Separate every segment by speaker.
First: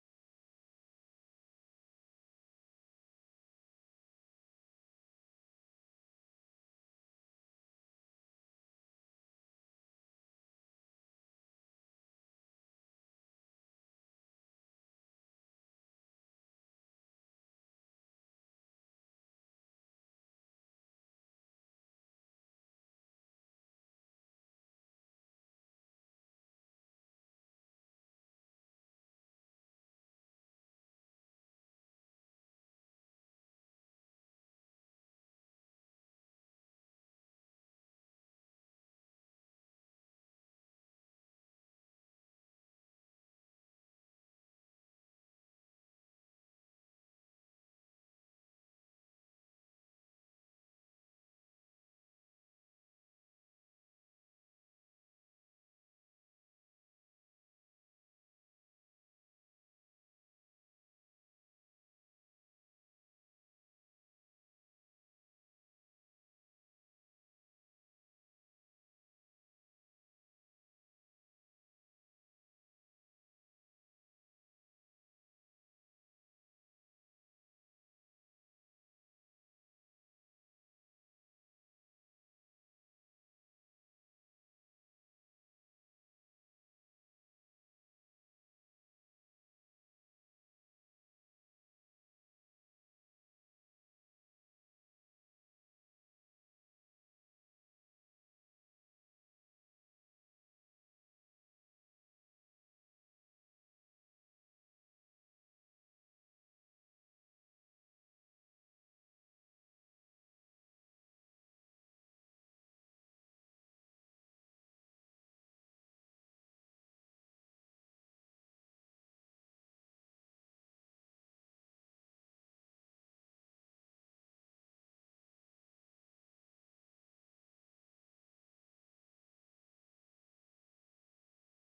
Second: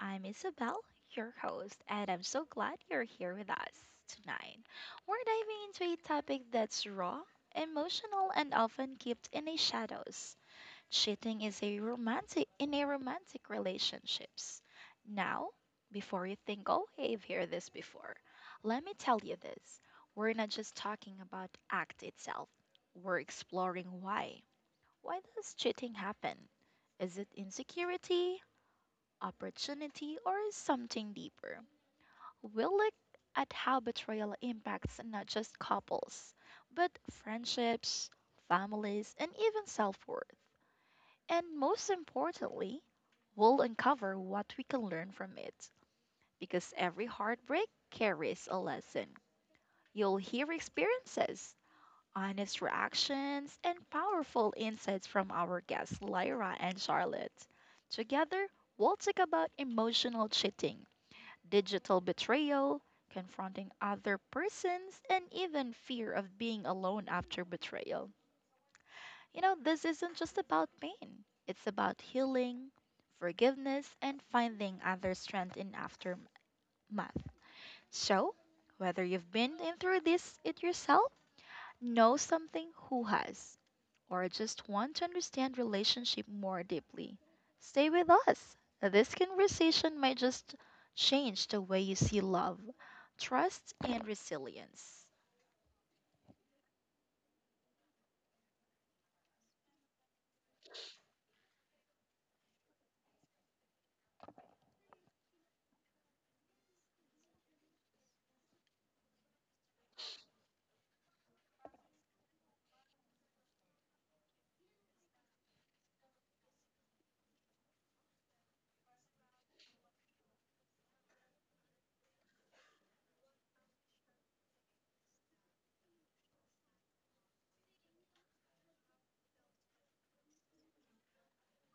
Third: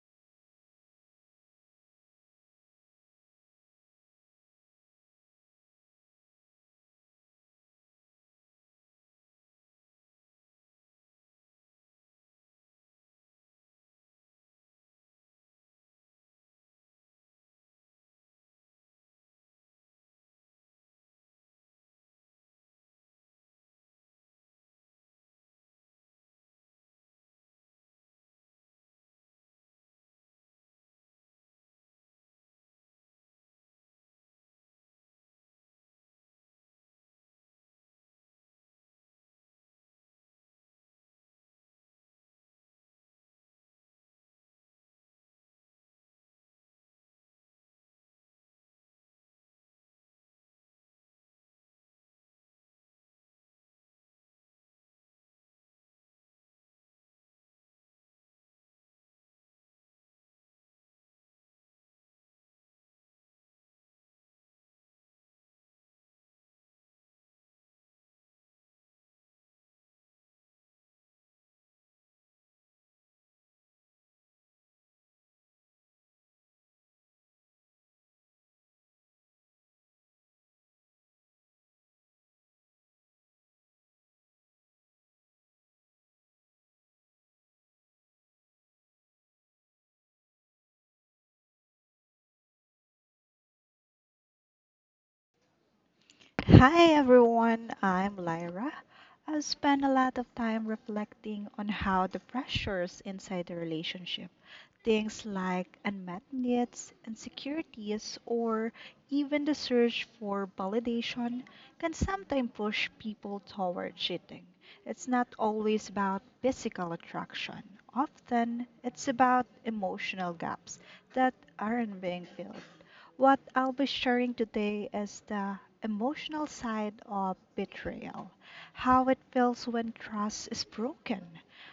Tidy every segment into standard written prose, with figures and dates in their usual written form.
Speaker 1: I'm Isabel, your host, and I'm so glad you're here with us tonight. We're diving into a topic that's raw, emotional, and often kept in the shadows. Cheating is a romantic in a romantic relationships. Now, before you think, oh, hey, I've heard this before, let me tell you this. We're not just talking about act itself. We're exploring why. Why does cheating happen? Is it insecurity, opportunity, or something deeper? We'll look at how betrayal impacts not just couples, but friendships, families, and even self worth. And most importantly, we'll uncover what we can learn from it because every heartbreak carries a lesson. You'll hear experiences honest reactions, and powerful insights from our guests, Lyra and Charlotte. Together, we'll talk about emotional cheating, digital betrayal, confronting other persons, and even fear of being alone after betrayal. You know, this isn't just about pain, it's about healing, forgiveness, and finding other strength in aftermath. So, whether you've been in through this it yourself, know something who has or just want to understand relationship more deeply, stay with us. This conversation might just change the way you see love, trust, and resilience.
Speaker 2: Hi everyone, I'm Lyra. I've spent a lot of time reflecting on how the pressures inside the relationship, things like unmet needs, insecurities, or even the search for validation, can sometimes push people toward cheating. It's not always about physical attraction, often, it's about emotional gaps that aren't being filled. What I'll be sharing today is the emotional side of betrayal, how it feels when trust is broken,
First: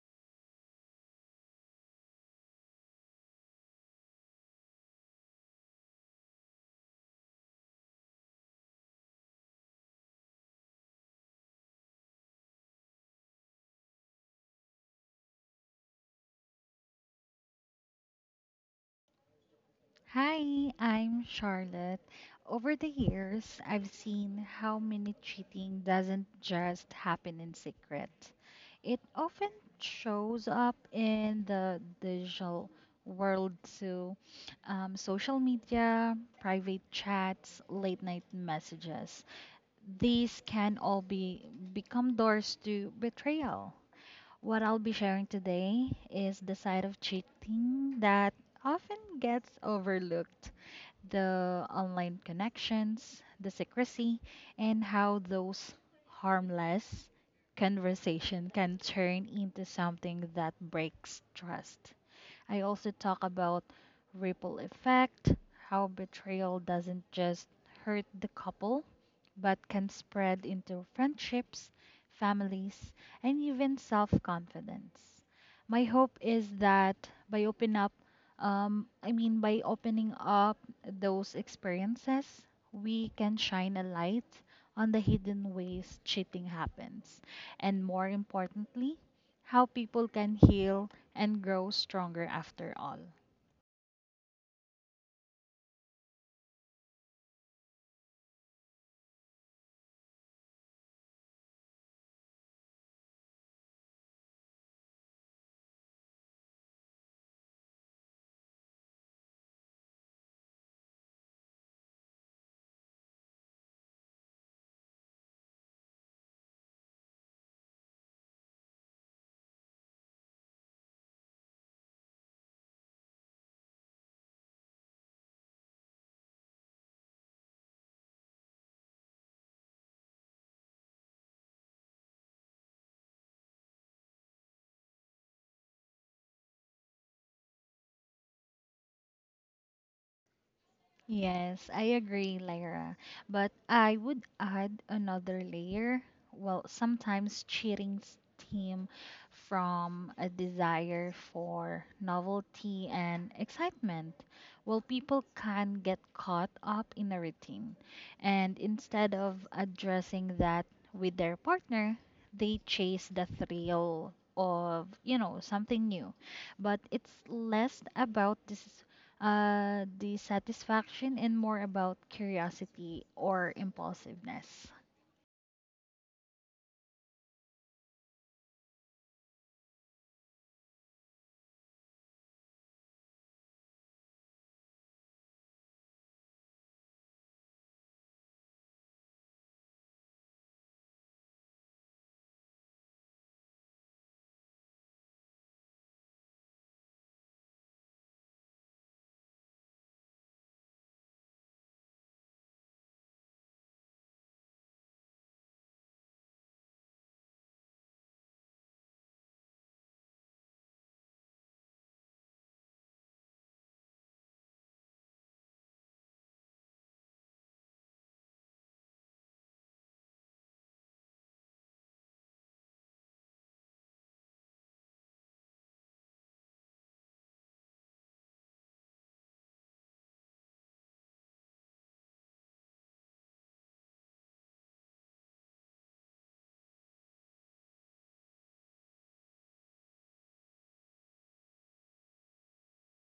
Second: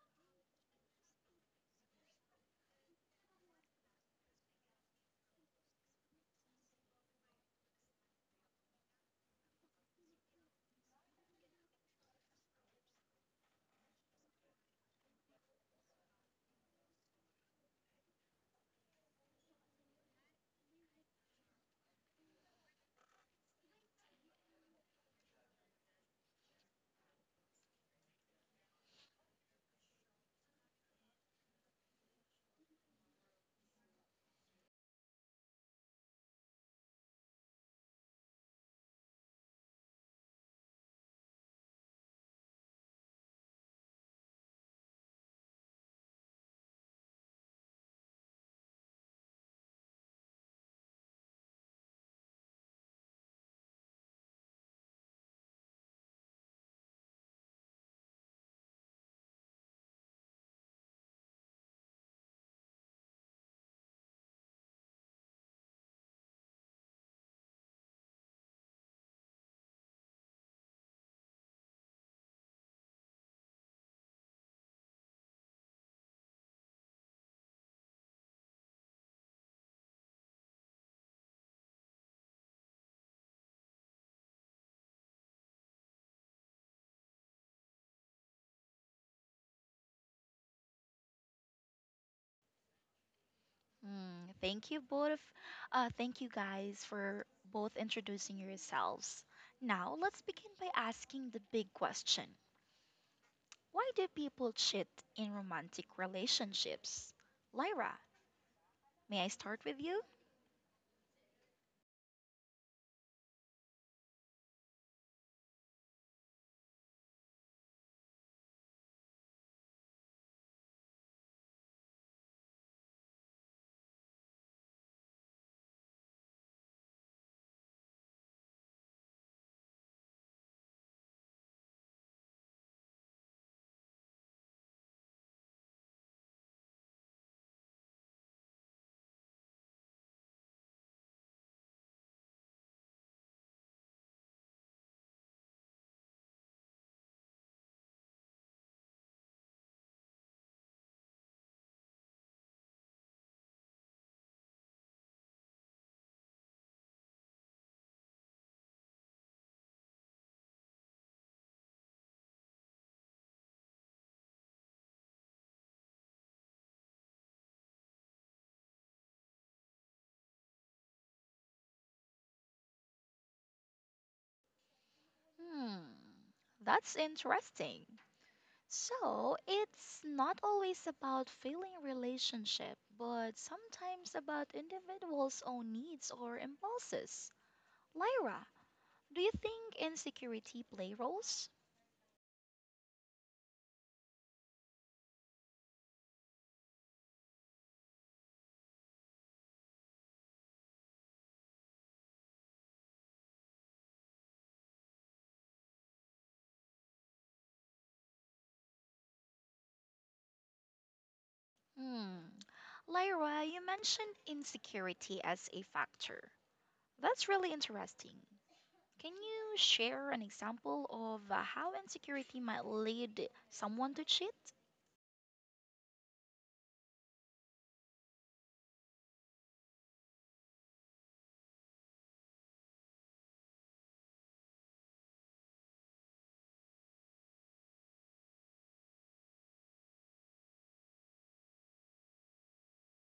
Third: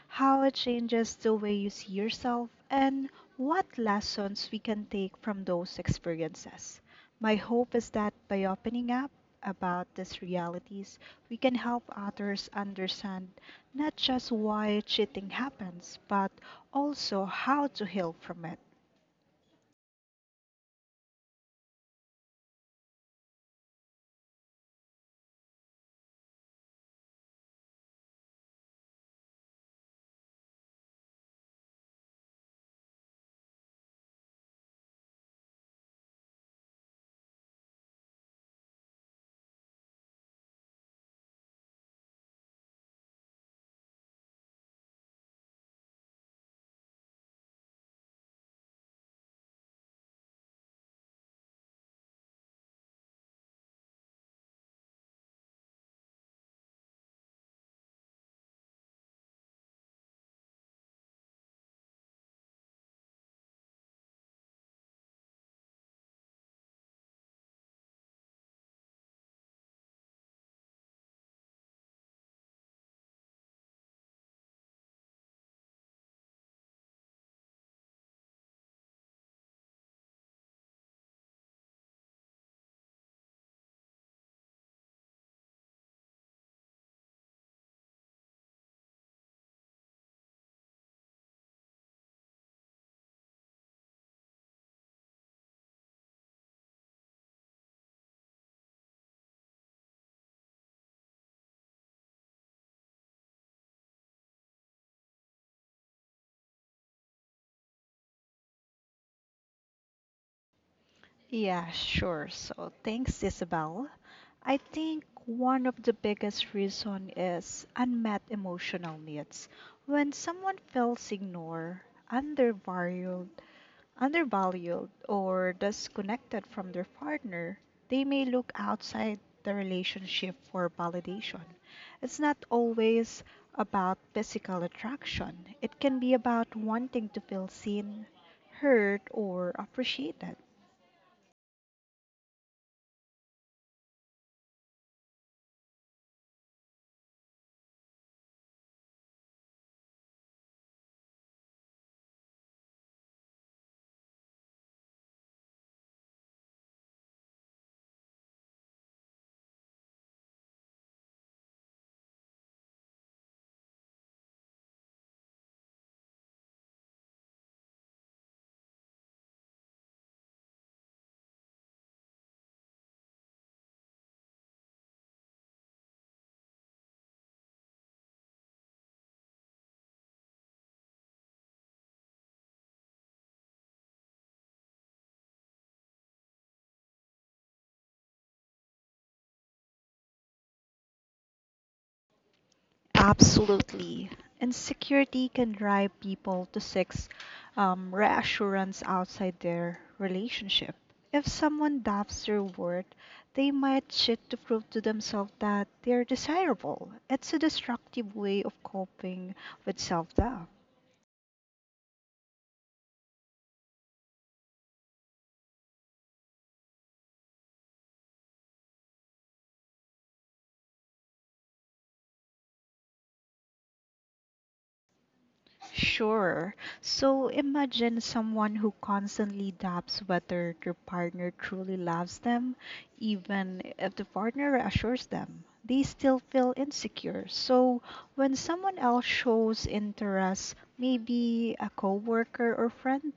Speaker 2: how it changes the way you see yourself, and what lessons we can take from those experiences. My hope is that by opening up about these realities, we can help others understand not just why cheating happens, but also how to heal from it.
Speaker 3: Hi, I'm Charlotte. Over the years, I've seen how many cheating doesn't just happen in secret. It often shows up in the digital world too. Social media, private chats, late night messages. These can all be become doors to betrayal. What I'll be sharing today is the side of cheating that often gets overlooked the online connections, the secrecy, and how those harmless conversation can turn into something that breaks trust. I also talk about ripple effect, how betrayal doesn't just hurt the couple, but can spread into friendships, families, and even self confidence. My hope is that by open up, by opening up those experiences, we can shine a light on the hidden ways cheating happens, and more importantly, how people can heal and grow stronger after all.
Speaker 1: Mm, thank you both. Thank you guys for both introducing yourselves. Now, let's begin by asking the big question. Why do people cheat in romantic relationships? Lyra, may I start with you?
Speaker 2: Yeah, sure. So thanks, Isabel. I think one of the biggest reason is unmet emotional needs. When someone feels ignored, undervalued, undervalued, or disconnected from their partner, they may look outside the relationship for validation. It's not always about physical attraction. It can be about wanting to feel seen, heard, or appreciated.
Speaker 3: Yes, I agree, Lyra. But I would add another layer. Well, sometimes cheating steam from a desire for novelty and excitement. Well, people can get caught up in a routine, and instead of addressing that with their partner, they chase the thrill of, you know, something new. But it's less about this dissatisfaction, and more about curiosity or impulsiveness.
Speaker 1: Hmm, that's interesting. So, it's not always about failing relationship, but sometimes about individuals' own needs or impulses. Lyra, do you think insecurity play roles?
Speaker 2: Absolutely. Insecurity can drive people to seek reassurance outside their relationship. If someone doubts their worth, they might cheat to prove to themselves that they are desirable. It's a destructive way of coping with self doubt.
Speaker 1: Hmm. Lyra, you mentioned insecurity as a factor. That's really interesting. Can you share an example of how insecurity might lead someone to cheat?
Speaker 2: Sure. So imagine someone who constantly doubts whether their partner truly loves them, even if the partner assures them. They still feel insecure. So when someone else shows interest, maybe a coworker or friend,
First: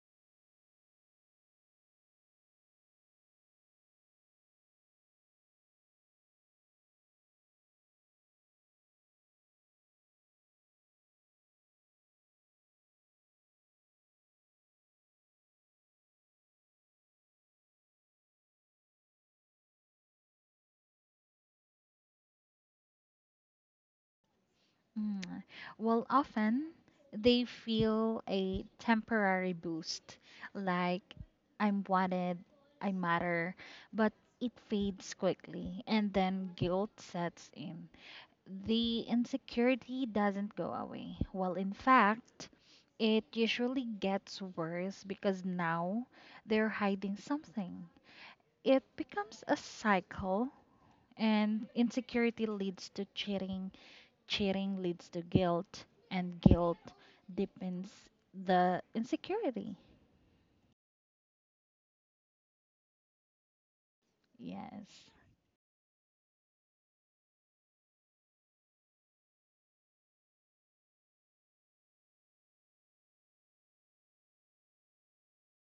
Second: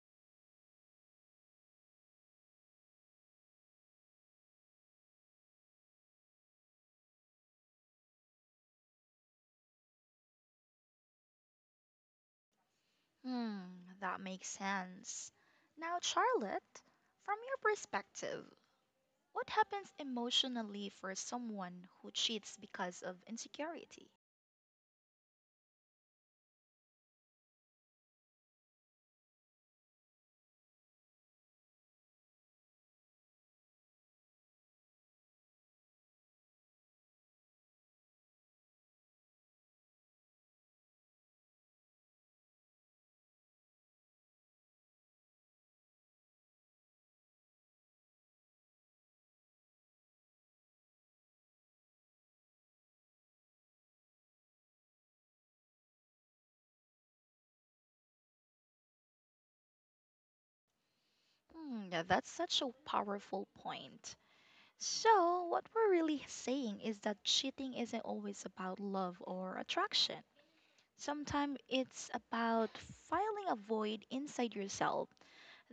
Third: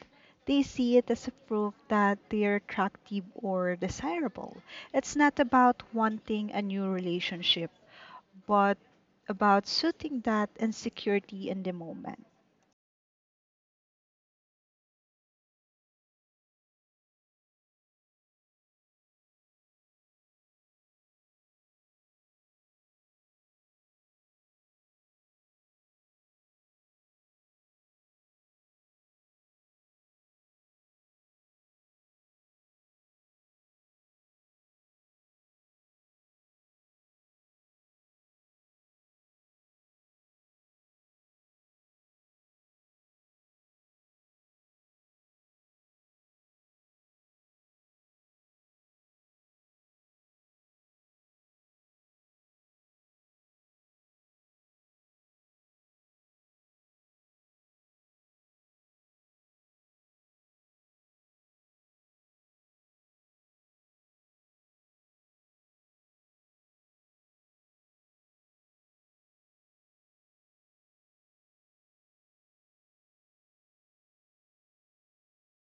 Speaker 2: they see it as a proof that they're attractive or desirable. It's not about wanting a new relationship, but about suiting that insecurity in the moment.
Speaker 1: Hmm, that makes sense. Now, Charlotte, from your perspective, what happens emotionally for someone who cheats because of insecurity?
Speaker 3: Mm. Well, often they feel a temporary boost, like I'm wanted, I matter, but it fades quickly, and then guilt sets in. The insecurity doesn't go away. Well, in fact, it usually gets worse because now they're hiding something. It becomes a cycle, and insecurity leads to cheating, cheating leads to guilt, and guilt deepens the insecurity.
Speaker 1: Hmm, yeah, that's such a powerful point.
Speaker 3: Yes.
Speaker 1: So, what we're really saying is that cheating isn't always about love or attraction. Sometimes it's about filling a void inside yourself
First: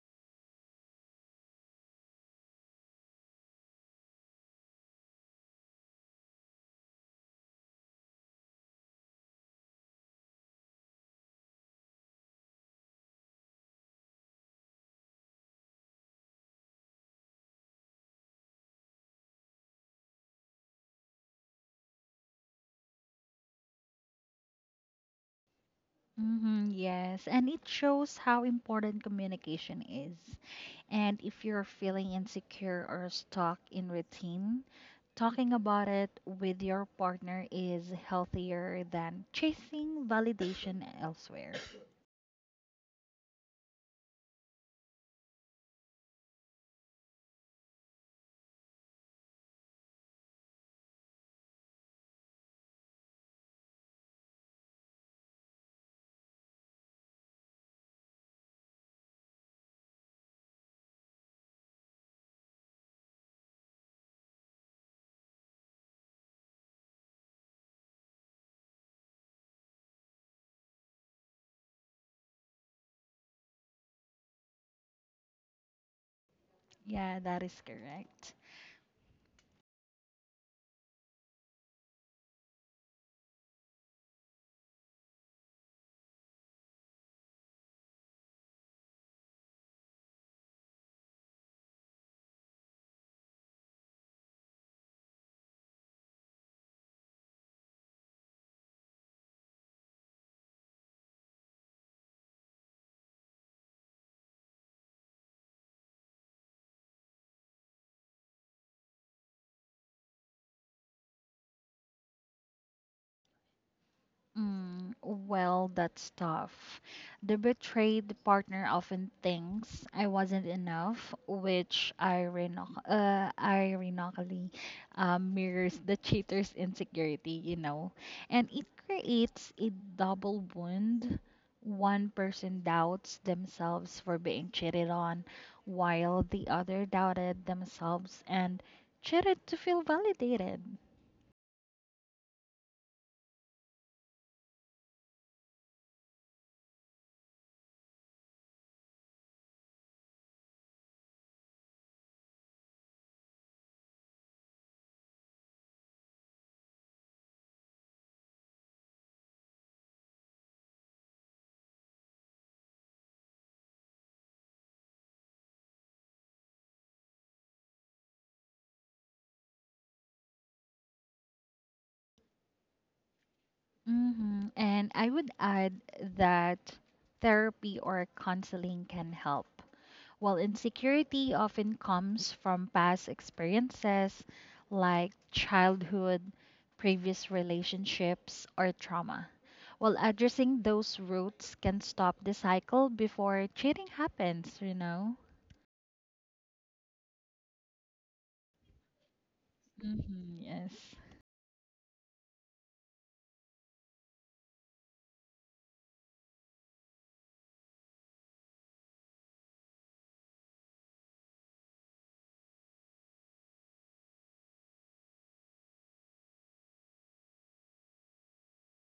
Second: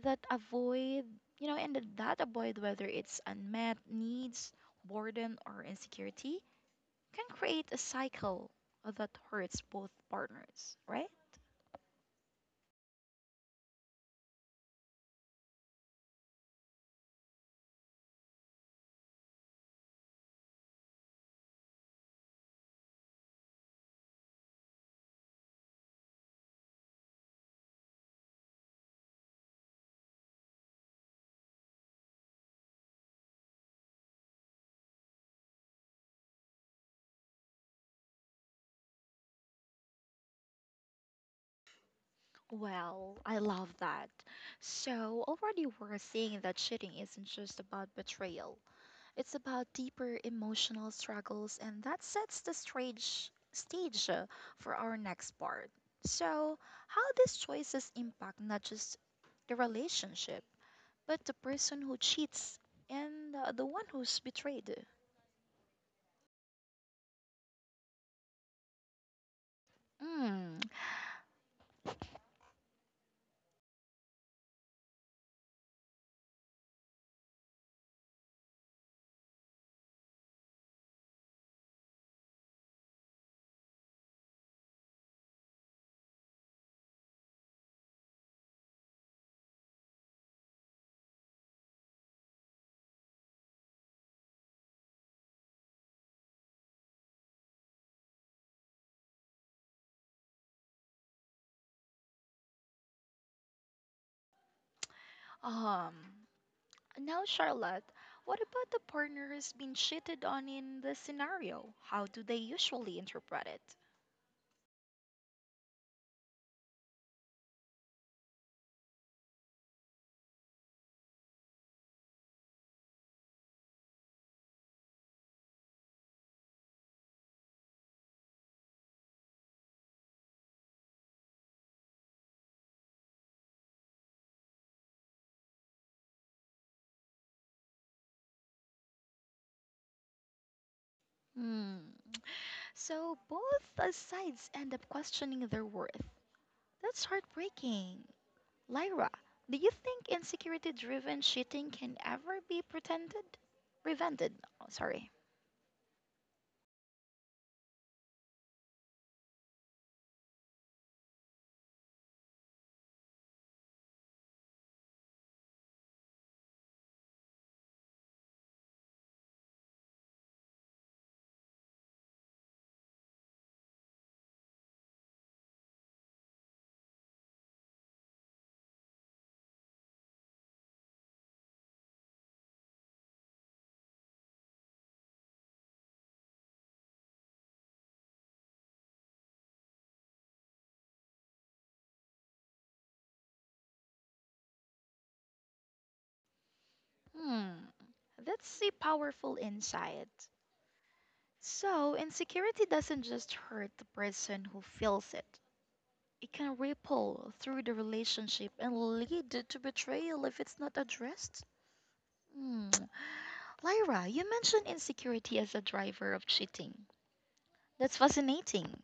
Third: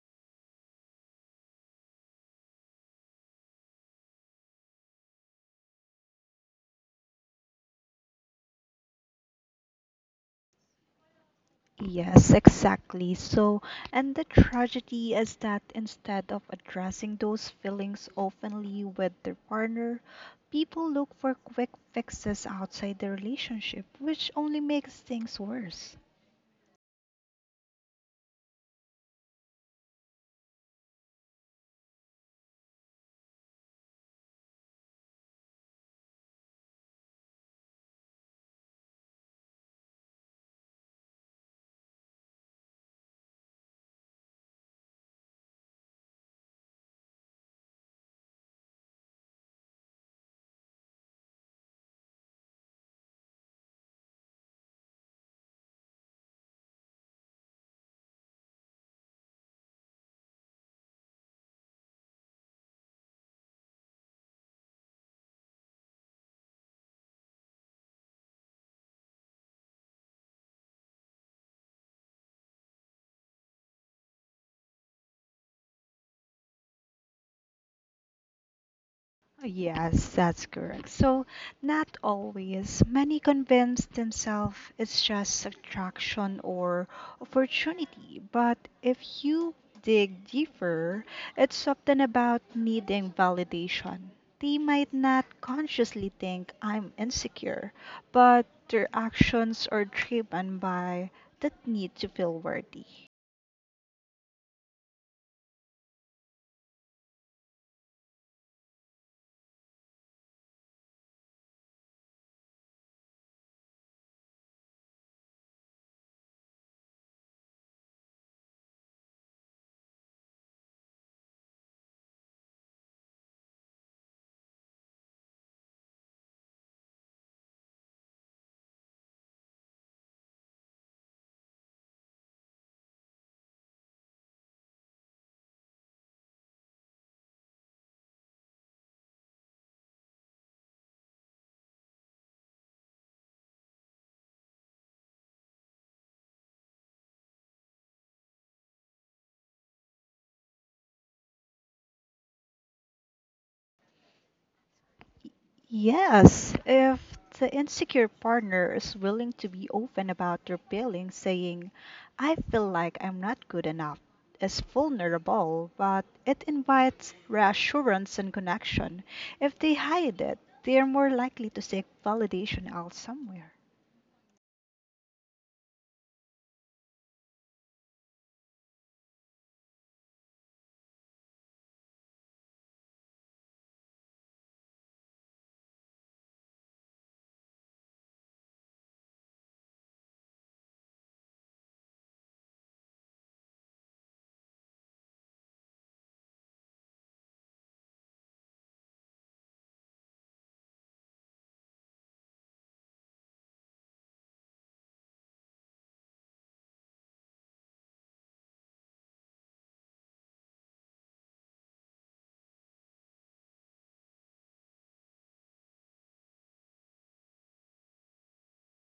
Speaker 1: that avoid, you know, and that avoid, whether it's unmet needs, boredom, or insecurity, can create a cycle that hurts both partners, right?
Speaker 2: Yes, exactly. So, and the tragedy is that instead of addressing those feelings openly with their partner, people look for quick fixes outside the relationship, which only makes things worse.
Speaker 3: Hmm, yes, and it shows how important communication is. And if you're feeling insecure or stuck in routine, talking about it with your partner is healthier than chasing validation elsewhere.
Speaker 1: Well, I love that. So, already we're seeing that cheating isn't just about betrayal, it's about deeper emotional struggles, and that sets the stage for our next part. So, how these choices impact not just the relationship, but the person who cheats and the one who's betrayed. Mm.
Speaker 3: Yeah, that is correct.
Speaker 2: Yes, that's correct. So, not always. Many convince themselves it's just attraction or opportunity, but if you dig deeper, it's often about needing validation. They might not consciously think I'm insecure, but their actions are driven by that need to feel worthy.
Speaker 1: Um. Now, Charlotte, what about the partner who's been cheated on in this scenario? How do they usually interpret it?
Speaker 3: Mm, well, that's tough. The betrayed partner often thinks I wasn't enough, which ironically mirrors the cheater's insecurity, you know. And it creates a double wound. One person doubts themselves for being cheated on, while the other doubted themselves and cheated to feel validated.
Speaker 1: Hmm. So both sides end up questioning their worth. That's heartbreaking. Lyra, do you think insecurity-driven cheating can ever be pretended? Prevented? Oh, sorry.
Speaker 2: Yes, if the insecure partner is willing to be open about their feelings, saying, I feel like I'm not good enough, is vulnerable, but it invites reassurance and connection. If they hide it, they are more likely to seek validation out somewhere.
Speaker 3: Hmm. And I would add that therapy or counseling can help. While insecurity often comes from past experiences like childhood, previous relationships, or trauma. While addressing those roots can stop the cycle before cheating happens, you know?
Speaker 1: Hmm. That's a powerful insight.
Speaker 3: Hmm, yes.
Speaker 1: So, insecurity doesn't just hurt the person who feels it. It can ripple through the relationship and lead to betrayal if it's not addressed. Hmm. Lyra, you mentioned insecurity as a driver of cheating. That's fascinating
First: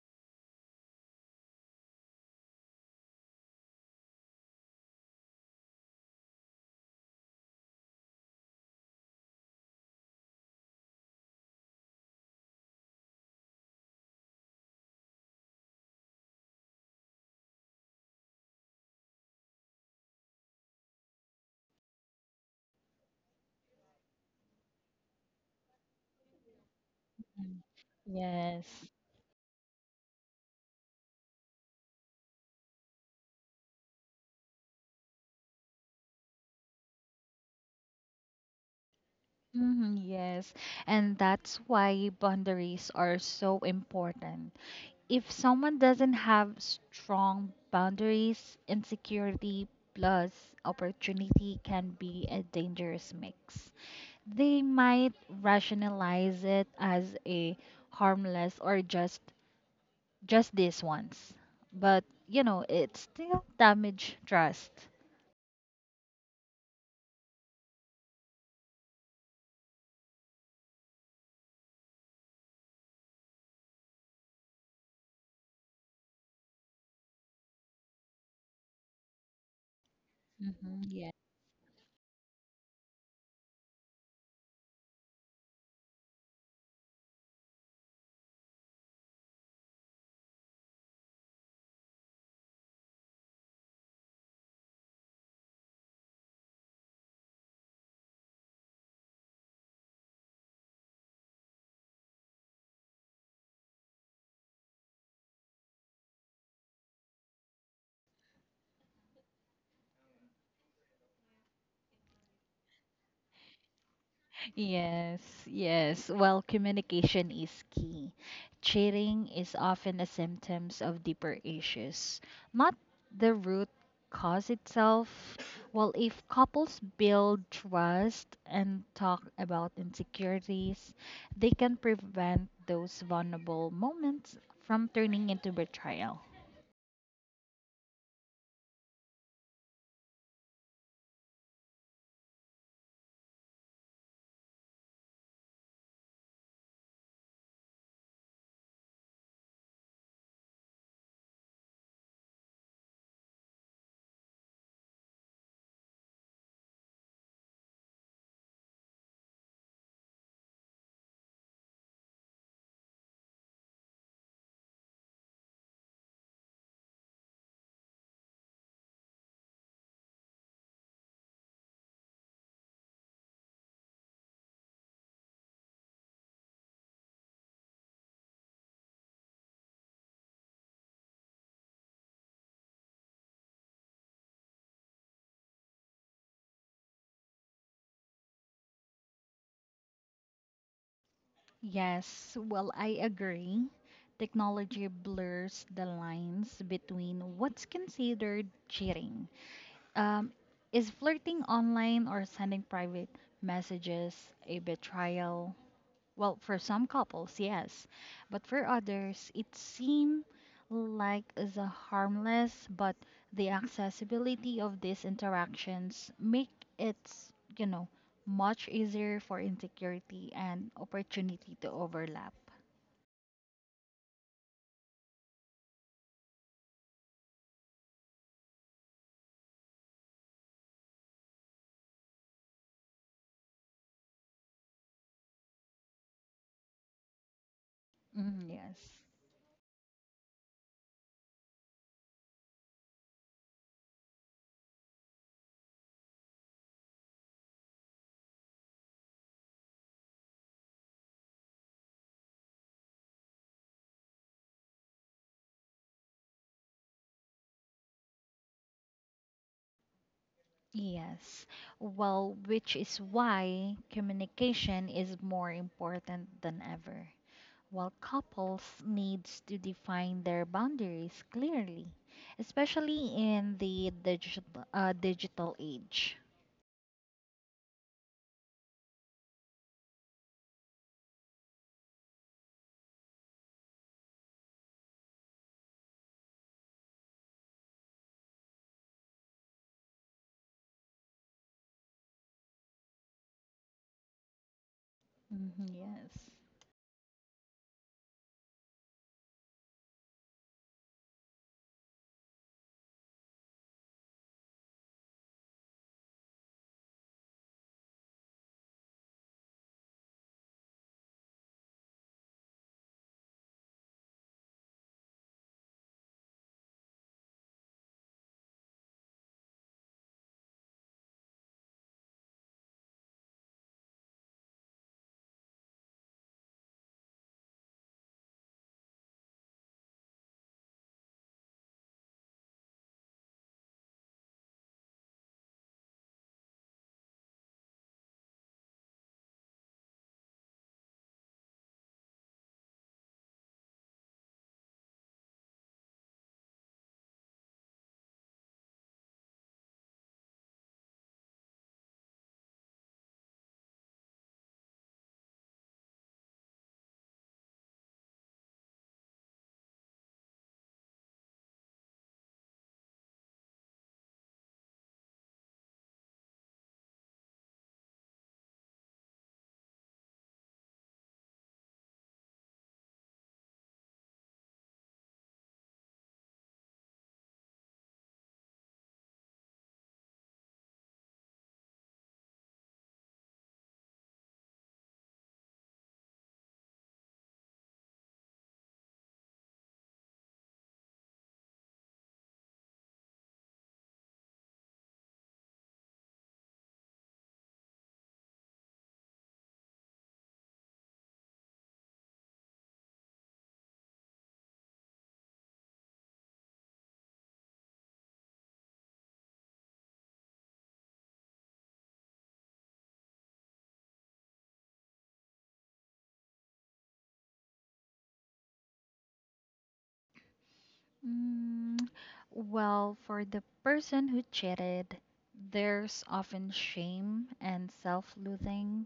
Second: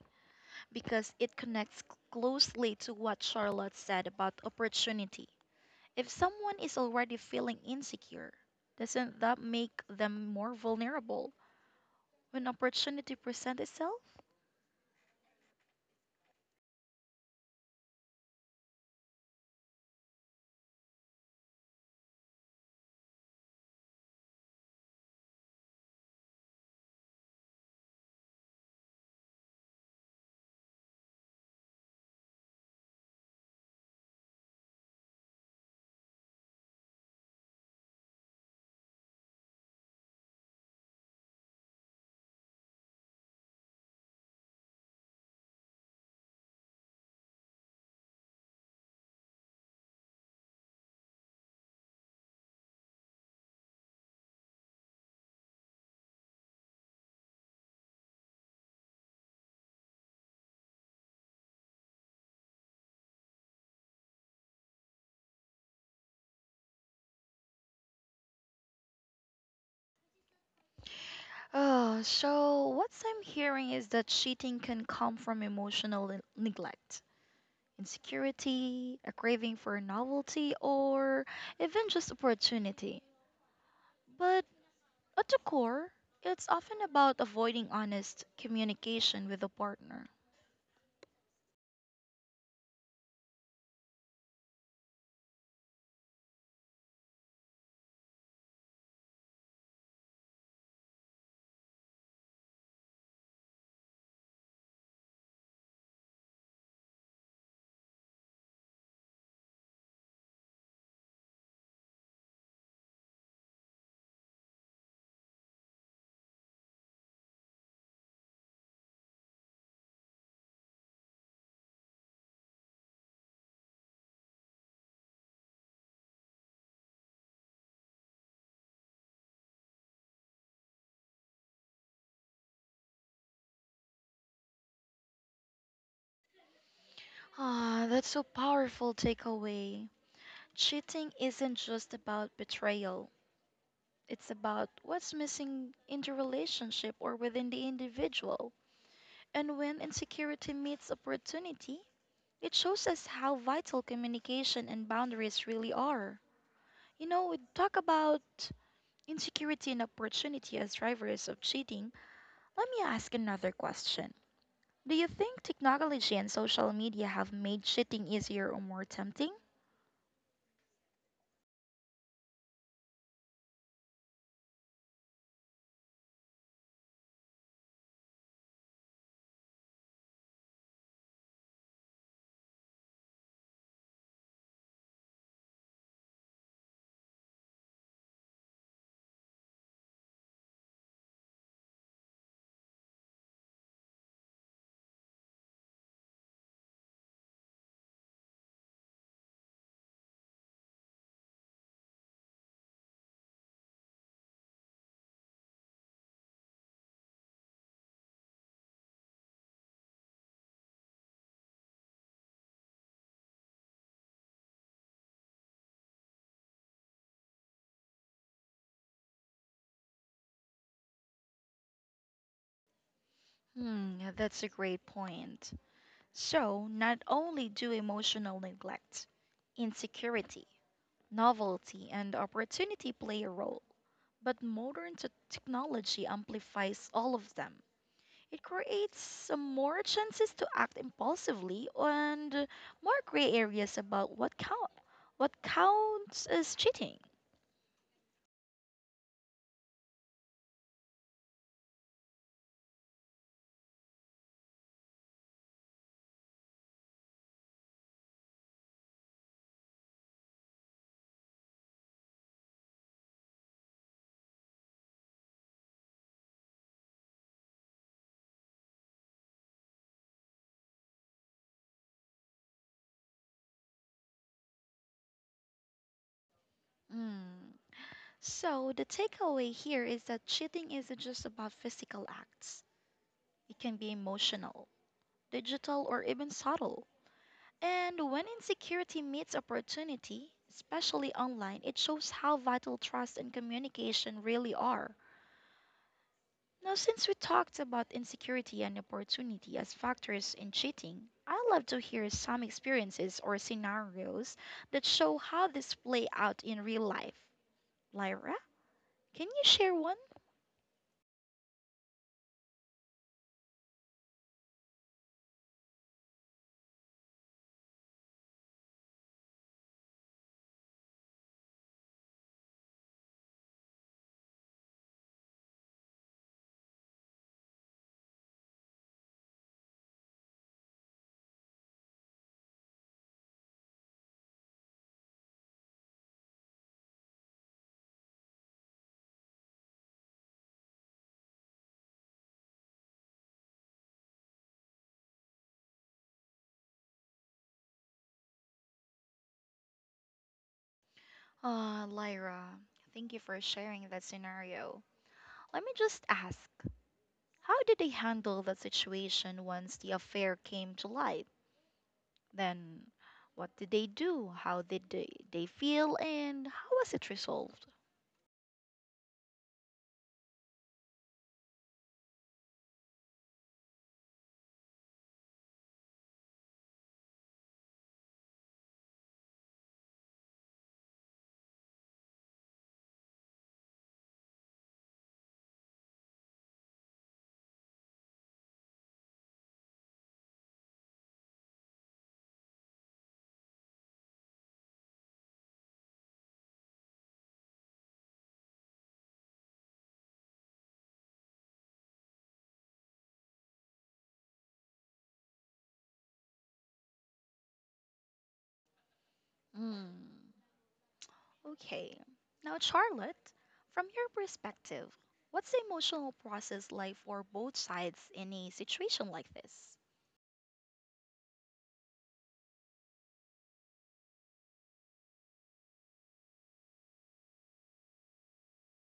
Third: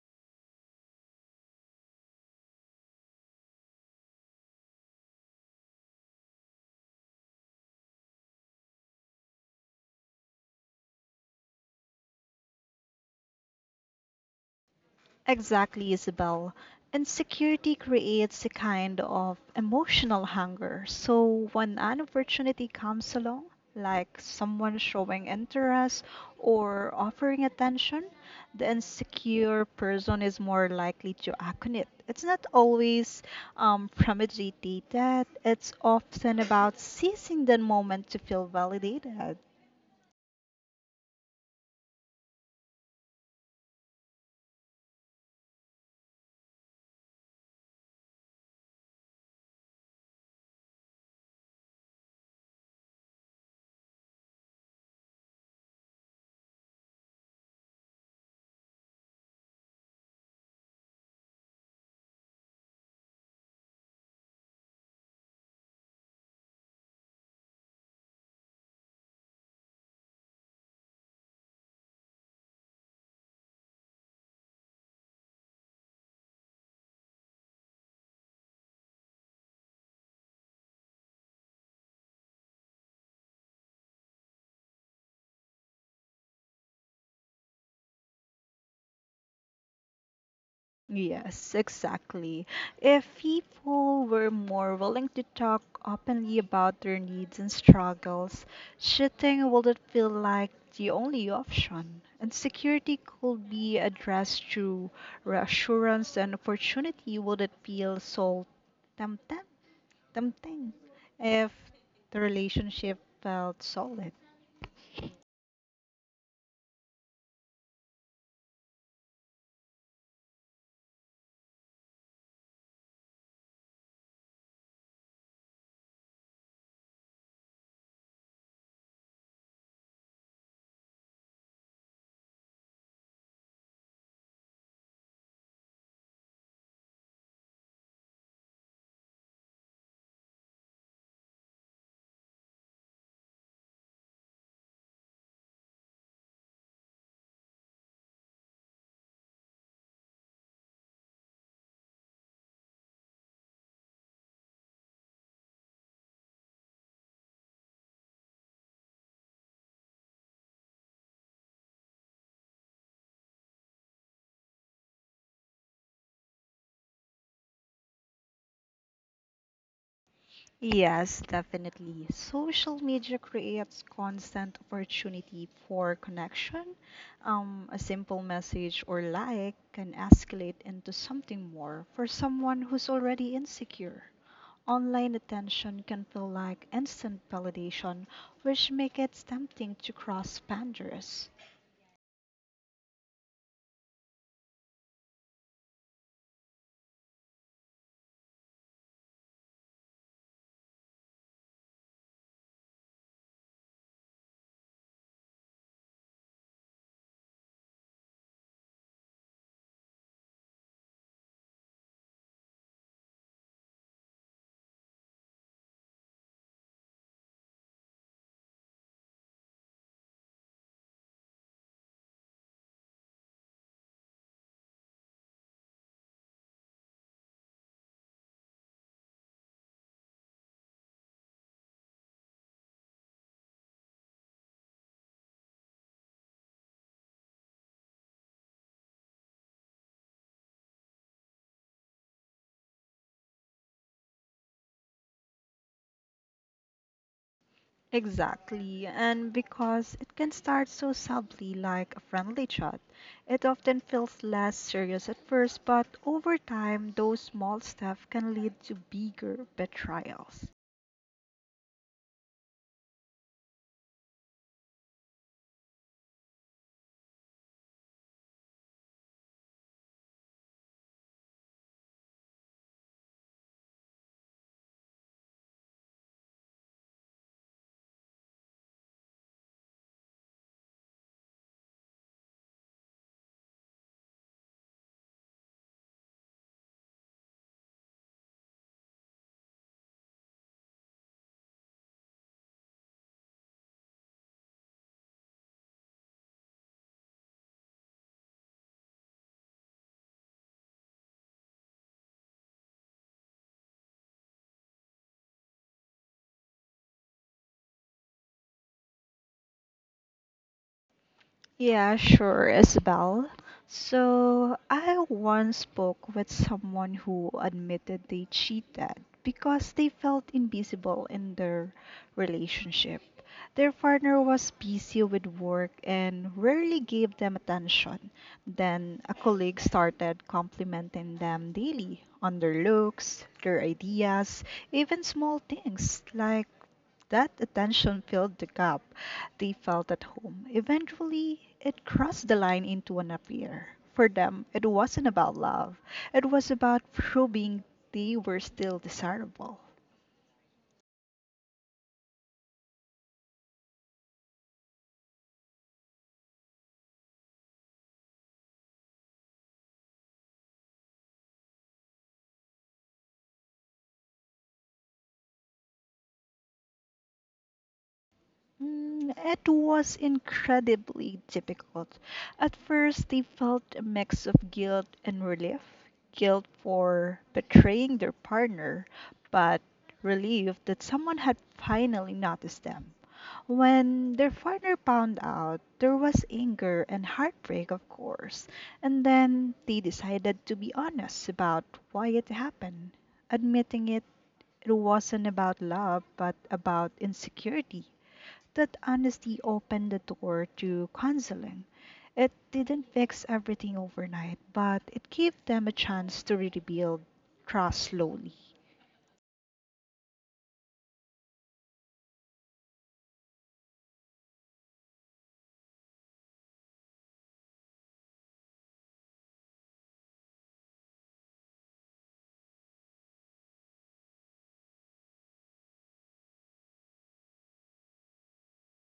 Speaker 1: because it connects closely to what Charlotte said about opportunity. If someone is already feeling insecure, doesn't that make them more vulnerable when opportunity presents itself?
Speaker 2: Exactly, Isabel. Insecurity creates a kind of emotional hunger. So when an opportunity comes along, like someone showing interest or offering
Speaker 3: Mm.
Speaker 2: attention,
Speaker 3: Yes.
Speaker 2: the insecure person is more likely to act on it. It's not always premeditated, it's often about seizing the moment to feel validated.
Speaker 3: Hmm, yes. And that's why boundaries are so important. If someone doesn't have strong boundaries, insecurity plus opportunity can be a dangerous mix. They might rationalize it as a harmless or just this once, but you know it still damage trust.
Speaker 1: Oh, so what I'm hearing is that cheating can come from emotional neglect, insecurity, a craving for novelty,
Speaker 3: Mhm.
Speaker 1: or even just opportunity. But at the core, it's often about avoiding honest communication with a partner.
Speaker 2: Yes, exactly. If people were more willing to talk openly about their needs and struggles, shifting wouldn't feel like the only option. Insecurity could be addressed through reassurance, and opportunity wouldn't feel so tempting, tempting if the relationship felt solid.
Speaker 3: Yes, yes. Well, communication is key. Cheating is often a symptom of deeper issues, not the root cause itself. Well, if couples build trust and talk about insecurities, they can prevent those vulnerable moments from turning into betrayal.
Speaker 1: Ah, that's so powerful takeaway. Cheating isn't just about betrayal. It's about what's missing in the relationship or within the individual. And when insecurity meets opportunity, it shows us how vital communication and boundaries really are. You know, we talk about insecurity and opportunity as drivers of cheating. Let me ask another question. Do you think technology and social media have made cheating easier or more tempting?
Speaker 2: Yes, definitely. Social media creates constant opportunity for connection. A simple message or like can escalate into something more for someone who's already insecure. Online attention can feel like instant validation, which makes it tempting to cross boundaries.
Speaker 3: Yes, well, I agree. Technology blurs the lines between what's considered cheating. Um, is flirting online or sending private messages a betrayal? Well, for some couples, yes, but for others, it seems like the harmless, but the accessibility of these interactions make it, you know, much easier for insecurity and opportunity to overlap.
Speaker 1: Hmm, that's a great point. So, not only do emotional neglect, insecurity, novelty, and opportunity play a role, but modern technology amplifies all of them. It
Speaker 3: Mhm, yes.
Speaker 1: creates more chances to act impulsively and more gray areas about what counts as cheating.
Speaker 2: Exactly, and because it can start so subtly like a friendly chat, it often feels less serious at first, but over time, those small steps can lead to bigger betrayals.
Speaker 3: Yes. Well, which is why communication is more important than ever. While couples needs to define their boundaries clearly, especially in the digital age.
Speaker 1: Mm. So the takeaway here is that cheating isn't just about physical acts. It can be emotional, digital, or even subtle. And when insecurity meets opportunity, especially online, it shows how vital trust and communication really are.
Speaker 3: Mhm, yes.
Speaker 1: Now, since we talked about insecurity and opportunity as factors in cheating, I'd love to hear some experiences or scenarios that show how this play out in real life. Lyra, can you share one?
Speaker 2: Yeah, sure, Isabel. So, I once spoke with someone who admitted they cheated because they felt invisible in their relationship. Their partner was busy with work and rarely gave them attention. Then, a colleague started complimenting them daily on their looks, their ideas, even small things like that attention filled the gap they felt at home. Eventually, it crossed the line into an affair. For them, it wasn't about love, it was about proving they were still desirable.
Speaker 1: Ah, Lyra, thank you for sharing that scenario. Let me just ask, how did they handle the situation once the affair came to light? Then, what did they do? How did they feel? And how was it resolved?
Speaker 2: It was incredibly difficult. At first, they felt a mix of guilt and relief guilt for betraying their partner, but relief that someone had finally noticed them. When their partner found out, there was anger and heartbreak, of course, and then they decided to be honest about why it happened, admitting it. It wasn't about love, but about insecurity that honesty opened the door to counseling. It didn't fix everything overnight, but it gave them a chance to rebuild trust slowly.
Speaker 1: Mm. Okay. Now, Charlotte, from your perspective, what's the emotional process like for both sides in a situation like this?
Speaker 3: Mm, well, for the person who cheated, there's often shame and self-loathing.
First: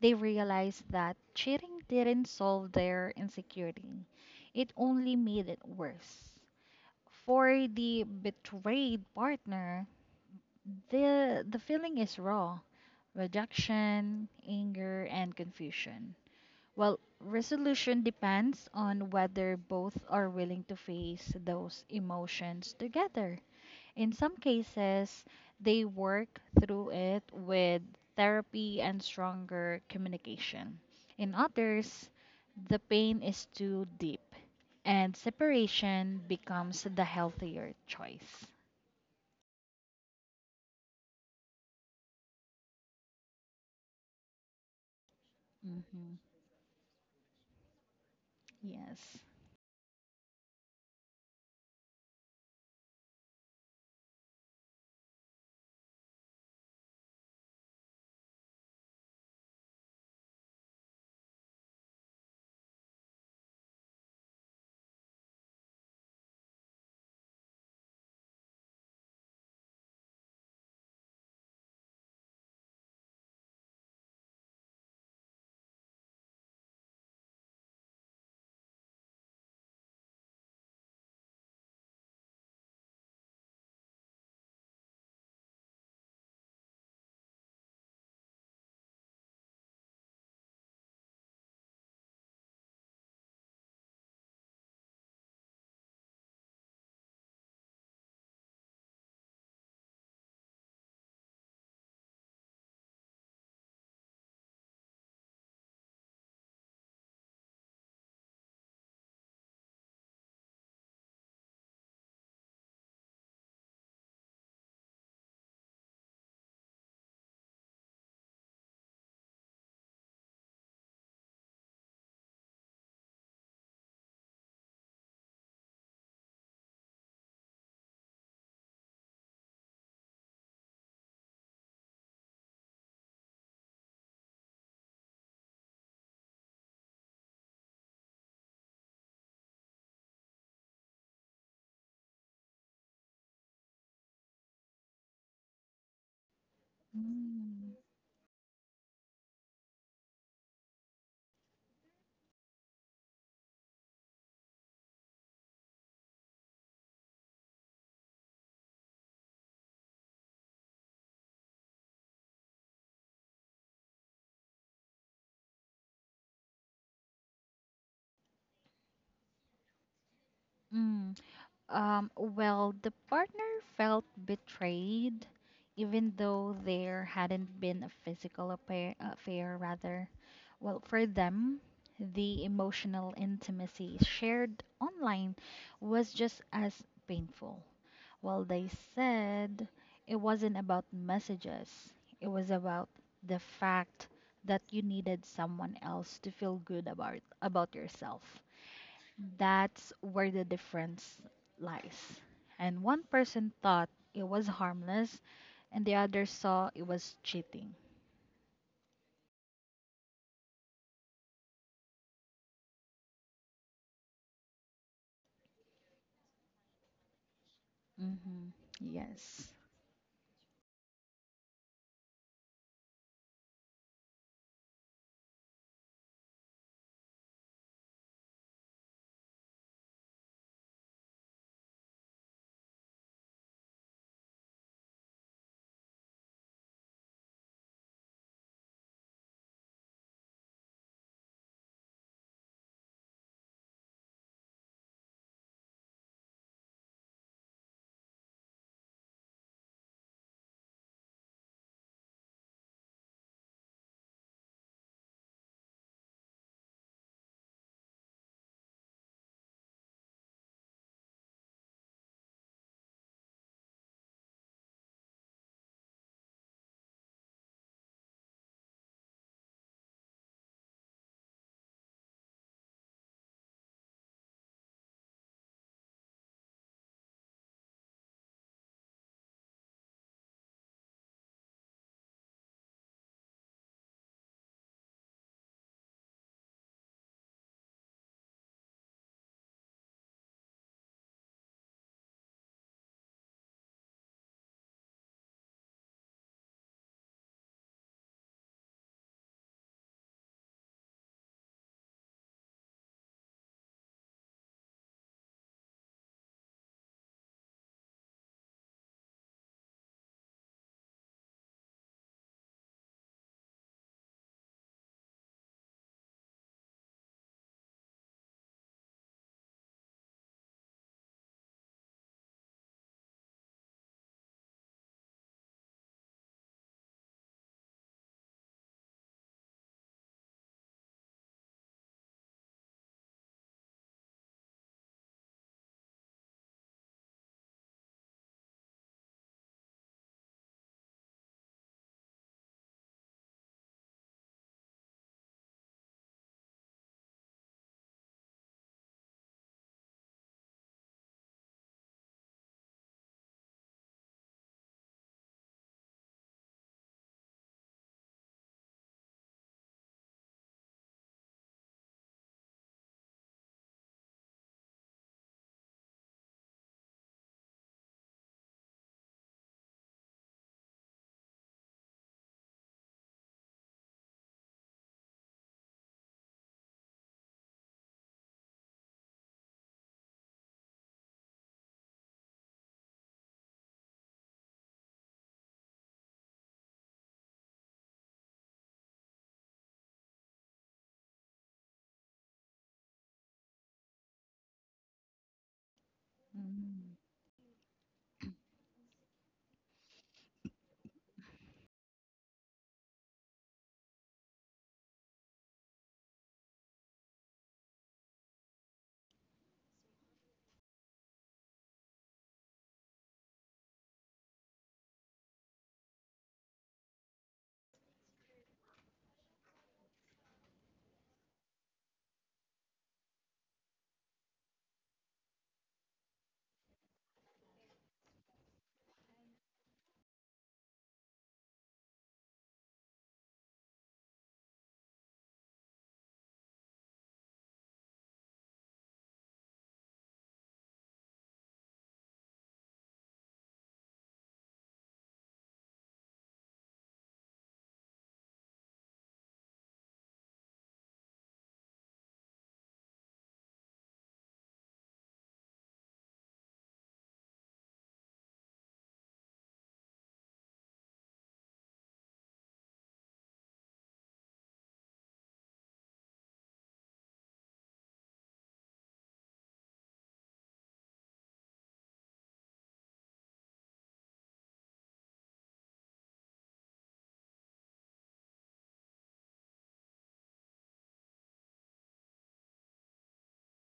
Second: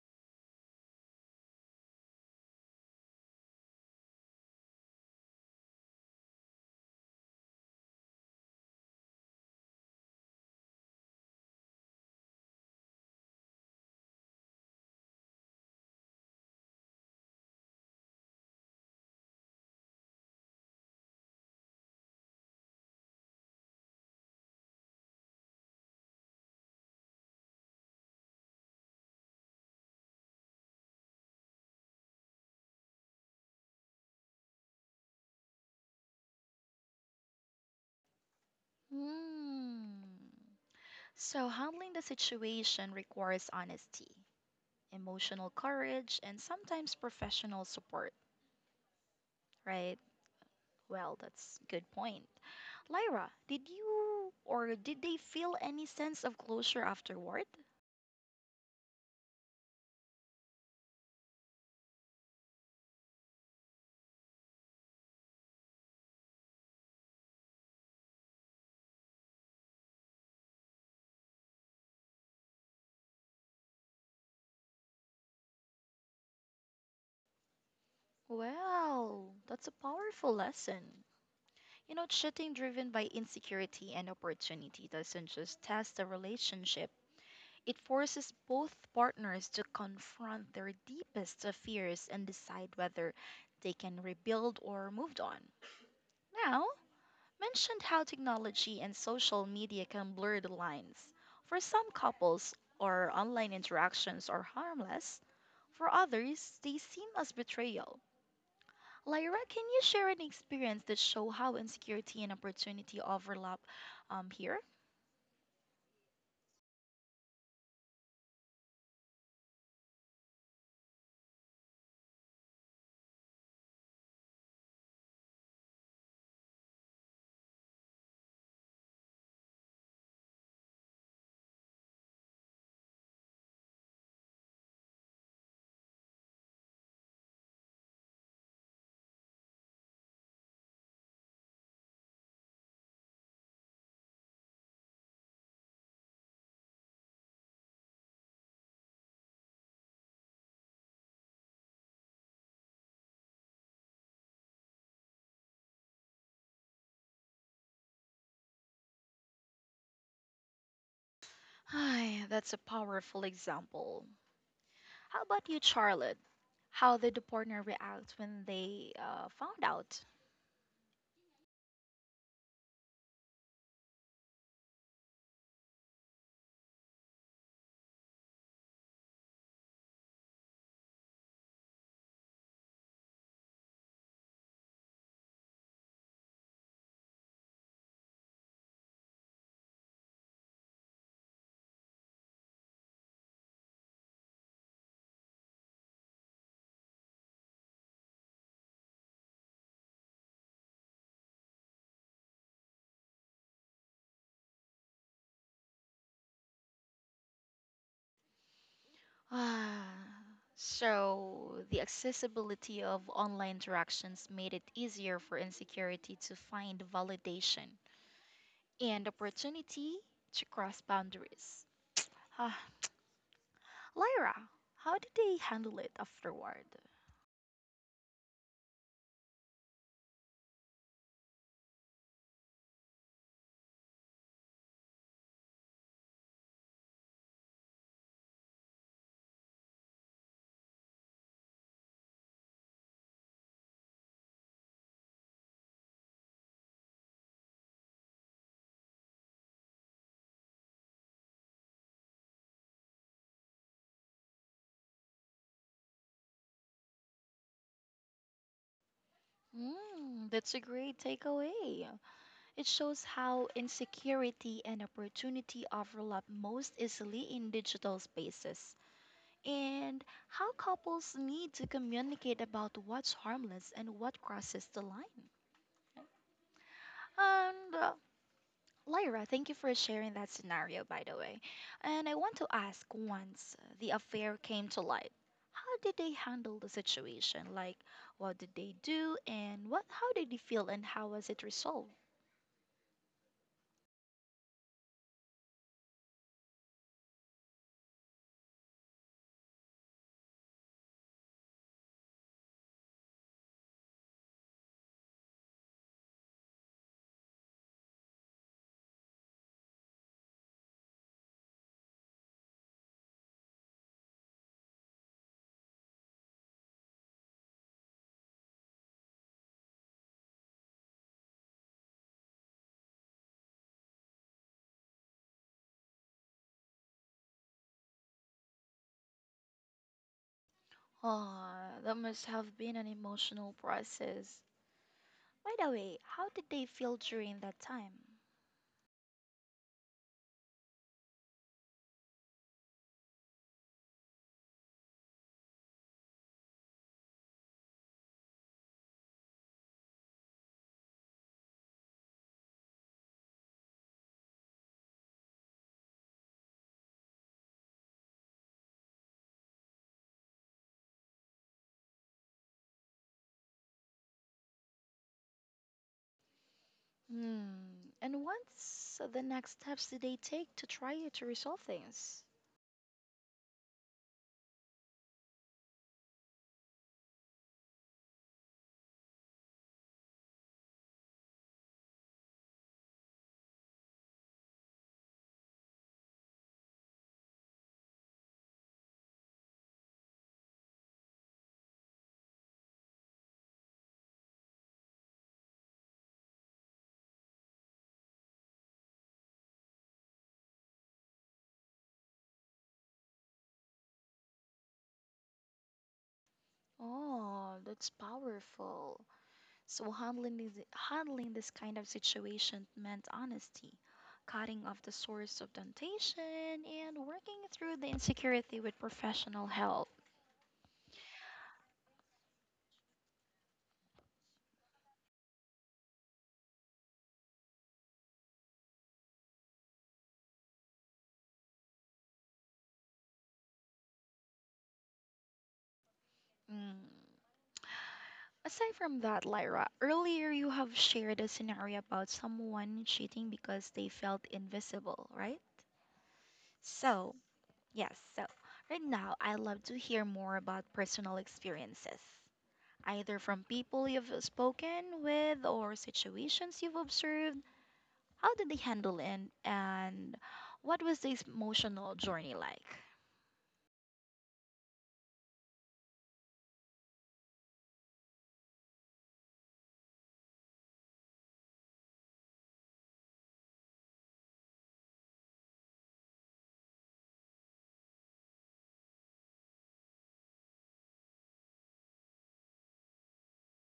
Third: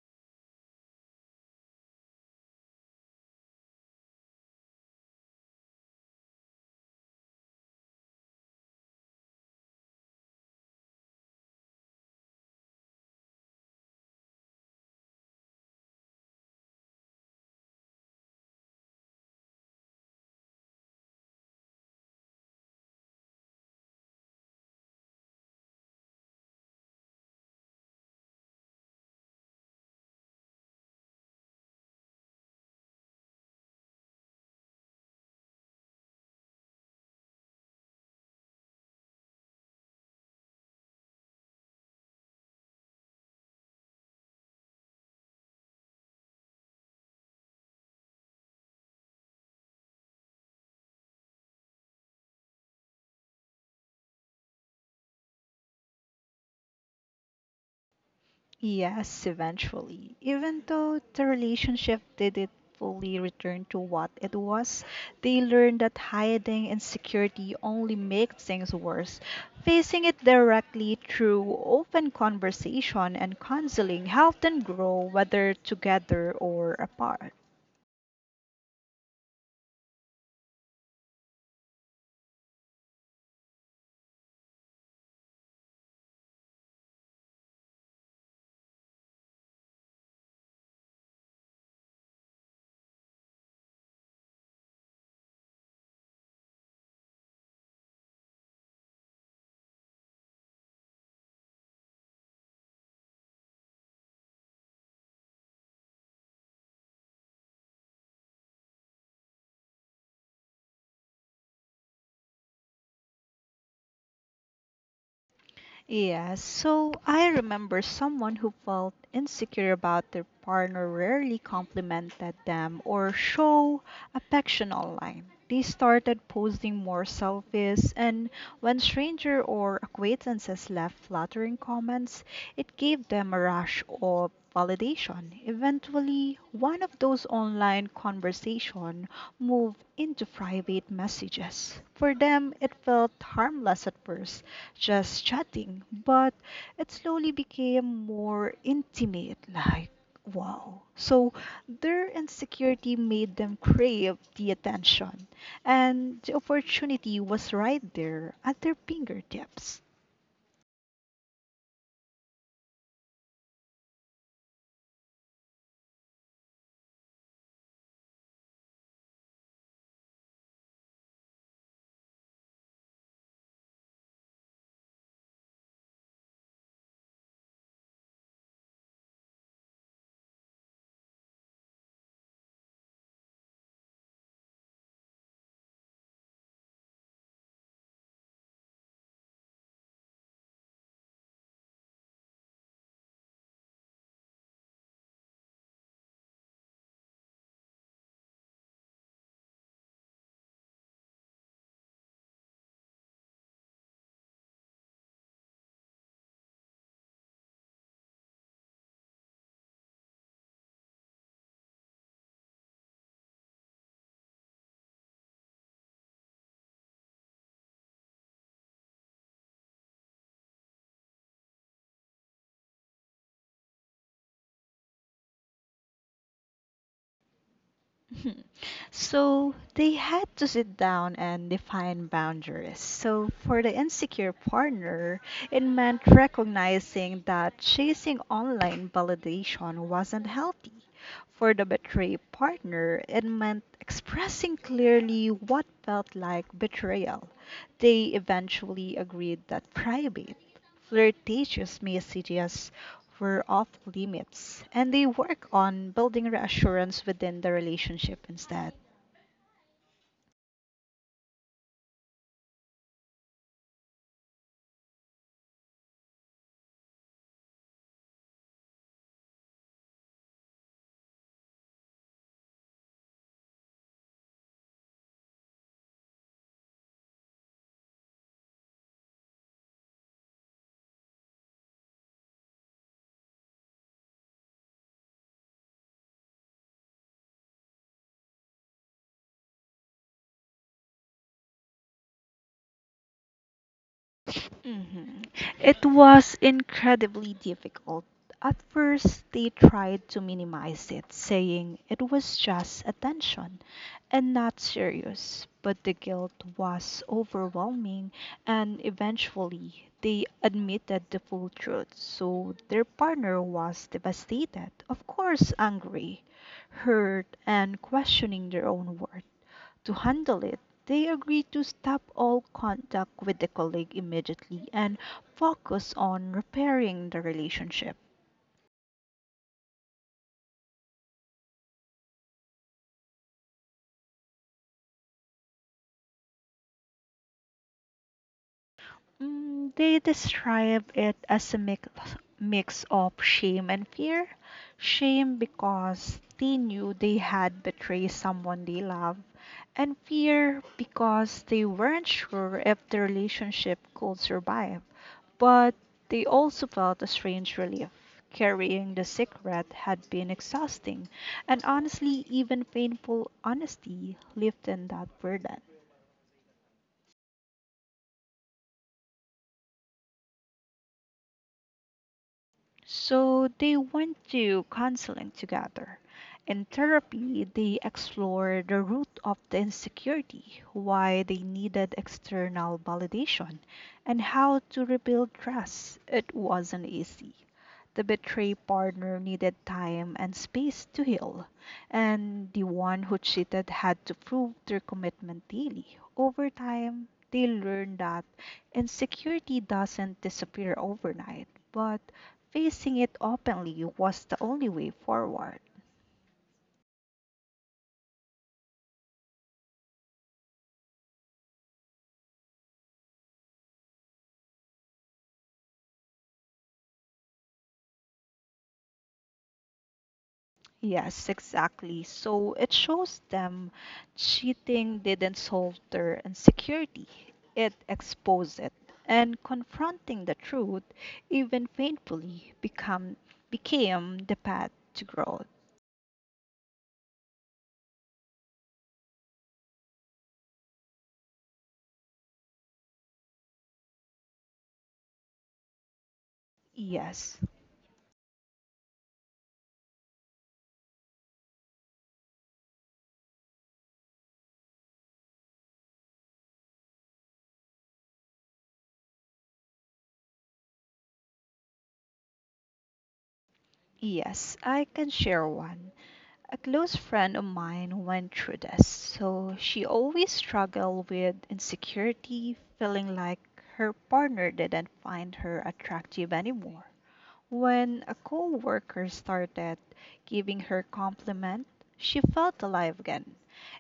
Speaker 3: They realized that cheating didn't solve their insecurity, it only made it worse. For the betrayed partner, the feeling is raw rejection, anger, and confusion. Well, resolution depends on whether both are willing to face those emotions together. In some cases, they work through it with therapy and stronger communication. In others, the pain is too deep, and separation becomes the healthier choice.
Speaker 1: Hmm. So, handling the situation requires honesty, emotional
Speaker 3: Hmm.
Speaker 1: courage, and sometimes professional support,
Speaker 3: Yes.
Speaker 1: right? Well, that's good point. Lyra, did you or did they feel any sense of closure afterward?
Speaker 2: Yes, eventually. Even though the relationship didn't fully return to what it was, they learned that hiding insecurity only makes things worse. Facing it directly through open conversation and counseling helped them grow, whether together or apart.
Speaker 1: Well, that's a powerful lesson. You know, cheating driven by insecurity and opportunity doesn't just test the relationship, it forces both partners to confront their deepest fears and decide whether they can rebuild or move on. Now, mentioned how technology and social media can blur the lines. For some couples, or online interactions are harmless. For others, they seem as betrayal. Lyra, can you share an experience that show how insecurity and opportunity overlap here?
Speaker 2: Yeah, so I remember someone who felt insecure about their partner rarely complimented them or show affection online. They started posting more selfies, and when stranger or acquaintances left flattering comments, it gave them a rush of validation. Eventually, one of those online conversations moved into private messages. For them, it felt harmless at first, just chatting, but it slowly
Speaker 3: Mm.
Speaker 2: became more intimate, like wow. So their insecurity made them crave the attention, and the opportunity was right there at their fingertips.
Speaker 1: Ay, that's a powerful example. How about you, Charlotte? How did the partner react when they found out?
Speaker 3: Mm. Well, the partner felt betrayed, even though there hadn't been a affair rather. Well, for them, the emotional intimacy shared online was just as painful. Well, they said it wasn't about messages, it was about the fact that you needed someone else to feel good about yourself. That's where the difference lies. And one person thought it was harmless, and the other saw it was cheating.
Speaker 1: Ah, so the accessibility of online interactions made it easier for insecurity to find validation
Speaker 3: Mm-hmm.
Speaker 1: and
Speaker 3: Yes.
Speaker 1: opportunity to cross boundaries. Ah, Lyra, how did they handle it afterward?
Speaker 2: Mhm. So they had to sit down and define boundaries. So for the insecure partner, it meant recognizing that chasing online validation wasn't healthy. For the betrayed partner, it meant expressing clearly what felt like betrayal. They eventually agreed that private, flirtatious messages were off limits, and they work on building reassurance within the relationship instead.
Speaker 1: Mm, that's a great takeaway. It shows how insecurity and opportunity overlap most easily in digital spaces, and how couples need to communicate about what's harmless and what crosses the line. And Lyra, thank you for sharing that scenario, by the way. And I want to ask once the affair came to light, how did they handle the situation? Like, what did they do, and what, how did they feel, and how was it resolved?
Speaker 2: Mhm. It was incredibly difficult. At first, they tried to minimize it, saying it was just attention and not serious. But the guilt was overwhelming, and eventually, they admitted the full truth. So, their partner was devastated, of course, angry, hurt, and questioning their own worth to handle it. They agreed to stop all contact with the colleague immediately and focus on repairing the relationship.
Speaker 1: Ah, that must have been an emotional process. By the way, how did they feel during that time?
Speaker 2: Mm, they describe it as a mix of shame and fear. Shame because they knew they had betrayed someone they love, and fear because they weren't sure if the relationship could survive. But they also felt a strange relief. Carrying the secret had been exhausting, and honestly, even painful honesty lifted that burden.
Speaker 1: Hmm. And what's the next steps did they take to try to resolve things?
Speaker 2: So they went to counseling together. In therapy, they explored the root of the insecurity, why they needed external validation, and how to rebuild trust. It wasn't easy. The betrayed partner needed time and space to heal, and the one who cheated had to prove their commitment daily. Over
Speaker 3: Mm-hmm.
Speaker 2: time, they learned that insecurity doesn't disappear overnight, but facing it openly was the only way forward.
Speaker 1: Oh, that's powerful. So handling this kind of situation meant honesty, cutting off the source of temptation, and working through the insecurity with professional help.
Speaker 2: Yes, exactly. So it shows them cheating didn't solve their insecurity, it exposed it. And confronting the truth, even painfully, became the path to growth.
Speaker 1: Hmm. Aside from that, Lyra, earlier you have shared a scenario about someone cheating because they felt invisible, right? So,
Speaker 2: Yes,
Speaker 1: yes, so right now I'd love to hear more about personal experiences, either from people you've spoken with or situations you've observed. How did they handle it, and what was the emotional journey like?
Speaker 2: yes, I can share one. A close friend of mine went through this. So she always struggled with insecurity, feeling like her partner didn't find her attractive anymore. When a co-worker started giving her compliment, she felt alive again.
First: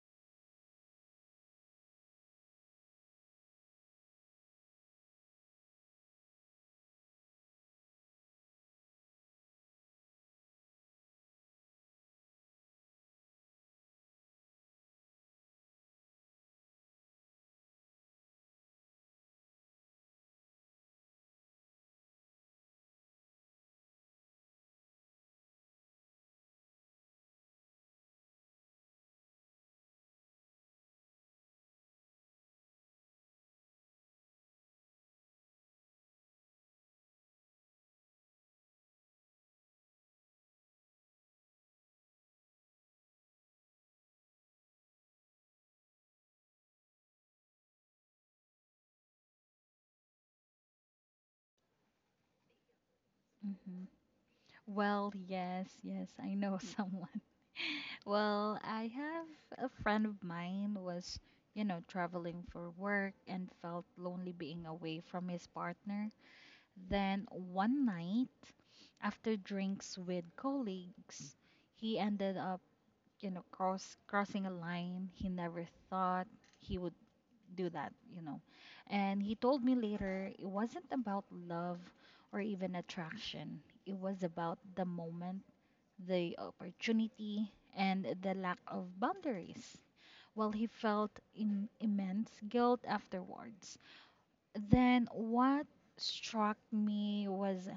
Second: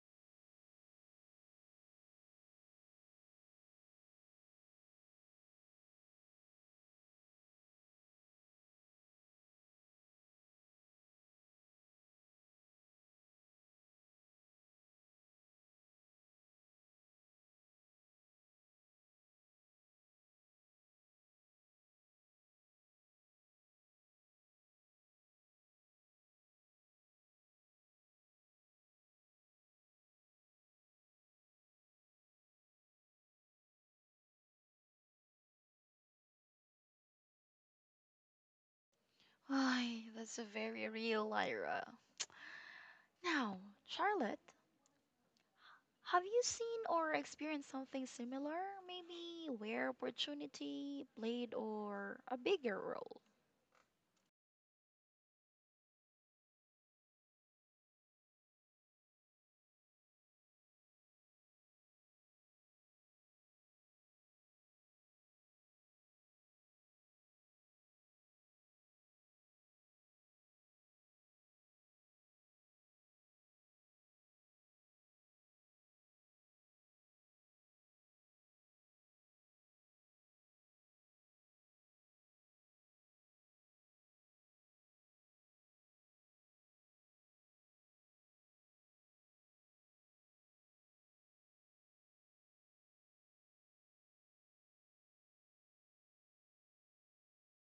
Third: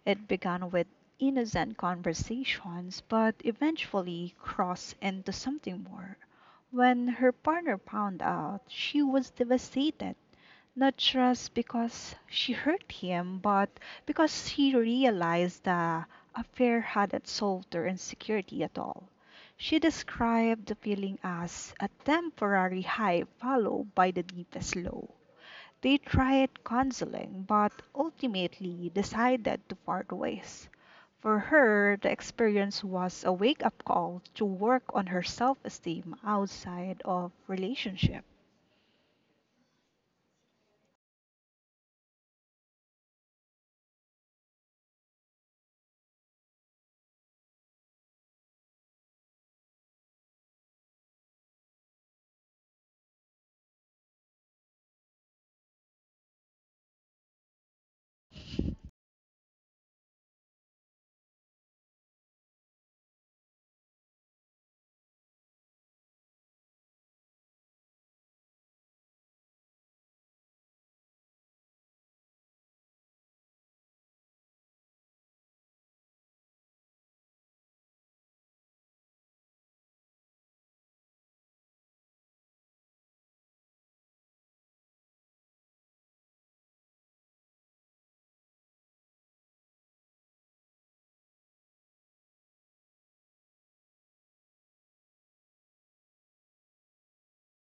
Speaker 2: It began with innocent conversations, but eventually crossed into something more. When her partner found out, she was devastated. Not just because she hurt him, but because she realized the affair hadn't solved her insecurity at all. She described the feeling as a temporary high followed by the deepest low. They tried counseling, but ultimately decided to part ways. For her, the experience was a wake up call to work on her self esteem outside of relationship.
Speaker 1: Ay, that's a very real Lyra. Now, Charlotte, have you seen or experienced something similar? Maybe where opportunity played or a bigger role?
Speaker 3: Mm-hmm. Well, yes, yes, I know someone. Well, I have a friend of mine was, you know, traveling for work and felt lonely being away from his partner. Then one night, after drinks with colleagues, he ended up, you know, crossing a line. He never thought he would do that, you know. And he told me later it wasn't about love or even attraction. It was about the moment, the opportunity, and the lack of boundaries. While he felt in immense guilt afterwards. Then what struck me was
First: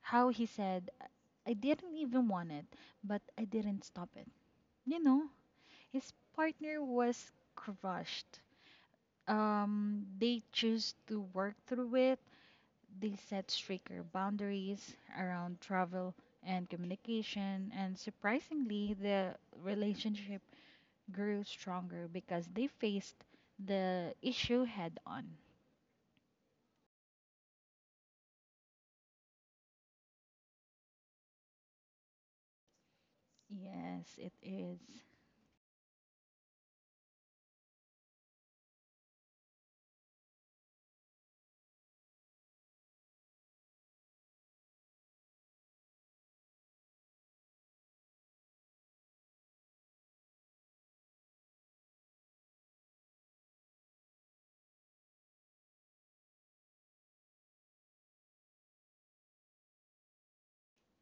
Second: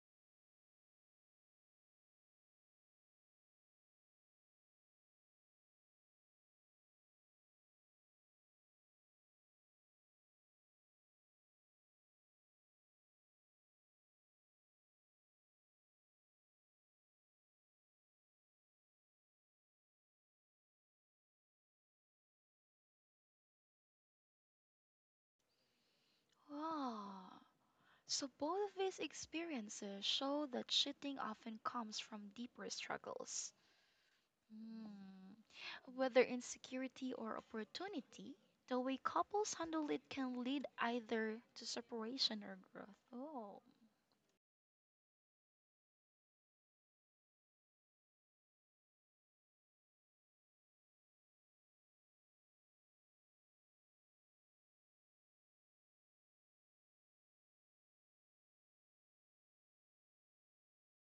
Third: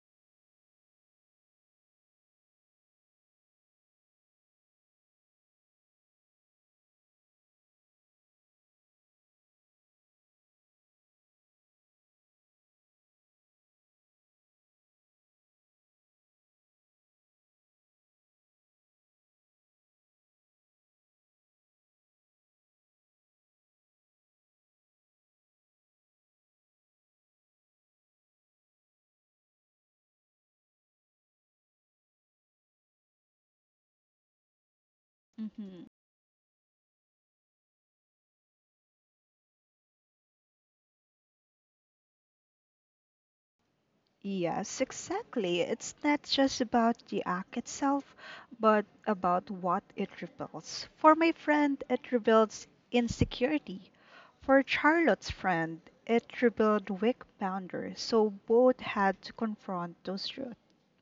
Speaker 3: how he said, I didn't even want it, but I didn't stop it. You know, his partner was crushed. They chose to work through it. They set stricter boundaries around travel and communication, and surprisingly, the relationship grew stronger because they faced the issue head on.
Speaker 1: Ah, so both of these experiences show that cheating often comes from deeper struggles.
Speaker 3: Yes, it is.
Speaker 1: Hmm. Whether insecurity or opportunity, the way couples handle it can lead either to separation or growth. Oh.
Speaker 2: Yes, exactly. It's not just about the act itself, but about what it reveals. For my friend, it reveals insecurity. For Charlotte's friend, it revealed weak boundaries, so both had to confront those truths.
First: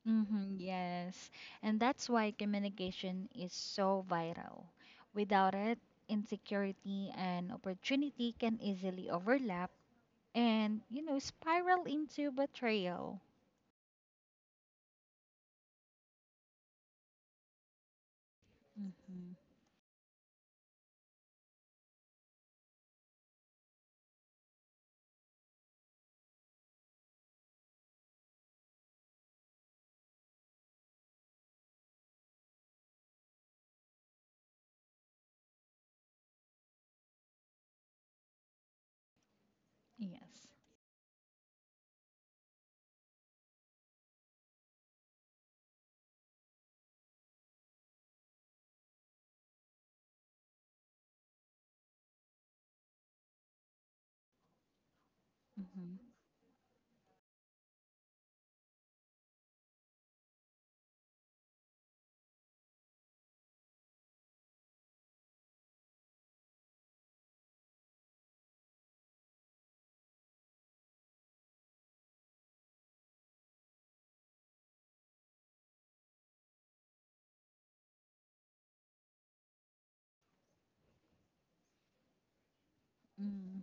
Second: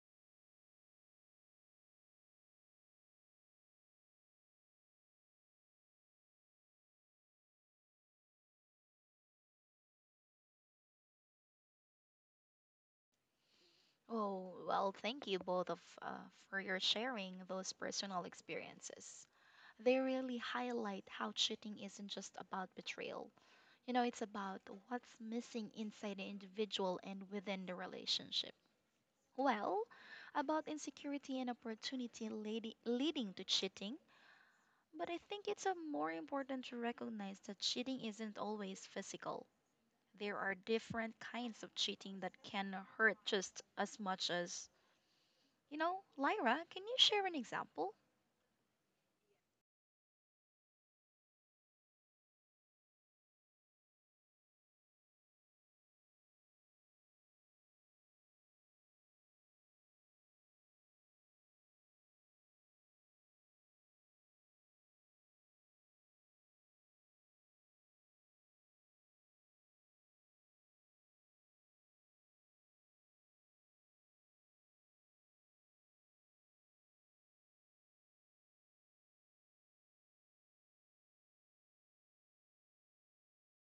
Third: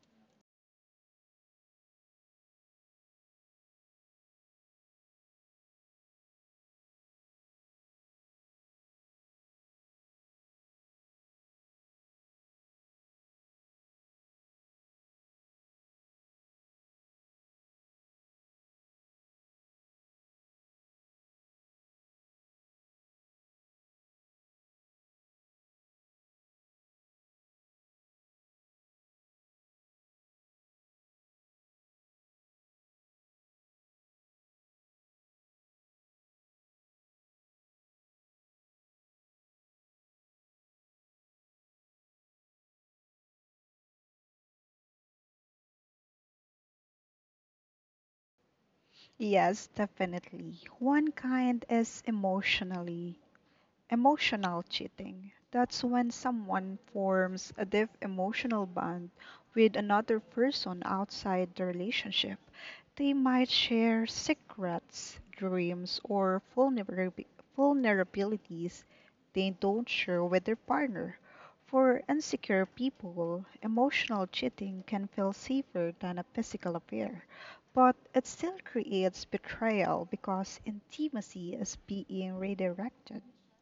Speaker 3: Mm-hmm, yes. And that's why communication is so vital. Without it, insecurity and opportunity can easily overlap and, you know, spiral into betrayal.
Speaker 1: Oh, well, thank you both of for your sharing those personal experiences.
Speaker 3: Mm-hmm.
Speaker 1: They really highlight how cheating isn't just about betrayal. You know, it's about what's missing inside the individual and within the relationship. Well, about insecurity and opportunity leading to cheating, but I think it's a more important to recognize that cheating isn't always physical. There
Speaker 3: Yes.
Speaker 1: are different kinds of cheating that can hurt just as much as, you know, Lyra, can you share an example?
Speaker 2: Yes, definitely. One kind is emotional cheating. That's
Speaker 3: Mm-hmm.
Speaker 2: when someone forms a deep emotional bond with another person outside the relationship. They might share secrets, dreams, or vulnerabilities they don't share with their partner. For insecure people, emotional cheating can feel safer than a physical affair, but it still creates betrayal because intimacy is being redirected.
Speaker 3: Mm.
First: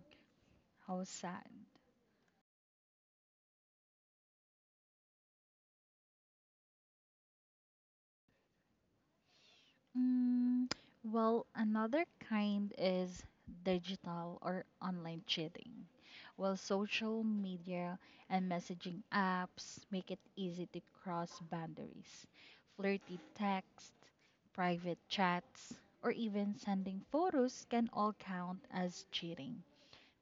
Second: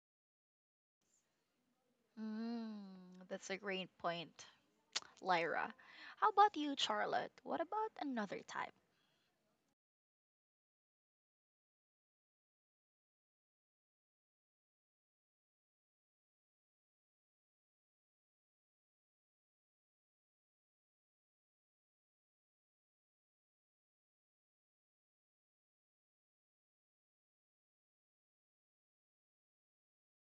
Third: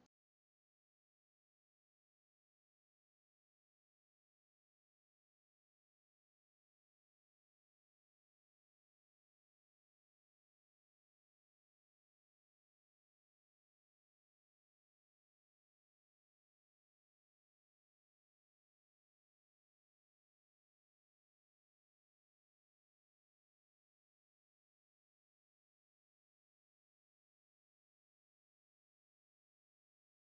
Speaker 3: How sad.
Speaker 1: Mm, that's a great point. Lyra. How about you, Charlotte? What about another type?
Speaker 3: Mm, well, another kind is digital or online cheating. Well, social media and messaging apps make it easy to cross boundaries. Flirty text, private chats, or even sending photos can all count as cheating,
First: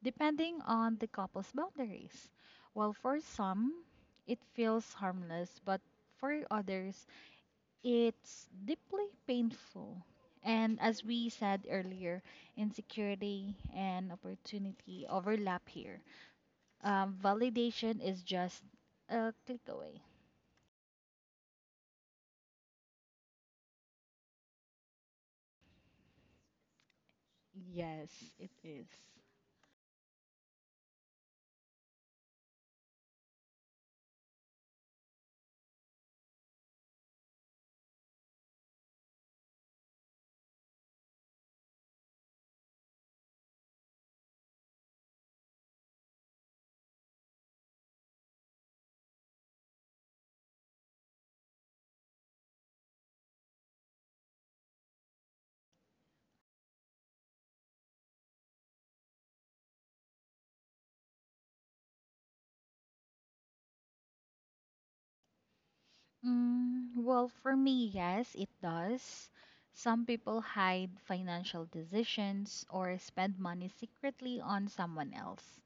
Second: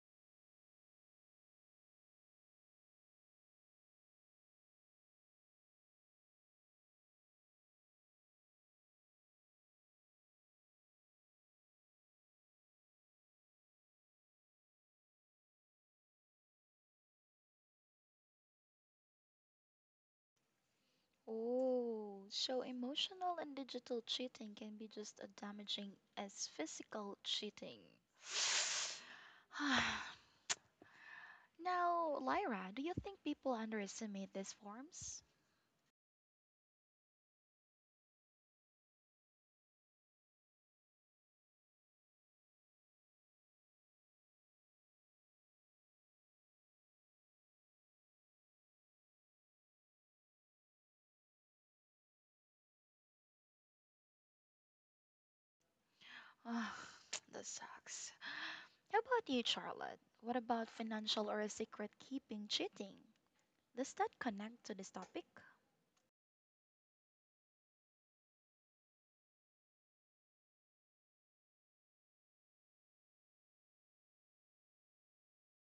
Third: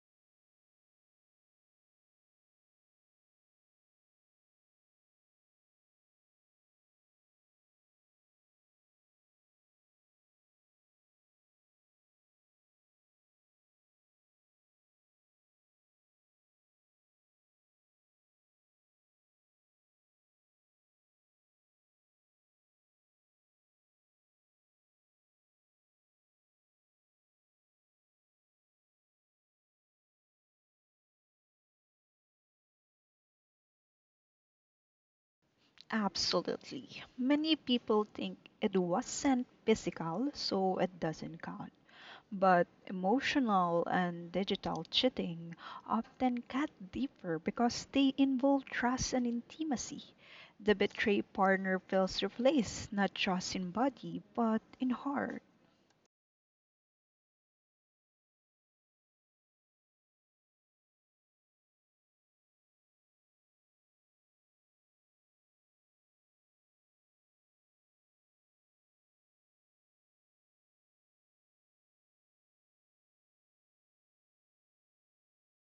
Speaker 3: depending on the couple's boundaries. While for some, it feels harmless, but for others, it's deeply painful. And as we said earlier, insecurity and opportunity overlap here. Validation is just a click away.
Speaker 1: Oh, so emotional and digital cheating can be just as damaging as physical cheating.
Speaker 3: Yes, it is.
Speaker 1: Now, Lyra, do you think people underestimate these forms?
Speaker 2: Absolutely. Many people think it wasn't physical, so it doesn't count. But emotional and digital cheating often cut deeper because they involve trust and intimacy. The betrayed partner feels replaced not just in body, but in heart.
Speaker 1: Ah, that sucks. How about you, Charlotte? What about financial or secret keeping cheating? Does that connect to this topic?
Speaker 3: Mm, well, for me, yes, it does. Some people hide financial decisions or spend money secretly on someone else.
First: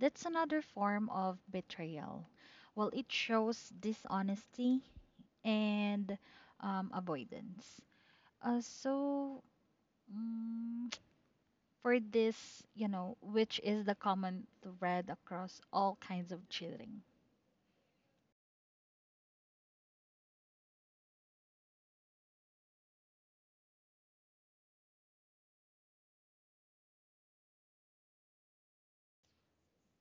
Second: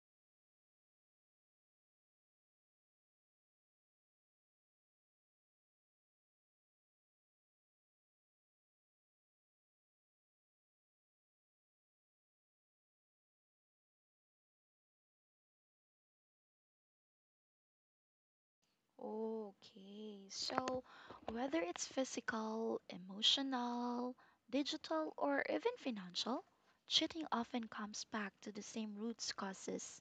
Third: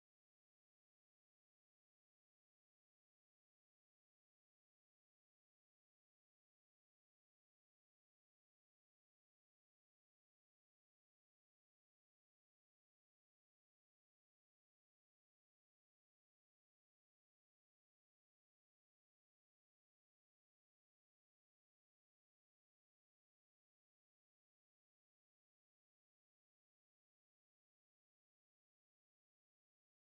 Speaker 3: That's another form of betrayal. Well, it shows dishonesty and avoidance. So, mm, for this, you know, which is the common thread across all kinds of cheating.
Speaker 1: Okay, so whether it's physical, emotional, digital, or even financial, cheating often comes back to the same root causes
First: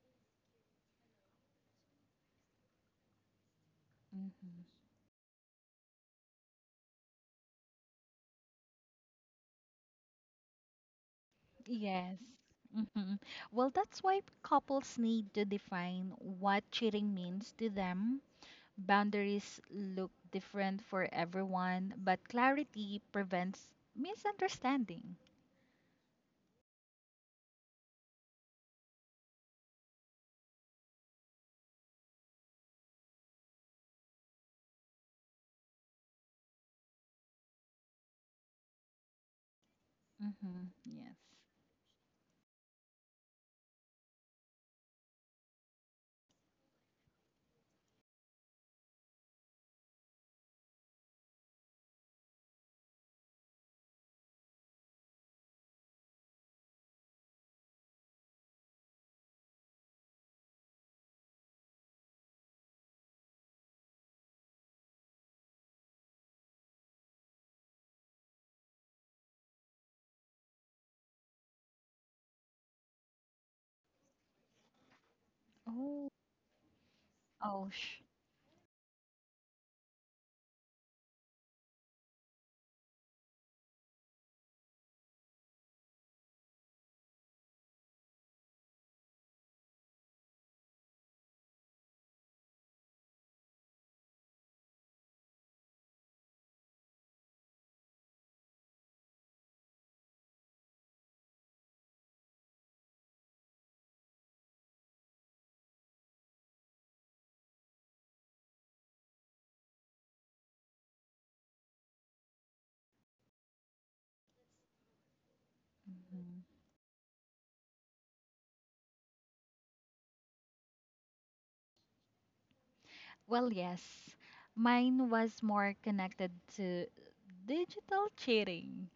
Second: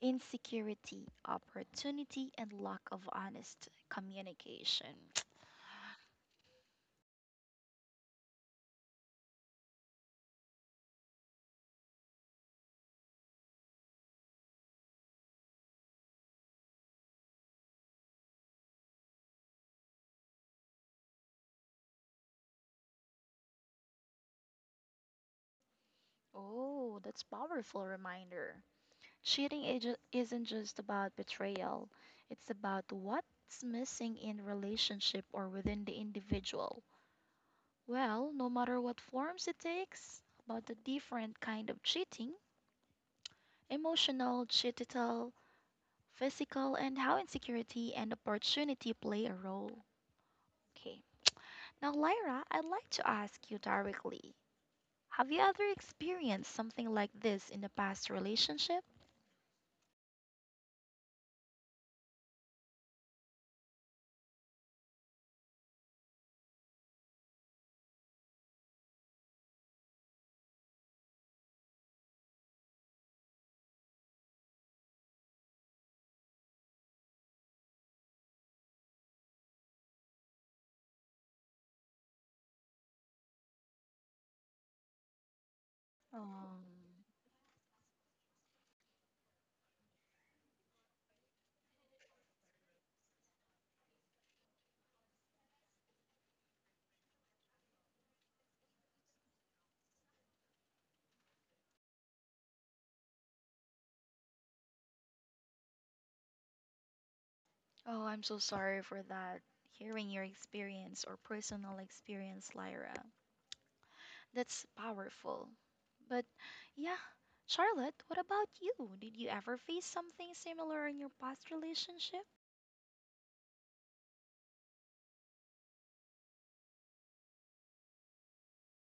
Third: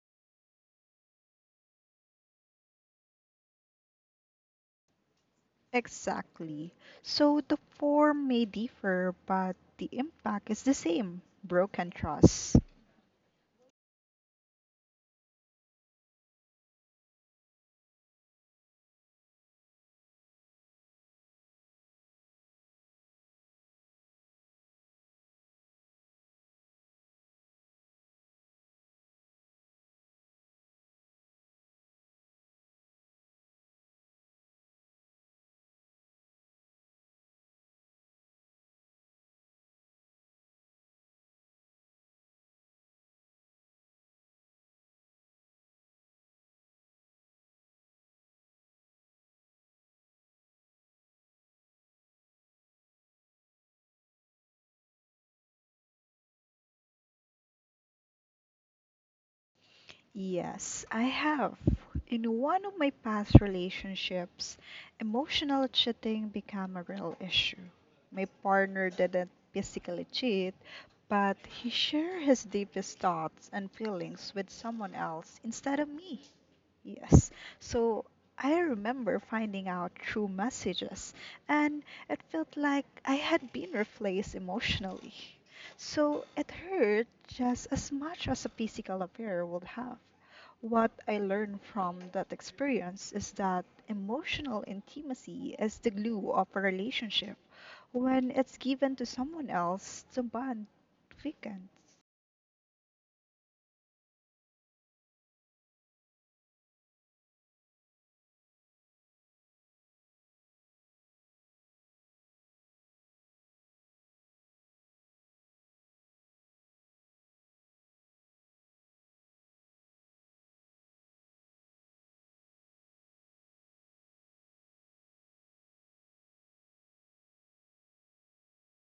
Speaker 1: insecurity, opportunity, and lack of honest
Speaker 3: Hmm.
Speaker 1: communication.
Speaker 2: Exactly. So the form may differ, but the impact is the same broken
Speaker 3: Yes.
Speaker 2: trust.
Speaker 3: Hmm. Well, that's why couples need to define what cheating means to them. Boundaries look different for everyone, but clarity prevents misunderstanding.
Speaker 1: Oh, that's powerful reminder. Cheating isn't just about betrayal, it's about what's missing in relationship or within the individual. Well, no matter what forms it takes, about
Speaker 3: Mm-hmm.
Speaker 1: the
Speaker 3: Yes.
Speaker 1: different kind of cheating, emotional, digital, physical, and how insecurity and opportunity play a role. Okay. Now, Lyra, I'd like to ask you directly. Have you ever experienced something like this in the past relationship?
Speaker 2: Yes, I have. In one of my past relationships, emotional cheating became a real issue. My partner didn't physically cheat, but he shared his deepest thoughts and feelings with someone else instead of
Speaker 3: Oh,
Speaker 2: me. Yes,
Speaker 3: oh, sh-,
Speaker 2: so I remember finding out through messages, and it felt like I had been replaced emotionally. So it
Speaker 1: Um.
Speaker 2: hurt just as much as a physical affair would have. What I learned from that experience is that emotional intimacy is the glue of a relationship. When it's given to someone else, the bond weakens.
Speaker 1: Oh, I'm so sorry for that. Hearing your experience or personal experience, Lyra. That's powerful. But yeah, Charlotte, what about you? Did you ever face something similar in your past relationship?
Speaker 3: well, yes. Mine was more connected to digital cheating.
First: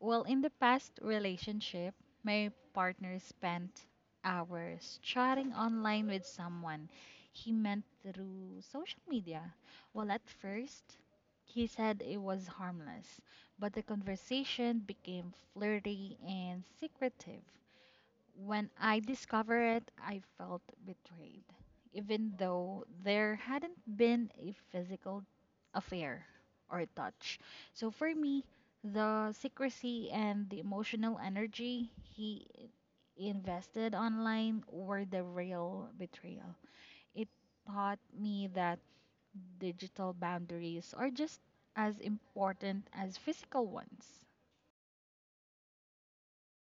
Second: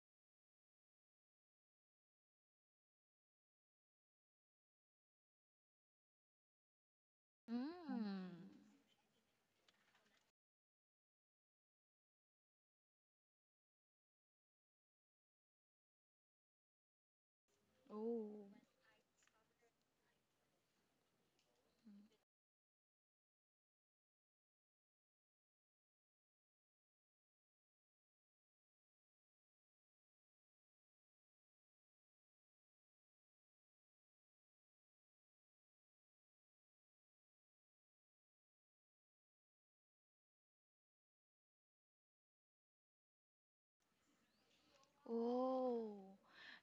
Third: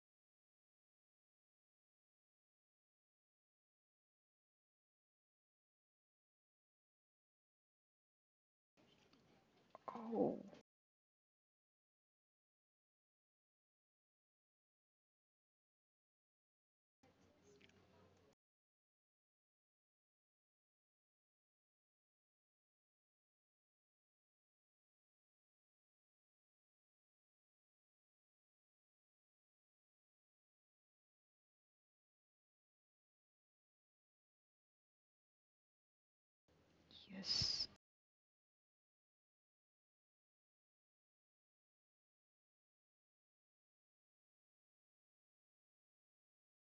Speaker 3: Well, in the past relationship, my partner spent hours chatting online with someone he
Speaker 1: Mm.
Speaker 3: met
Speaker 1: Mm.
Speaker 3: through social media. Well, at
Speaker 2: Oh,
Speaker 3: first, he said it was harmless, but the conversation became flirty and secretive.
Speaker 1: Oh.
Speaker 3: When I discovered it, I felt betrayed, even though there hadn't been a physical affair or touch. So for me, the secrecy and the emotional energy he invested online were the real betrayal. It
Speaker 2: yes.
Speaker 3: taught me that digital boundaries are just as important as physical ones.
Speaker 1: Oh,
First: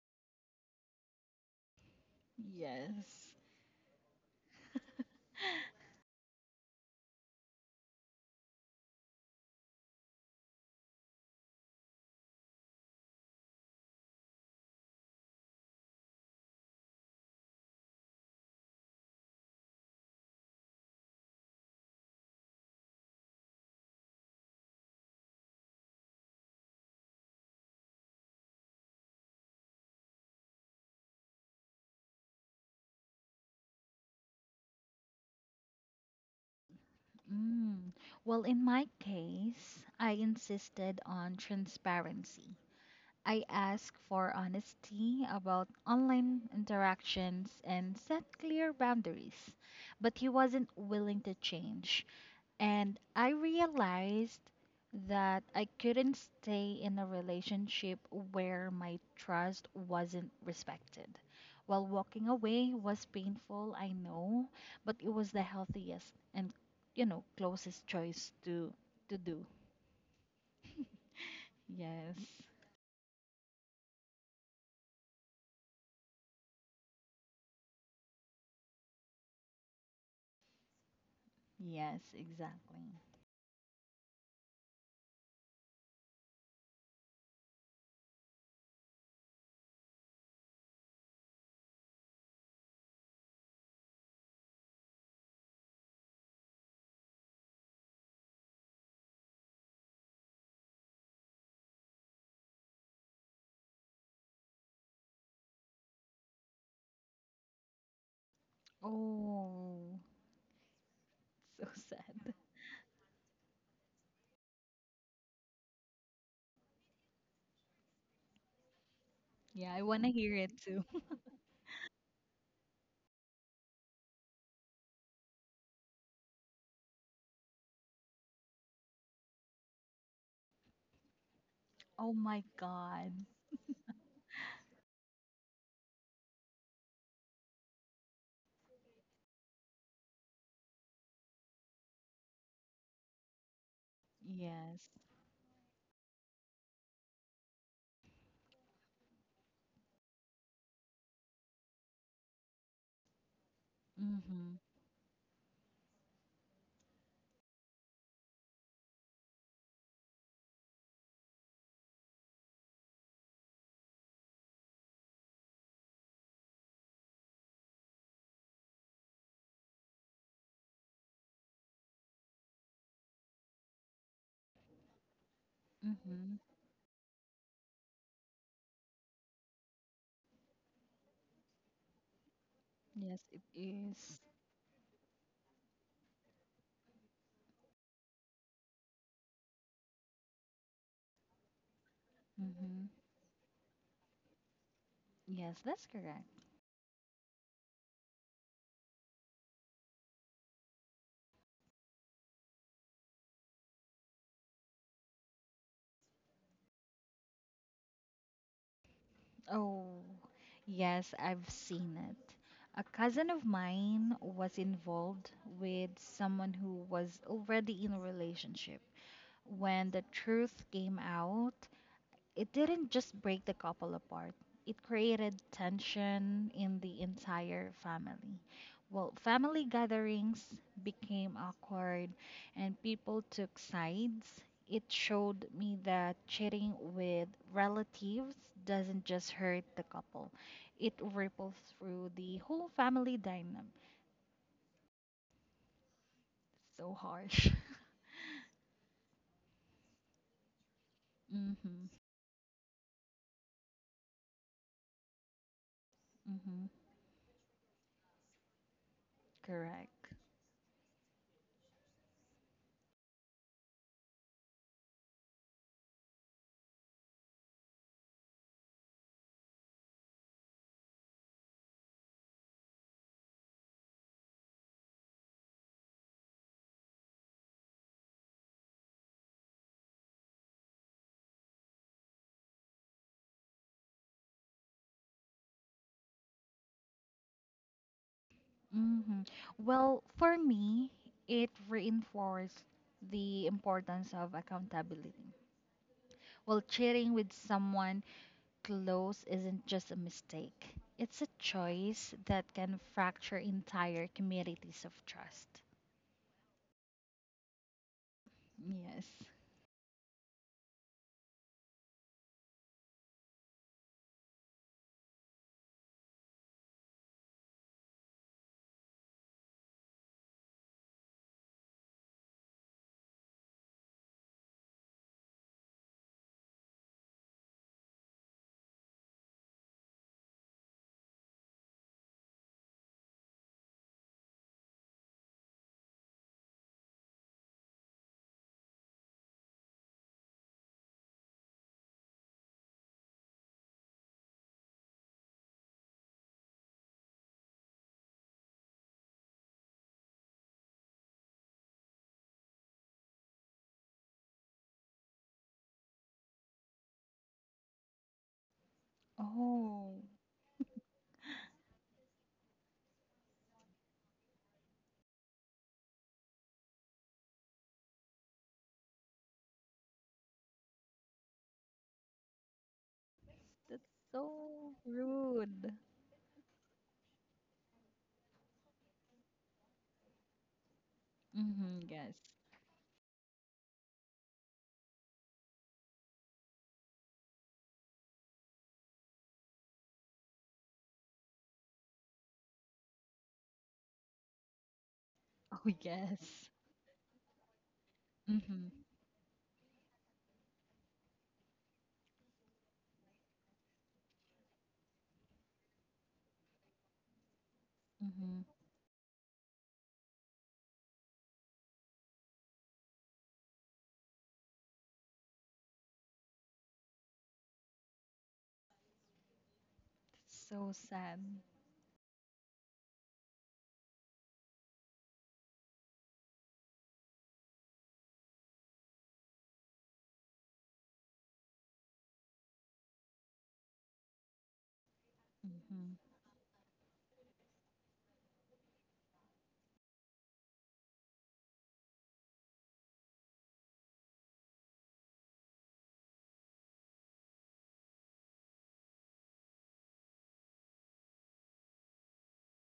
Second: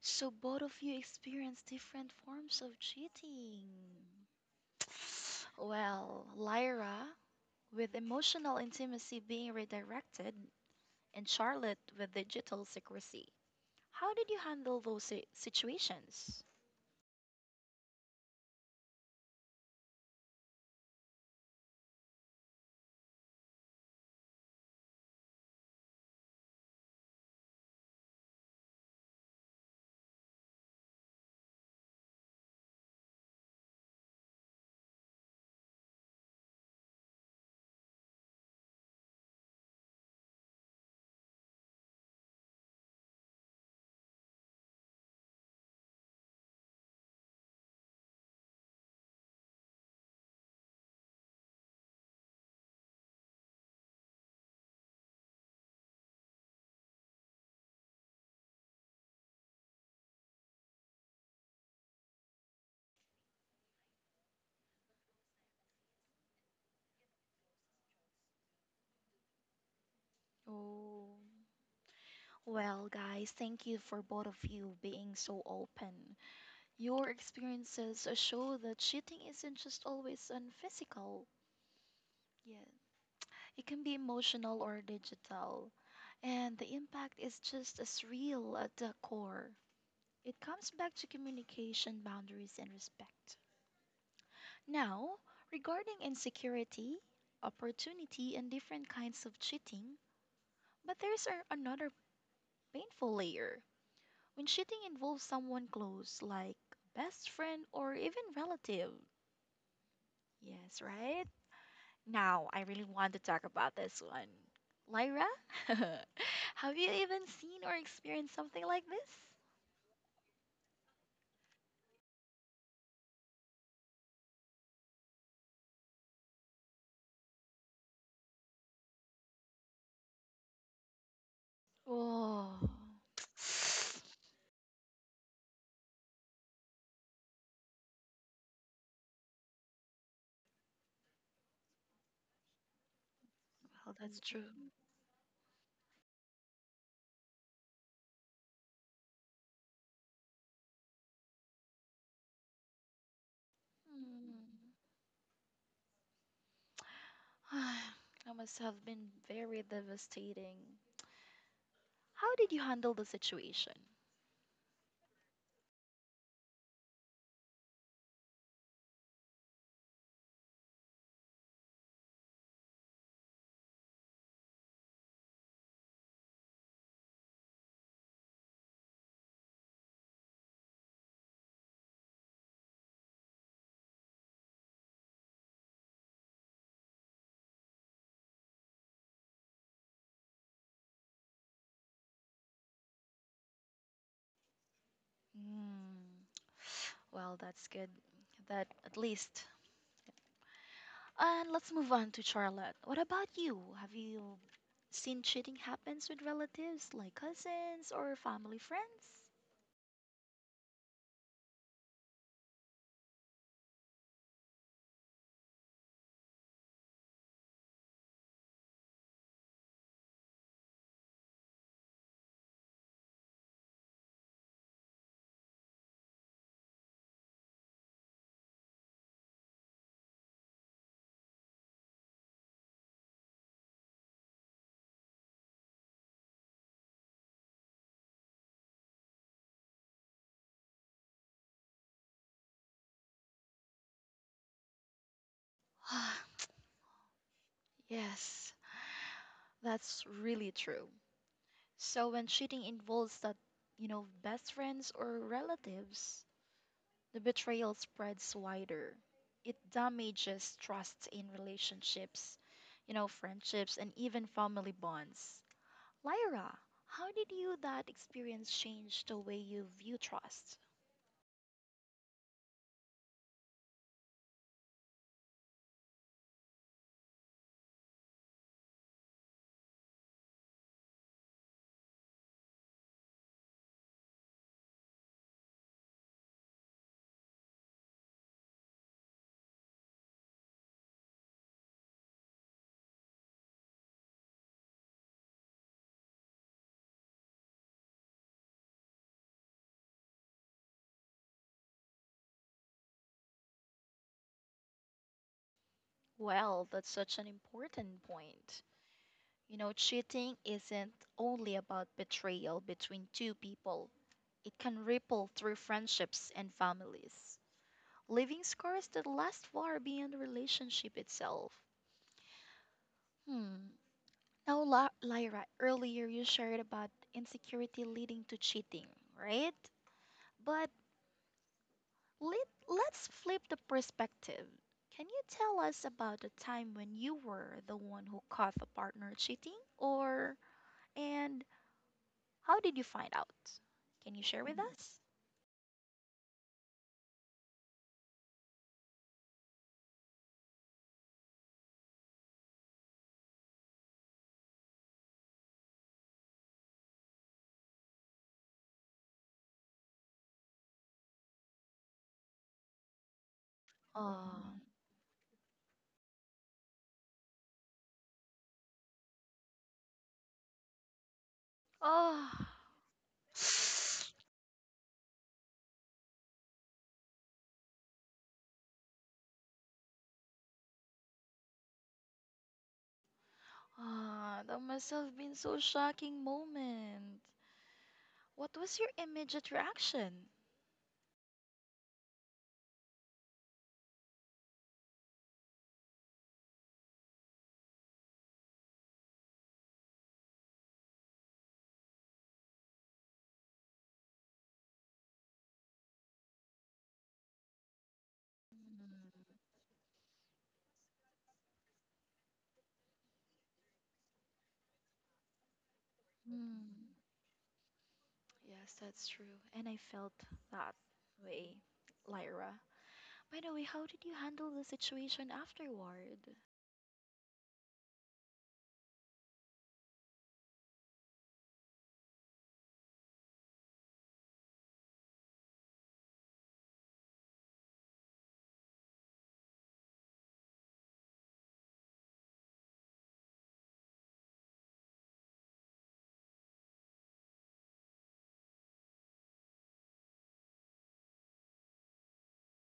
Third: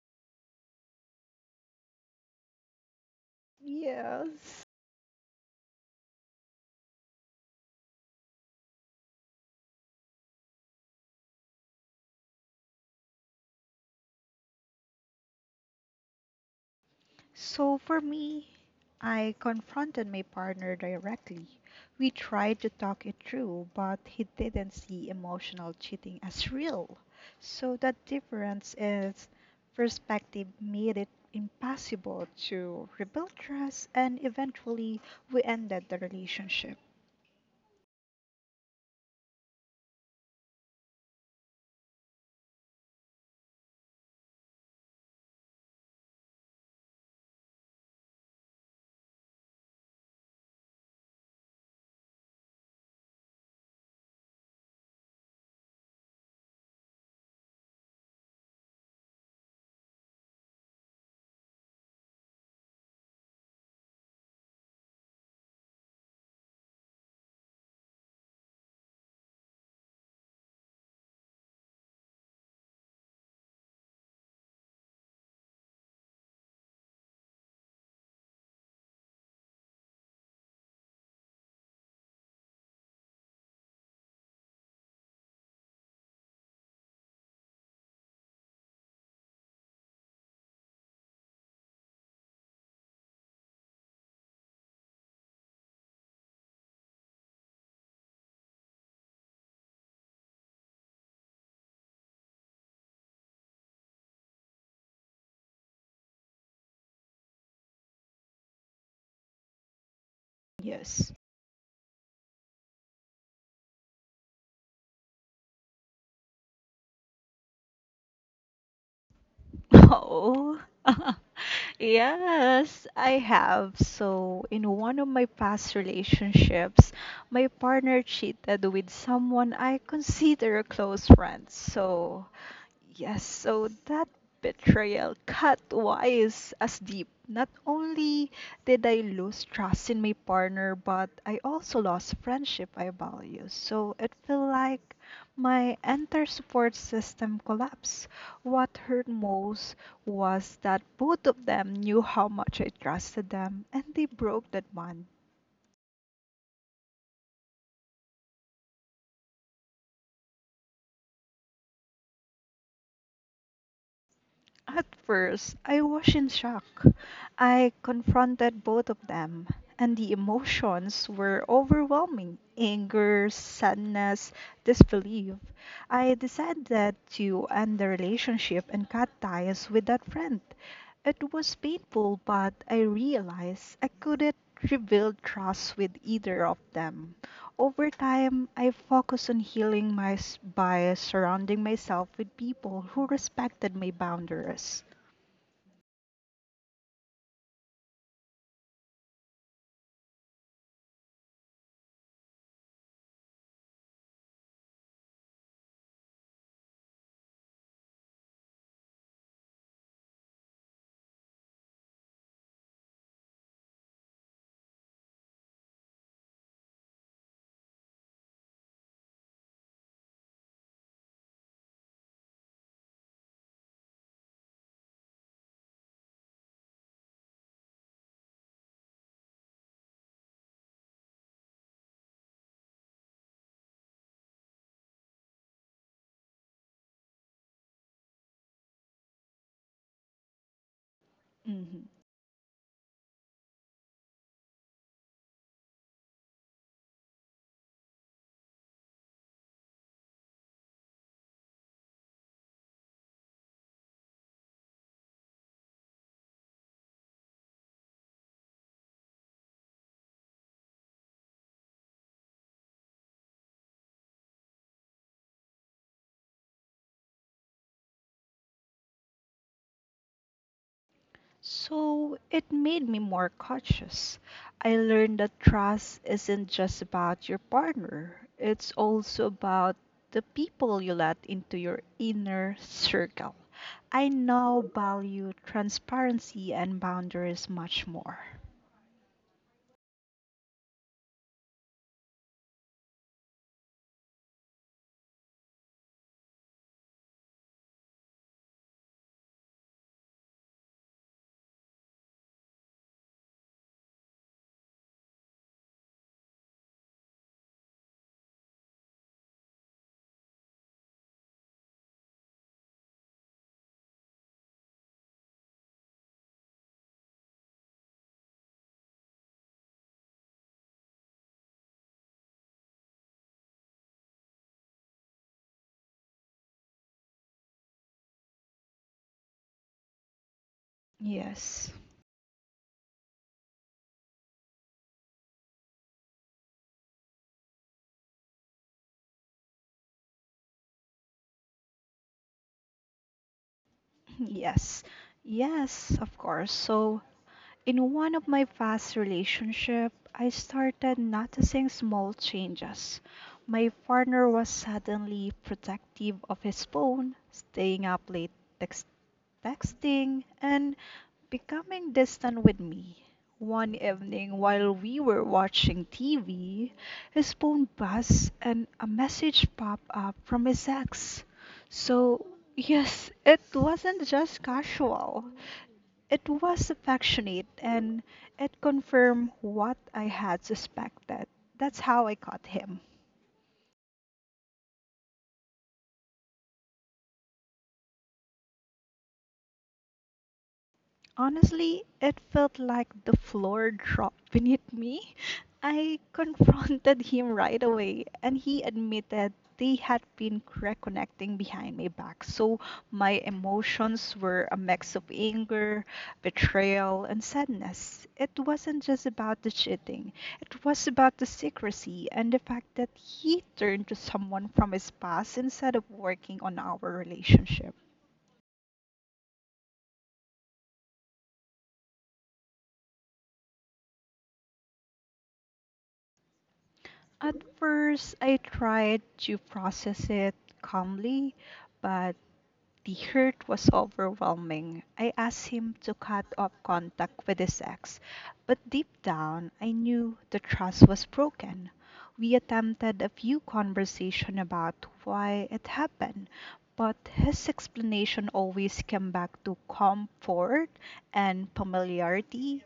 Speaker 1: so both of you experienced different forms of
Speaker 3: Yes.
Speaker 1: cheating.
Speaker 2: Yes.
Speaker 1: Well, Lyra, with emotional intimacy being redirected, and Charlotte with digital secrecy. How did you handle those situations?
Speaker 2: So for me, I confronted my partner directly. We tried to talk it through, but he didn't see emotional cheating as real. So that difference is perspective made it impossible to rebuild trust and eventually we ended the relationship.
Speaker 3: Mm. Well, in my case, I insisted on transparency. I asked for honesty about online interactions and set clear boundaries, but he wasn't willing to change. And I realized that I couldn't stay in a relationship where my trust wasn't respected. While walking away was painful, I know, but it was the healthiest and, you know, closest choice to do.
Speaker 1: Oh.
Speaker 3: Yes.
Speaker 1: Well, guys, thank you for both of you being so open. Your experiences show that cheating isn't just always on physical.
Speaker 3: Yes,
Speaker 1: Yeah.
Speaker 3: exactly.
Speaker 1: It can be emotional or digital, and the impact is just as real at the core. It comes back to communication, boundaries, and respect. Now, regarding insecurity, opportunity, and different kinds of cheating, but there's another painful layer when cheating involves someone close, like best friend or even relative.
Speaker 3: Oh,
Speaker 1: Yes,
Speaker 2: Yes.
Speaker 1: right?
Speaker 3: so sad.
Speaker 1: Now, I really want to talk about this one. Lyra, have you even seen or experienced something like this?
Speaker 3: Yeah, I want to hear it
Speaker 2: Oh,
Speaker 3: too.
Speaker 2: yes, I have. So, in one of my past relationships, my partner cheated with someone I consider a close friend.
Speaker 3: Oh
Speaker 2: So,
Speaker 3: my
Speaker 1: Oh,
Speaker 3: God.
Speaker 2: yes, so that betrayal cut wise as deep. Not only did I lose trust in my partner, but I also lost friendship I value.
Speaker 1: well,
Speaker 2: So it
Speaker 1: that's true.
Speaker 2: felt
Speaker 3: Yes.
Speaker 2: like my entire support system collapsed. What hurt most was that both of them knew how much I trusted them and they
Speaker 1: Hmm.
Speaker 2: broke
Speaker 3: Mm-hmm.
Speaker 2: that bond.
Speaker 1: That must have been very devastating. How did you handle the situation?
Speaker 2: At first, I was in shock. I confronted both of them, and the emotions were overwhelming anger, sadness, disbelief. I
Speaker 3: Mm-hmm.
Speaker 2: decided to end the relationship and cut ties with that friend. It was painful, but I
Speaker 3: Yes, it
Speaker 2: realized I
Speaker 3: is.
Speaker 2: couldn't rebuild trust with either of them. Over time, I focused on healing by surrounding myself with people
Speaker 3: Mm-hmm.
Speaker 2: who respected my boundaries.
Speaker 3: Yes, that's
Speaker 1: Mm,
Speaker 3: correct.
Speaker 1: well, that's good that at least. And let's move on to Charlotte. What about you? Have you seen cheating happens with relatives like cousins or family friends?
Speaker 3: Oh, yes, I've seen it. A cousin of mine was involved with someone who was already in a relationship. When the truth came out, it didn't just break the couple apart. It created tension in the entire family. Well, family gatherings became awkward and people took sides. It showed me that cheating with relatives doesn't just hurt the couple, it ripples
Speaker 2: Mhm.
Speaker 3: through the whole family dynamic. So harsh.
Speaker 1: Yes, that's really true.
Speaker 3: Mm-hmm.
Speaker 1: So when cheating involves that, you know, best friends or relatives,
Speaker 3: Mm-hmm.
Speaker 1: the betrayal spreads wider. It
Speaker 3: Correct.
Speaker 1: damages trust in relationships, you know, friendships and even family bonds. Lyra, how did you that experience change the way you view trust?
Speaker 2: So it made me more cautious. I learned that trust isn't just about your partner, it's also about the people you let into your inner circle. I now value transparency and boundaries much more.
Speaker 3: Hmm. Well, for me, it reinforced the importance of accountability. Well, cheating with someone close isn't just a mistake, it's a choice that can fracture entire communities of trust.
Speaker 1: Well, that's such an important point.
Speaker 3: Yes.
Speaker 1: You know, cheating isn't only about betrayal between two people, it can ripple through friendships and families, leaving scars that last far beyond the relationship itself. Hmm. Now, Lyra, earlier you shared about insecurity leading to cheating, right? But
Speaker 2: Yes,
Speaker 1: let's flip the perspective. Can you tell us about the time when you were the one who caught the partner cheating? Or, and how did you find out? Can you share with
Speaker 2: yes,
Speaker 1: us?
Speaker 2: yes, of course. So in one of my past relationships, I started noticing small changes. My partner was suddenly protective of his phone, staying up late text-
Speaker 3: Oh,
Speaker 2: texting, and becoming distant with me. One evening,
Speaker 1: Oh.
Speaker 2: while we were watching TV, his phone buzzed and a message popped up from his ex. So,
Speaker 1: Oh.
Speaker 2: yes, it
Speaker 3: that's
Speaker 2: wasn't just
Speaker 3: so
Speaker 2: casual.
Speaker 3: rude.
Speaker 2: It was affectionate and it confirmed what I had suspected.
Speaker 3: Mm-hmm,
Speaker 2: That's how
Speaker 3: yes.
Speaker 2: I caught him.
Speaker 1: Ah, that must have been so shocking moment. What was your immediate reaction?
Speaker 2: Honestly, it felt like the floor dropped beneath me.
Speaker 3: Oh,
Speaker 2: I
Speaker 3: yes.
Speaker 2: confronted him right away, and he
Speaker 3: Mm-hmm.
Speaker 2: admitted they had been reconnecting behind my back. So my emotions were a mix of anger, betrayal, and sadness. It
Speaker 3: Mm-hmm.
Speaker 2: wasn't just about the cheating, it was about the secrecy and the fact that he turned to someone from his past instead of working on our
Speaker 1: Hmm.
Speaker 2: relationship.
Speaker 1: Yes, that's true. And I felt
Speaker 3: So
Speaker 1: that
Speaker 3: sad.
Speaker 1: way, Lyra. By the way, how did you handle the situation afterward?
Speaker 2: At first, I tried to process it calmly, but the hurt was overwhelming. I asked him
Speaker 3: Mm-hmm.
Speaker 2: to cut off contact with his ex, but deep down I knew the trust was broken. We attempted a few conversation about why it happened, but his explanation always came back to comfort and familiarity.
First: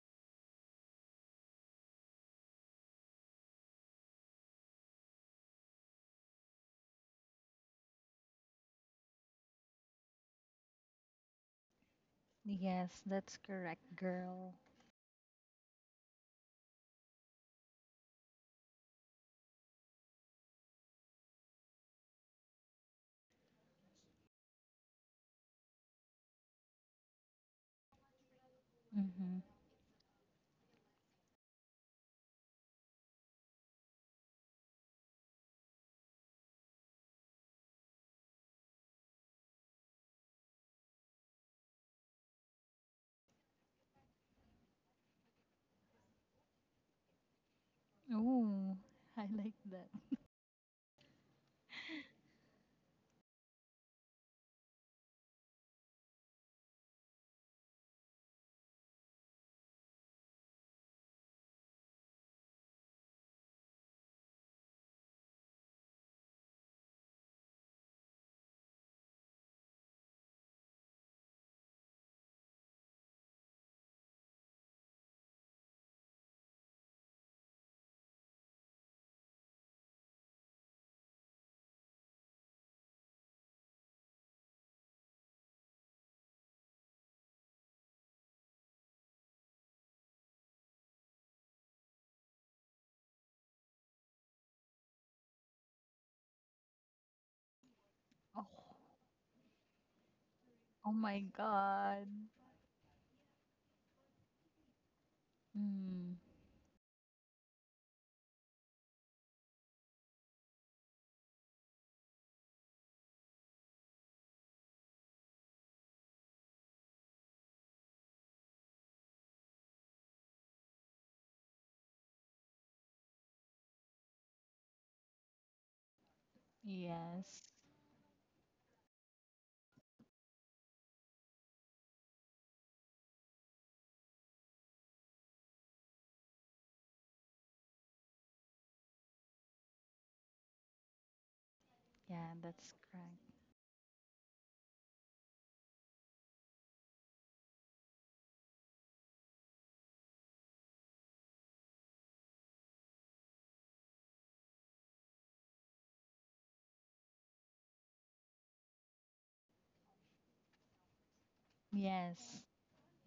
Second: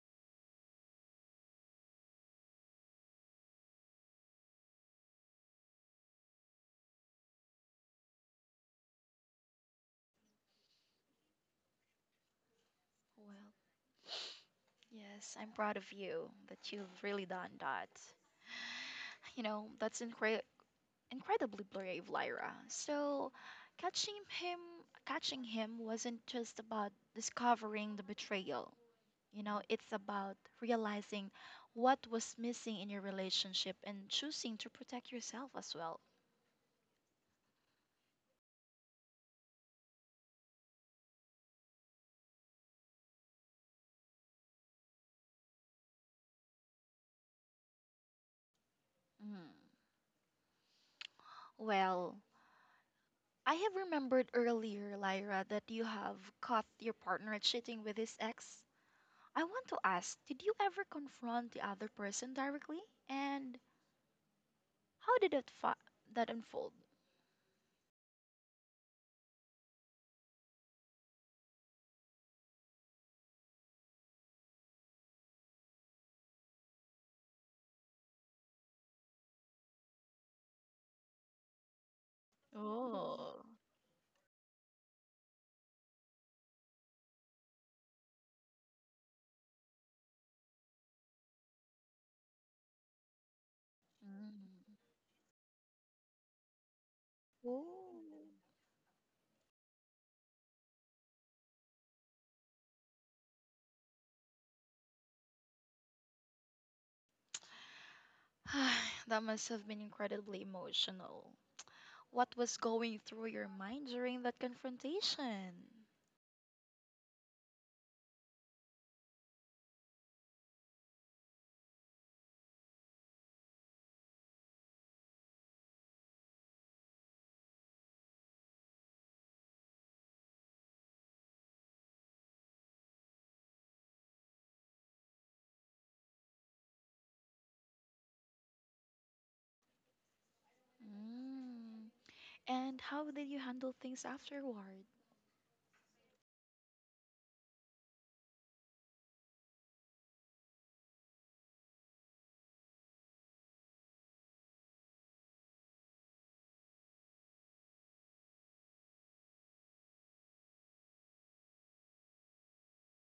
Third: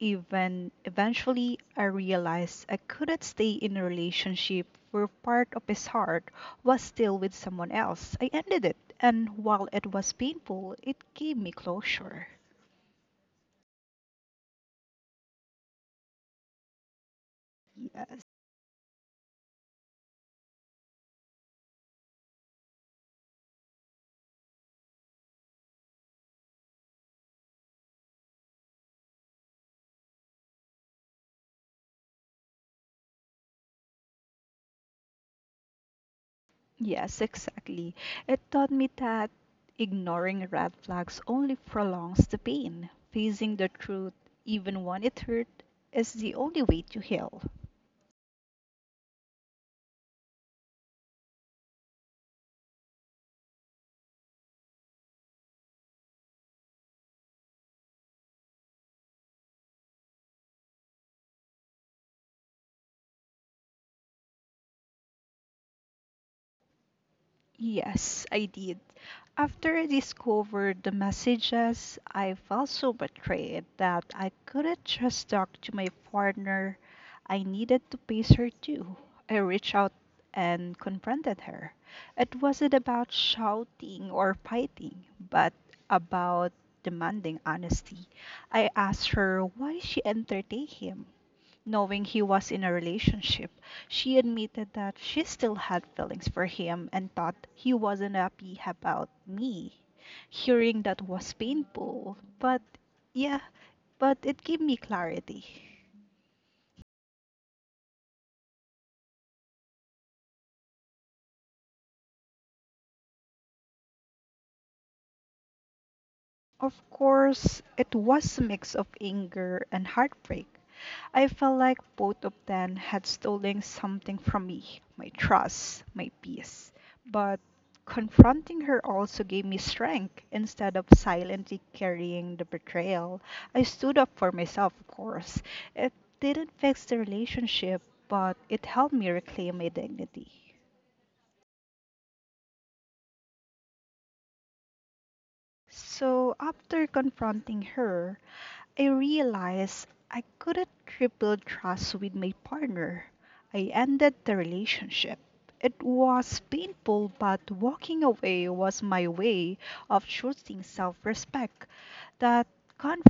Speaker 2: Even eventually I realized I couldn't stay in a relationship where part of his heart was still with someone else. I ended it, and while it was painful, it gave me closure.
Speaker 3: Yes, that's
Speaker 1: Well,
Speaker 3: correct, girl.
Speaker 1: yes, I'm proud of you that you've really done that.
Speaker 2: Yes,
Speaker 1: You know, that's incredibly brave, Lyra. So catching him catching him wasn't just about discovering the betrayal. You
Speaker 3: Mhm.
Speaker 1: know, it's about realizing what was missing in your relationship and choosing to protect yourself as well.
Speaker 2: yes, exactly. It taught me that ignoring red flags only prolongs the pain. Facing the truth, even when it hurt, is the only way to heal.
Speaker 3: Oh, I
Speaker 1: Mm.
Speaker 3: like that.
Speaker 1: Well, I have remembered earlier, Lyra, that you have caught your partner cheating with his ex. I want to ask, did you ever confront the other person directly? And how did it that unfold?
Speaker 2: Yes, I did. After I discovered the messages, I felt so betrayed that I couldn't just talk to my partner. I needed to face her too. I reached out and confronted her. It wasn't about
Speaker 1: Oh.
Speaker 2: shouting or fighting, but about demanding honesty. I asked her why she entertained him knowing he was in a relationship. She admitted
Speaker 1: Mm.
Speaker 2: that she still had feelings for him and thought he wasn't
Speaker 1: Oh.
Speaker 3: Oh,
Speaker 2: happy about me. Hearing
Speaker 3: oh
Speaker 2: that
Speaker 3: my
Speaker 2: was
Speaker 3: God.
Speaker 2: painful, but yeah, but it gave me clarity.
Speaker 3: Mm.
Speaker 1: That must have been incredibly emotional. What was going through your mind during that confrontation?
Speaker 2: Of course, it was a mix of anger and heartbreak. I felt like both of them had stolen something from me my trust, my peace. But
Speaker 3: Yes.
Speaker 2: confronting her also gave me strength. Instead of silently carrying the betrayal, I stood up for myself, of course. It didn't fix the relationship, but it helped me reclaim my dignity.
Speaker 1: Mm.
Speaker 3: Yeah, that's
Speaker 1: And how
Speaker 3: correct.
Speaker 1: did you handle things afterward?
Speaker 2: So, after confronting her, I realized I couldn't rebuild trust with my partner. I ended the relationship. It was painful, but walking away was my way of choosing self respect.
Speaker 3: Yes.
Speaker 2: That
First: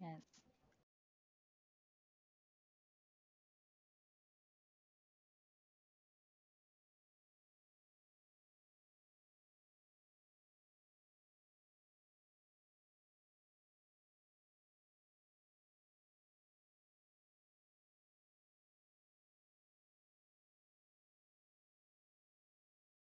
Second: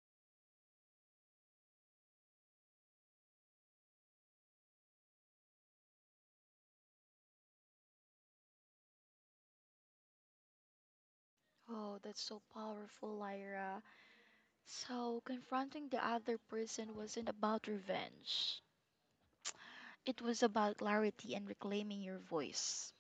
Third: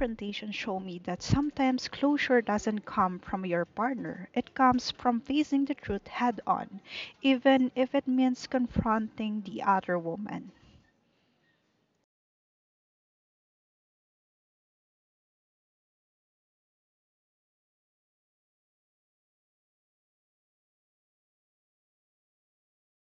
Speaker 3: Yes.
Speaker 2: showed me that sometimes closure doesn't come from your partner, it comes from facing the truth head on, even if it means confronting the other woman.
Speaker 1: Oh, that's so powerful, Lyra. So, confronting the other person wasn't about revenge, it was about clarity and reclaiming your voice.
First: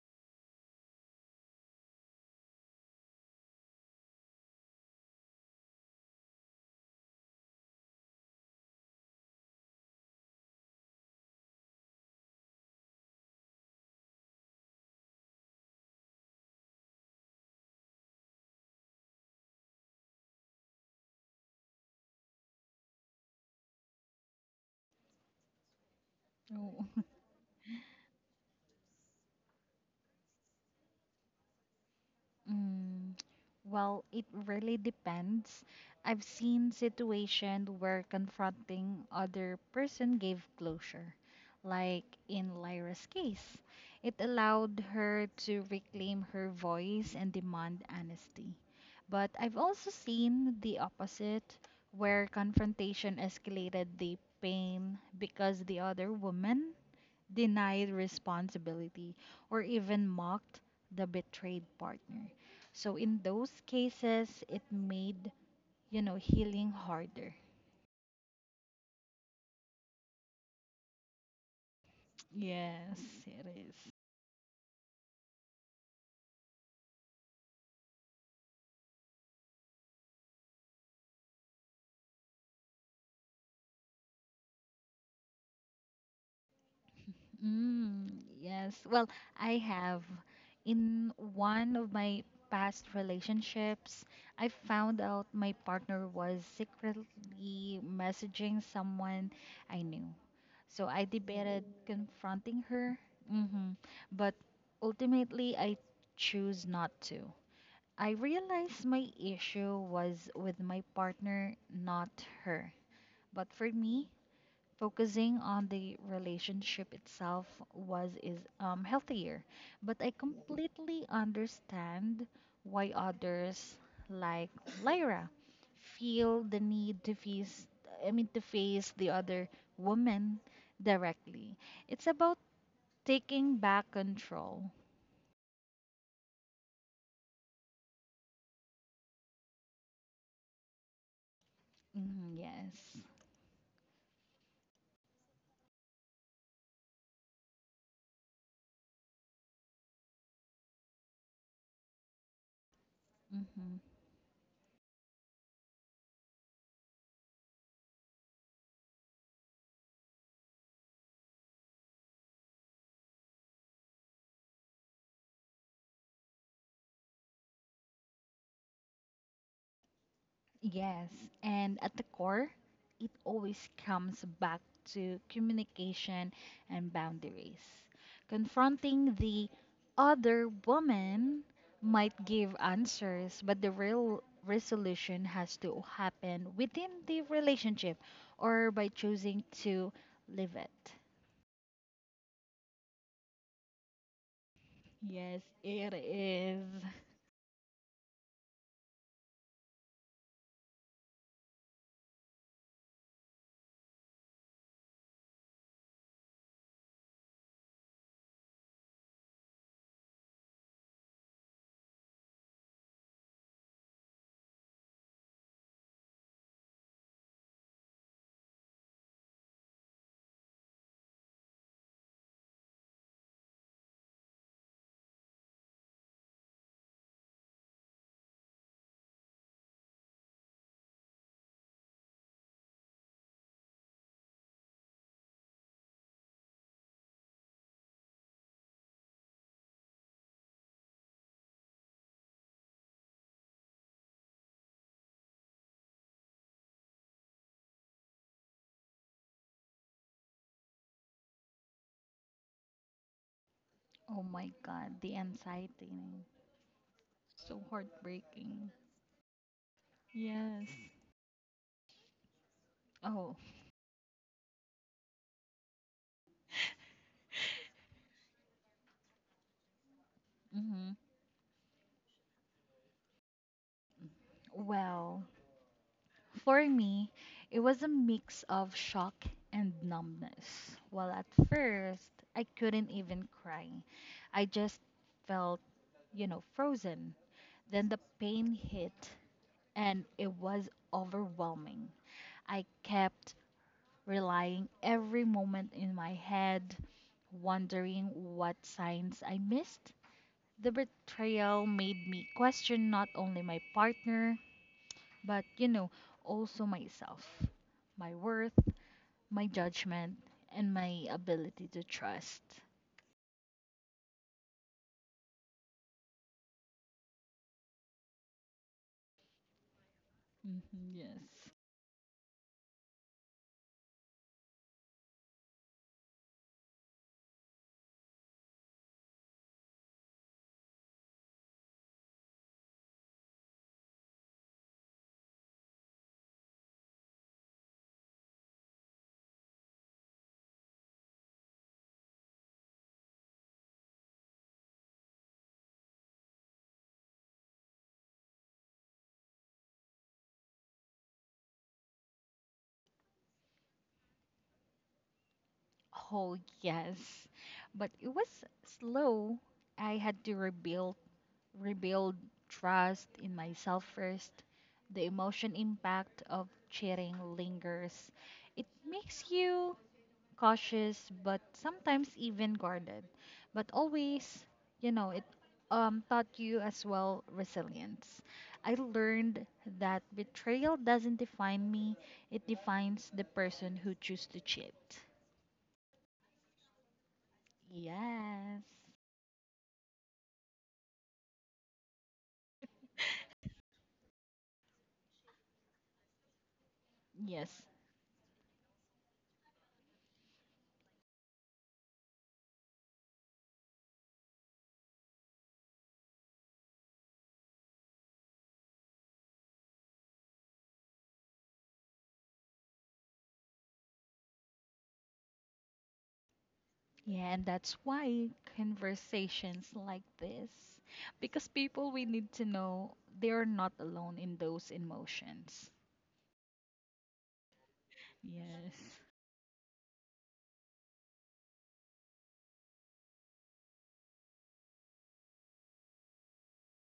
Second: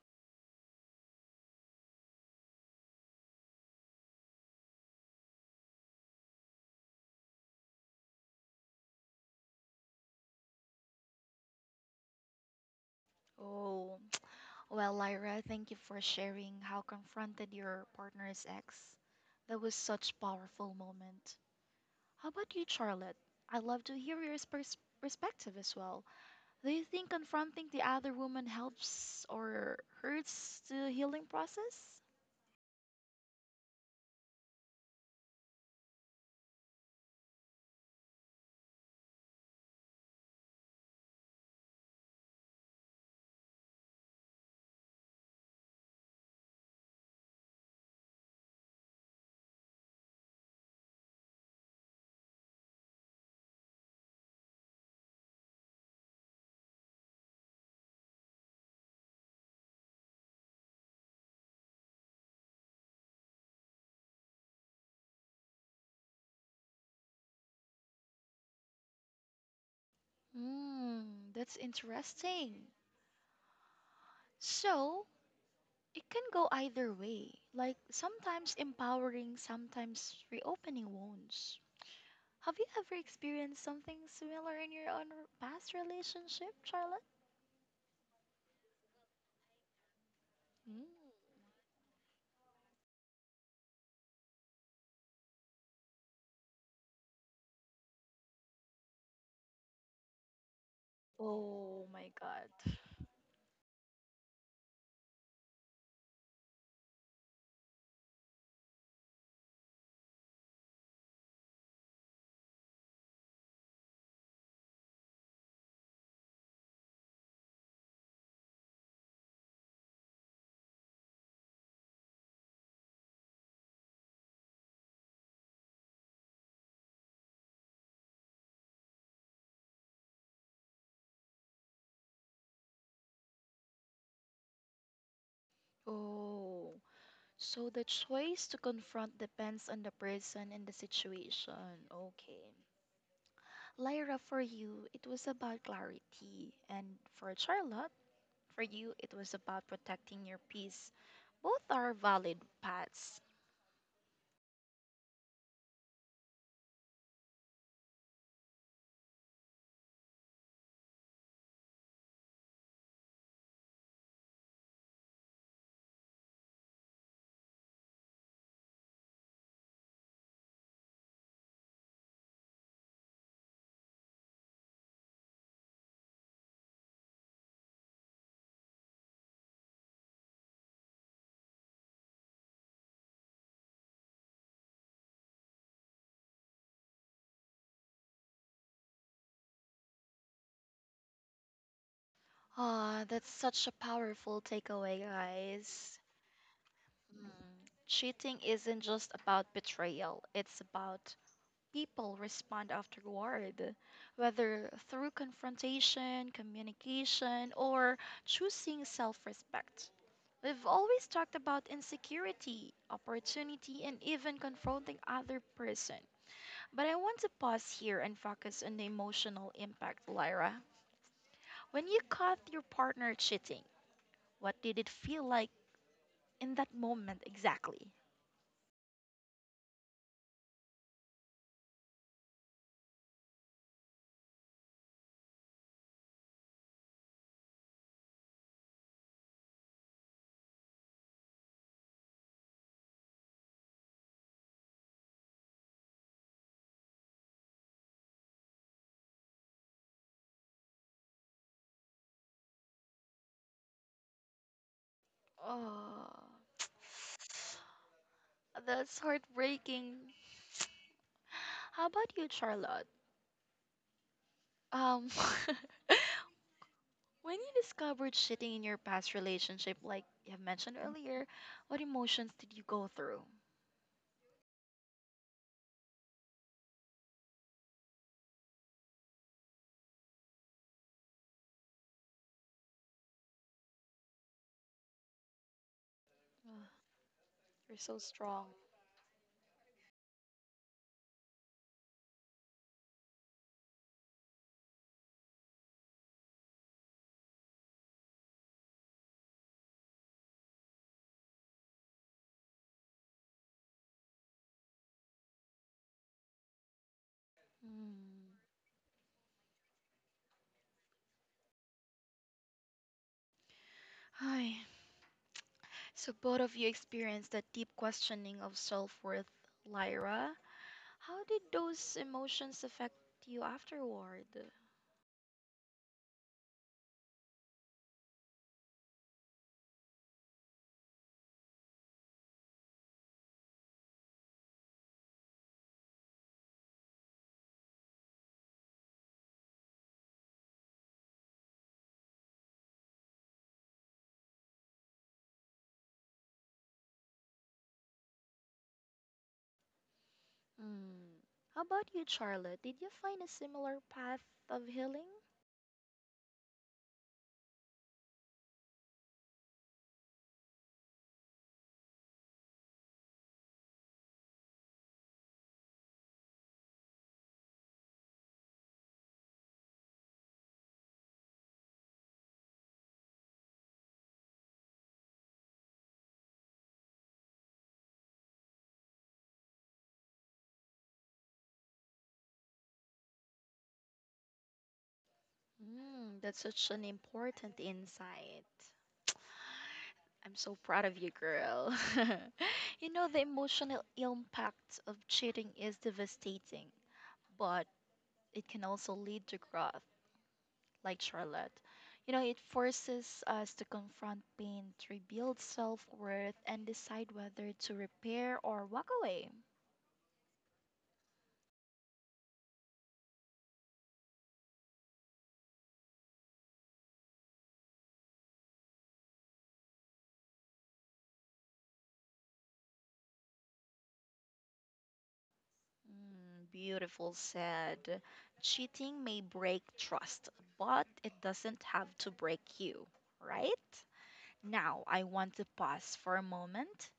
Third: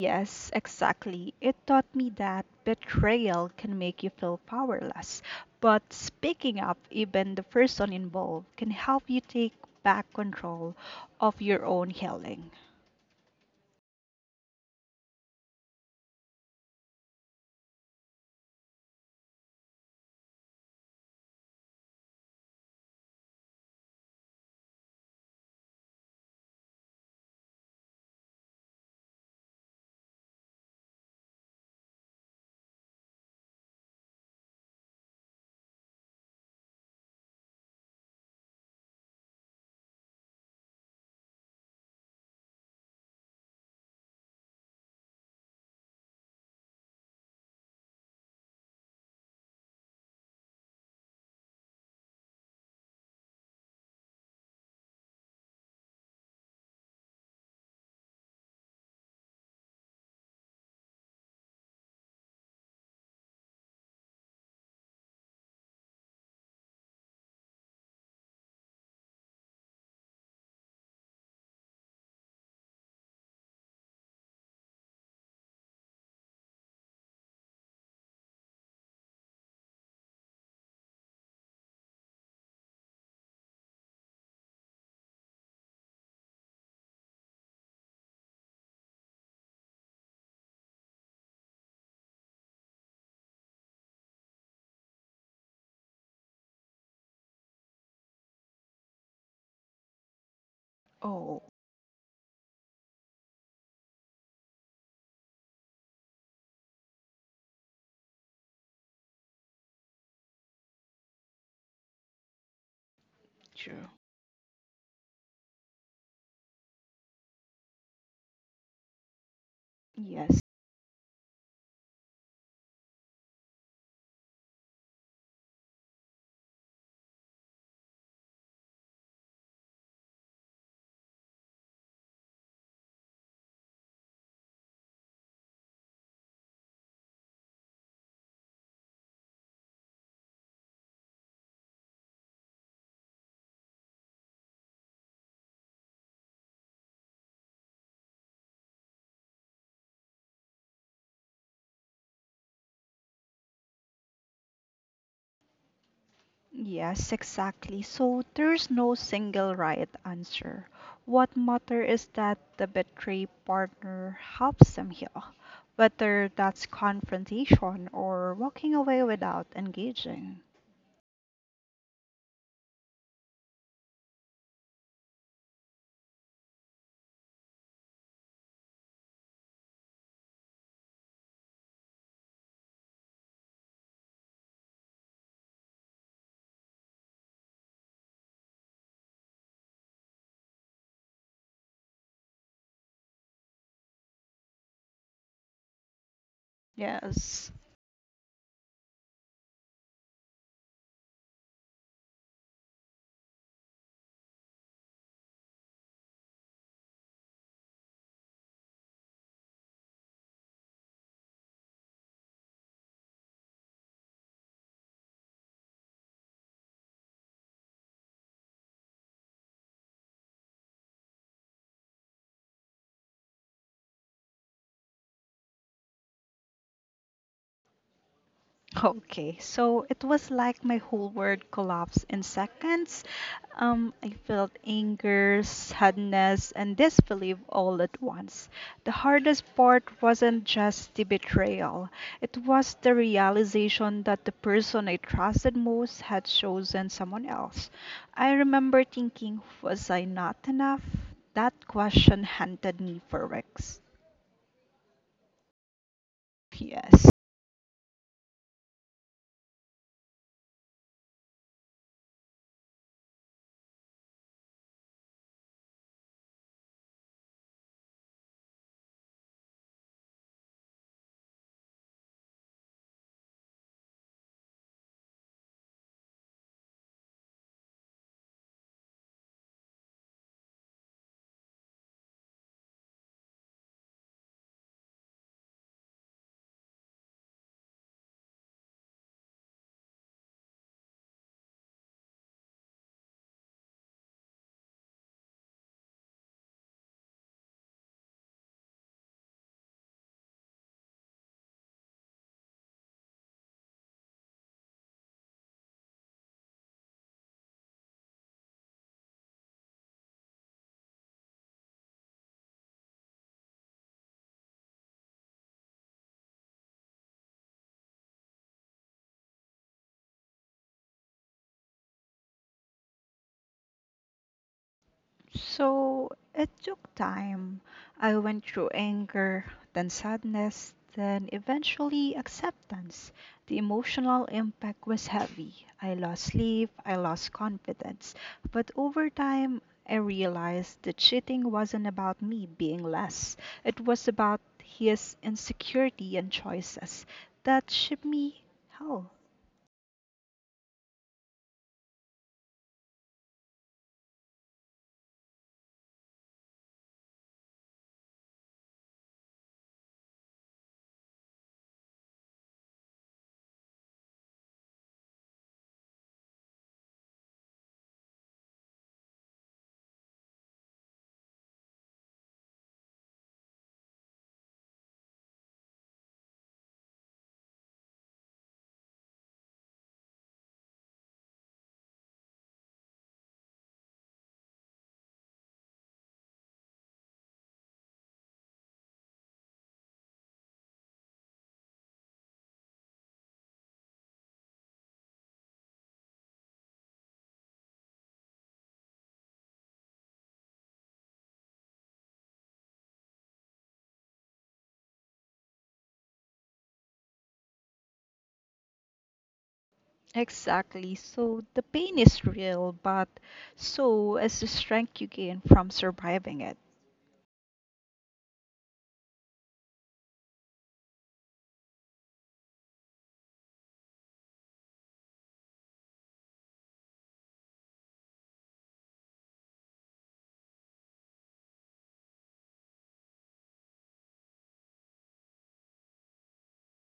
Speaker 2: Yes, exactly. It taught me that betrayal can make you feel powerless, but speaking up, even the person involved, can help you take back control of your own healing.
Speaker 1: Oh, well, Lyra, thank you for sharing how confronted your partner's ex. That was such powerful moment. How about you, Charlotte? I'd love to hear your perspective as well. Do you
Speaker 3: Oh.
Speaker 1: think confronting the other woman helps or hurts the healing process?
Speaker 3: Mm, well, it really depends. I've seen situations where confronting other person gave closure, like in Lyra's case. It allowed her to reclaim her voice and demand honesty. But I've also seen the opposite, where confrontation escalated the pain because the other woman denied responsibility, or even mocked the betrayed partner. So in those cases, it made, you know, healing harder.
Speaker 1: Hmm, that's interesting.
Speaker 3: Yes, it is.
Speaker 1: So, it can go either way, like sometimes empowering, sometimes reopening wounds. Have you ever experienced something similar in your own past relationship, Charlotte?
Speaker 3: Mm, yes. Well, I have. In
Speaker 1: Mm.
Speaker 3: one of my past relationships, I found out my partner was secretly messaging someone I knew. So I
Speaker 2: Oh,
Speaker 3: debated
Speaker 1: Oh my
Speaker 3: confronting
Speaker 1: God.
Speaker 3: her, hmm, but ultimately I choose not to. I realized my issue was with my partner, not her. But for
Speaker 2: true.
Speaker 3: me, focusing on the relationship itself was is healthier, but I
Speaker 2: Yes.
Speaker 3: completely understand why others like Lyra feel the need to face the other woman directly. It's about taking back control.
Speaker 1: Oh, so the choice to confront depends on the person and the situation.
Speaker 3: Mhm,
Speaker 1: Okay.
Speaker 3: yes.
Speaker 1: Lyra, for you, it was about clarity. And for Charlotte, for you, it was about protecting your peace. Both are valid paths.
Speaker 3: Mm-hmm.
Speaker 2: Yes, exactly. So there's no single right answer. What matters is that the betrayed partner helps them heal, whether that's confrontation or walking away without engaging.
Speaker 3: Yes, and at the core, it always comes back to communication and boundaries. Confronting the other woman might give answers, but the real resolution has to happen within the relationship or by choosing to leave it.
Speaker 1: Ah, that's such a powerful takeaway,
Speaker 3: Yes, it
Speaker 1: guys.
Speaker 3: is.
Speaker 2: Yes.
Speaker 1: Cheating isn't just about betrayal, it's about people respond afterward, whether through confrontation, communication, or choosing self respect. We've always talked about insecurity, opportunity, and even confronting other person. But I want to pause here and focus on the emotional impact, Lyra. When you caught your partner cheating, what did it feel like in that moment exactly?
Speaker 2: Okay, so it was like my whole world collapsed in seconds. I felt anger, sadness, and disbelief all at once. The hardest part wasn't just the betrayal, it was the realization that the person I trusted most had chosen someone else. I remember thinking, was I not enough? That question haunted me for weeks.
Speaker 3: Oh my god, the
Speaker 1: Oh.
Speaker 3: anxiety.
Speaker 2: Yes.
Speaker 3: So heartbreaking.
Speaker 1: That's heartbreaking.
Speaker 3: Yes.
Speaker 1: How about you, Charlotte?
Speaker 3: Oh.
Speaker 1: Um, when you discovered cheating in your past relationship, like you have mentioned
Speaker 3: Mm-hmm.
Speaker 1: earlier, what emotions did you go through?
Speaker 3: Well, for me, it was a mix of shock and numbness. Well, at first, I couldn't even cry. I just felt, frozen.
Speaker 1: You're
Speaker 3: Then
Speaker 1: so
Speaker 3: the
Speaker 1: strong.
Speaker 3: pain hit and it was overwhelming. I kept relying every moment in my head, wondering what signs I missed. The betrayal made me question not only my partner, but also myself, my
Speaker 1: Hmm.
Speaker 3: worth, my judgment, and my ability to trust.
Speaker 1: Hi. So both of you experienced that deep questioning of self-worth, Lyra.
Speaker 3: Hmm,
Speaker 1: How
Speaker 3: yes.
Speaker 1: did those emotions affect you afterward?
Speaker 2: So it took time. I went through anger, then sadness, then eventually acceptance. The emotional impact was heavy. I lost sleep, I lost confidence. But over time, I realized that cheating wasn't about me being less, it was about his insecurity and choices that shipped me hell.
Speaker 1: Hmm. How about you, Charlotte? Did you find a similar path of healing?
Speaker 3: Oh, yes. But it was slow. I had to rebuild trust in myself first. The emotion impact of cheating lingers. It makes you cautious but sometimes even guarded, but always, you know it, taught you as well resilience. I learned that betrayal doesn't define me, it defines the person who choose to cheat.
Speaker 1: Mm, that's such an important insight.
Speaker 3: Yes.
Speaker 1: I'm so proud of you, girl. You know, the emotional impact of cheating is devastating,
Speaker 3: Yes.
Speaker 1: but it can also lead to growth, like Charlotte. You know, it forces us to confront pain, to rebuild self worth, and decide whether to repair or walk away.
Speaker 2: Exactly. So the pain is real, but so is the strength you gain from surviving it.
Speaker 3: Yeah, and that's why conversations like this, because people we need to know they are not alone in those emotions.
Speaker 1: Mm, beautiful said.
Speaker 3: Yes.
Speaker 1: Cheating may break trust, but it doesn't have to break you, right? Now, I want to pause for a moment.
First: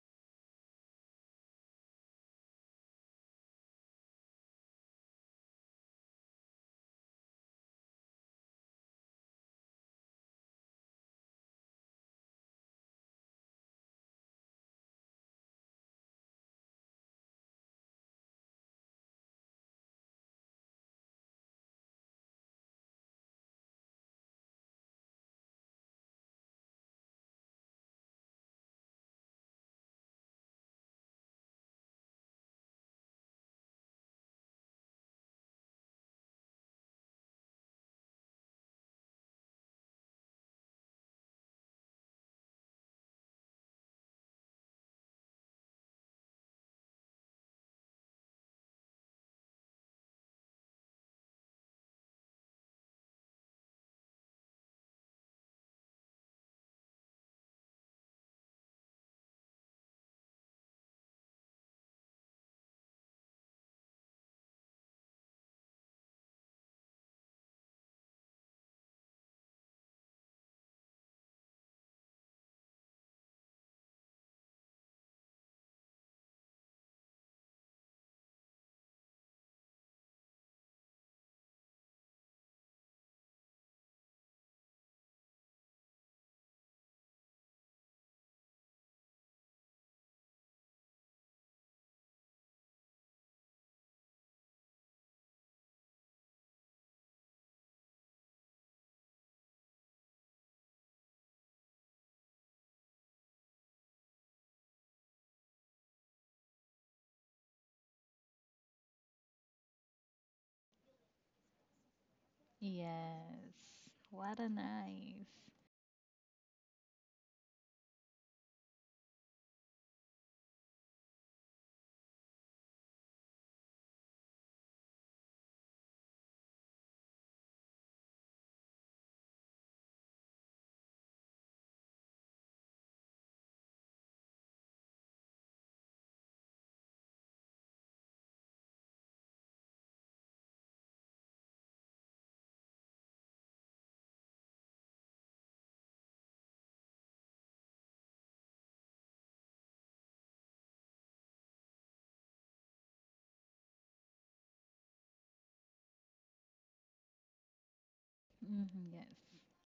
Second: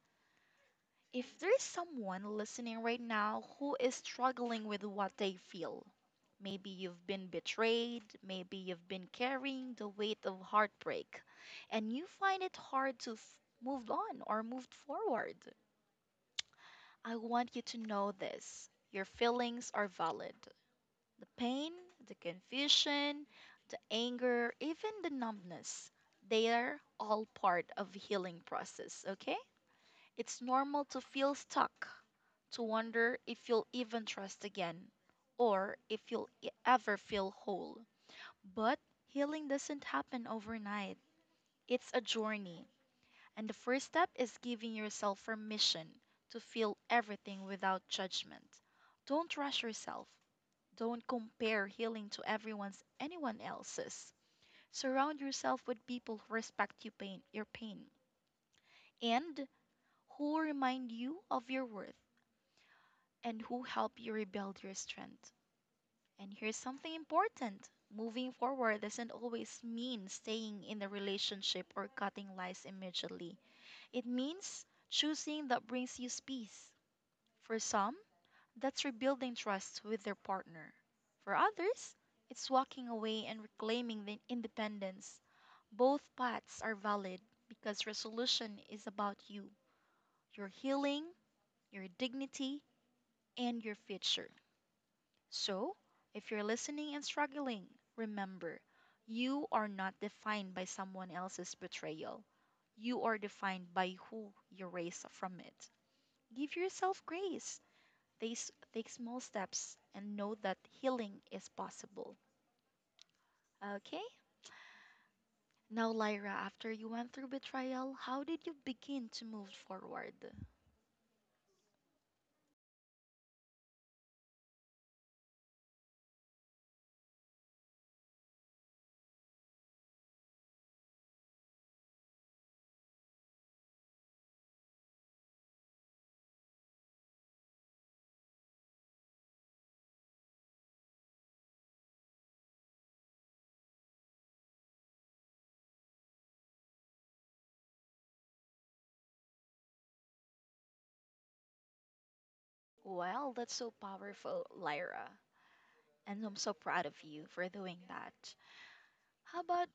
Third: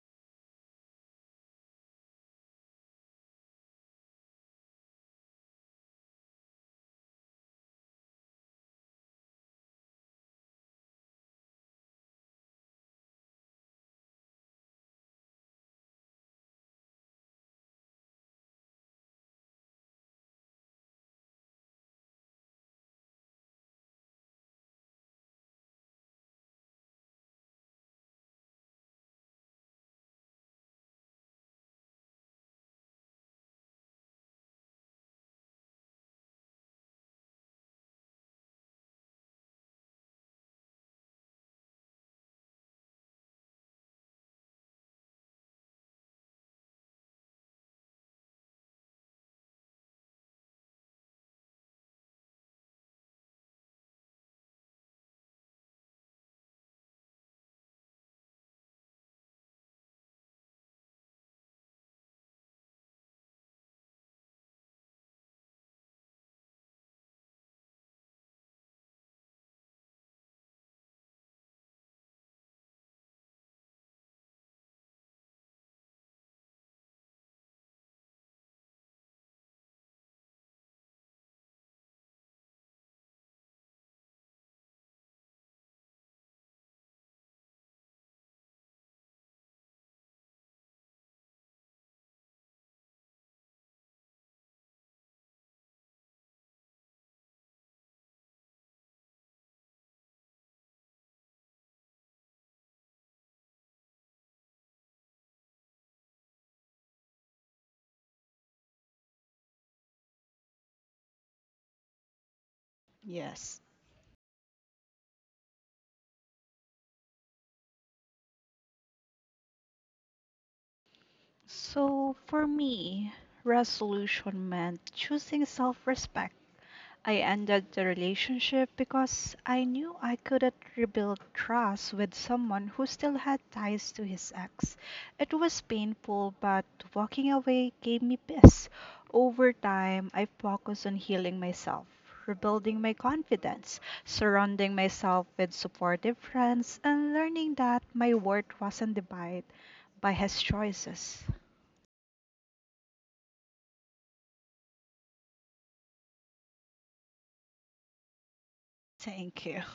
Speaker 1: If there's someone listening right now who is struggling with what they feel, maybe you've been betrayed, maybe you've been carrying the weight of heartbreak, and you find it hard to move on or move forward, I want you to know this. Your feelings are valid. The pain, the confusion, the anger, even the numbness, they are all part of healing process, okay? It's normal to feel stuck, to wonder if you'll even trust again, or if you'll ever feel whole. But healing doesn't happen overnight, it's a journey. And the first step is giving yourself permission to feel everything without judgment. Don't rush yourself. Don't compare healing to everyone's anyone else's. Surround yourself with people who respect you pain, your pain, and who remind you of your worth, and who help you rebuild your strength. And here's something important: moving forward doesn't always mean staying in the relationship or cutting lies immediately, it means choosing that brings you peace. For some, that's rebuilding trust with their partner, for others, it's walking away and reclaiming the independence. Both paths are valid because resolution is about you, your healing, your dignity, and your future. So, if you're listening and struggling, remember, you are not defined by someone else's betrayal. You are defined by who you raised from it. Give yourself grace. Take small steps and know that healing is possible.
Speaker 3: Yes.
Speaker 2: Yes.
Speaker 1: Okay?
Speaker 3: What a nice.
Speaker 1: Now, Lyra, after you went through betrayal, how did you begin to move forward?
Speaker 2: So for me, resolution meant choosing self respect. I ended the relationship because I knew I couldn't rebuild trust with someone who still had ties to his ex. It was painful, but walking away gave me peace. Over time, I focused on healing myself, rebuilding my confidence, surrounding myself with supportive friends, and learning that my worth wasn't divided by his choices.
Speaker 1: Well, that's so powerful, Lyra. And I'm so proud of you for doing that.
Speaker 3: Mhm, yes.
Speaker 1: How
Speaker 2: Thank you.
Speaker 1: about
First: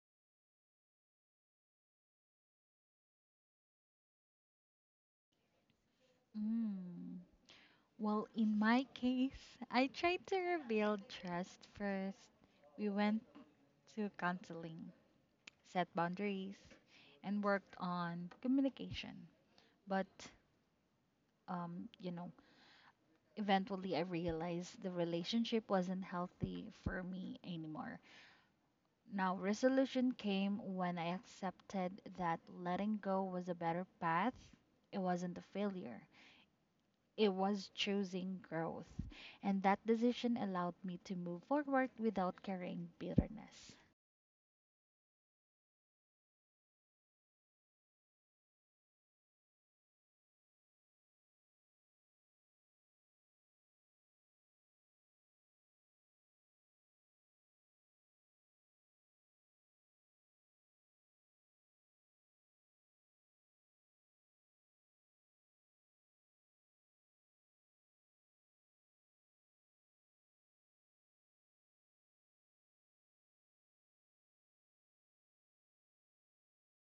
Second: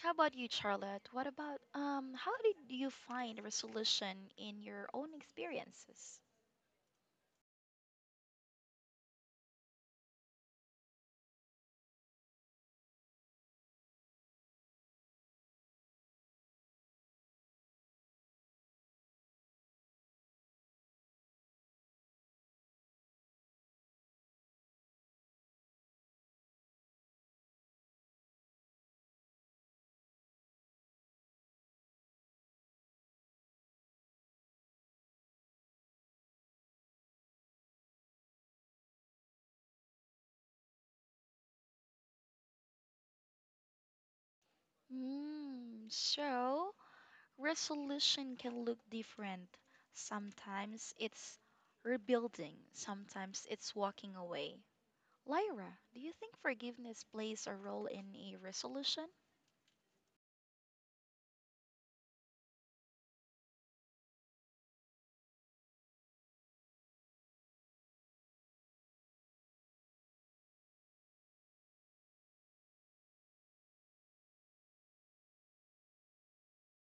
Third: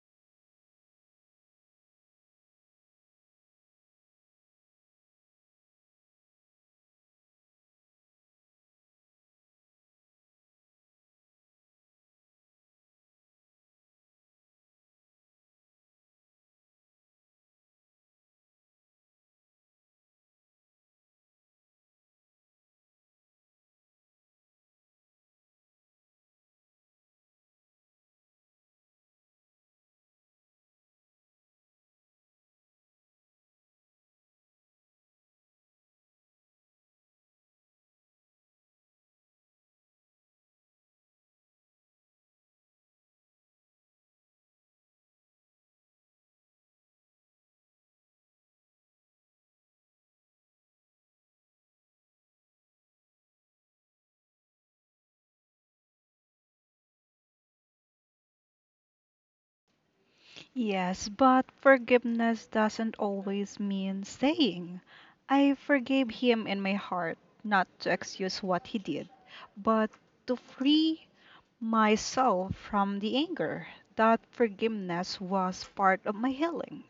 Speaker 1: How about you, Charlotte? What about how did you find resolution in your own experiences?
Speaker 3: Mm. Well, in my case, I tried to rebuild trust first. We went to counseling, set boundaries, and worked on communication. But, um, you know, eventually I realized the relationship wasn't healthy for me anymore. Now, resolution came when I accepted that letting go was a better path. It wasn't a failure. It was choosing growth, and that decision allowed me to move forward without carrying bitterness.
Speaker 1: Mm, so resolution can look different. Sometimes it's rebuilding, sometimes it's walking away. Lyra, do you think forgiveness plays a role in a resolution?
Speaker 2: Yes, but forgiveness doesn't always mean saying, I forgave him in my heart, not to excuse what he did, but to free myself from the anger. That forgiveness was part of my healing.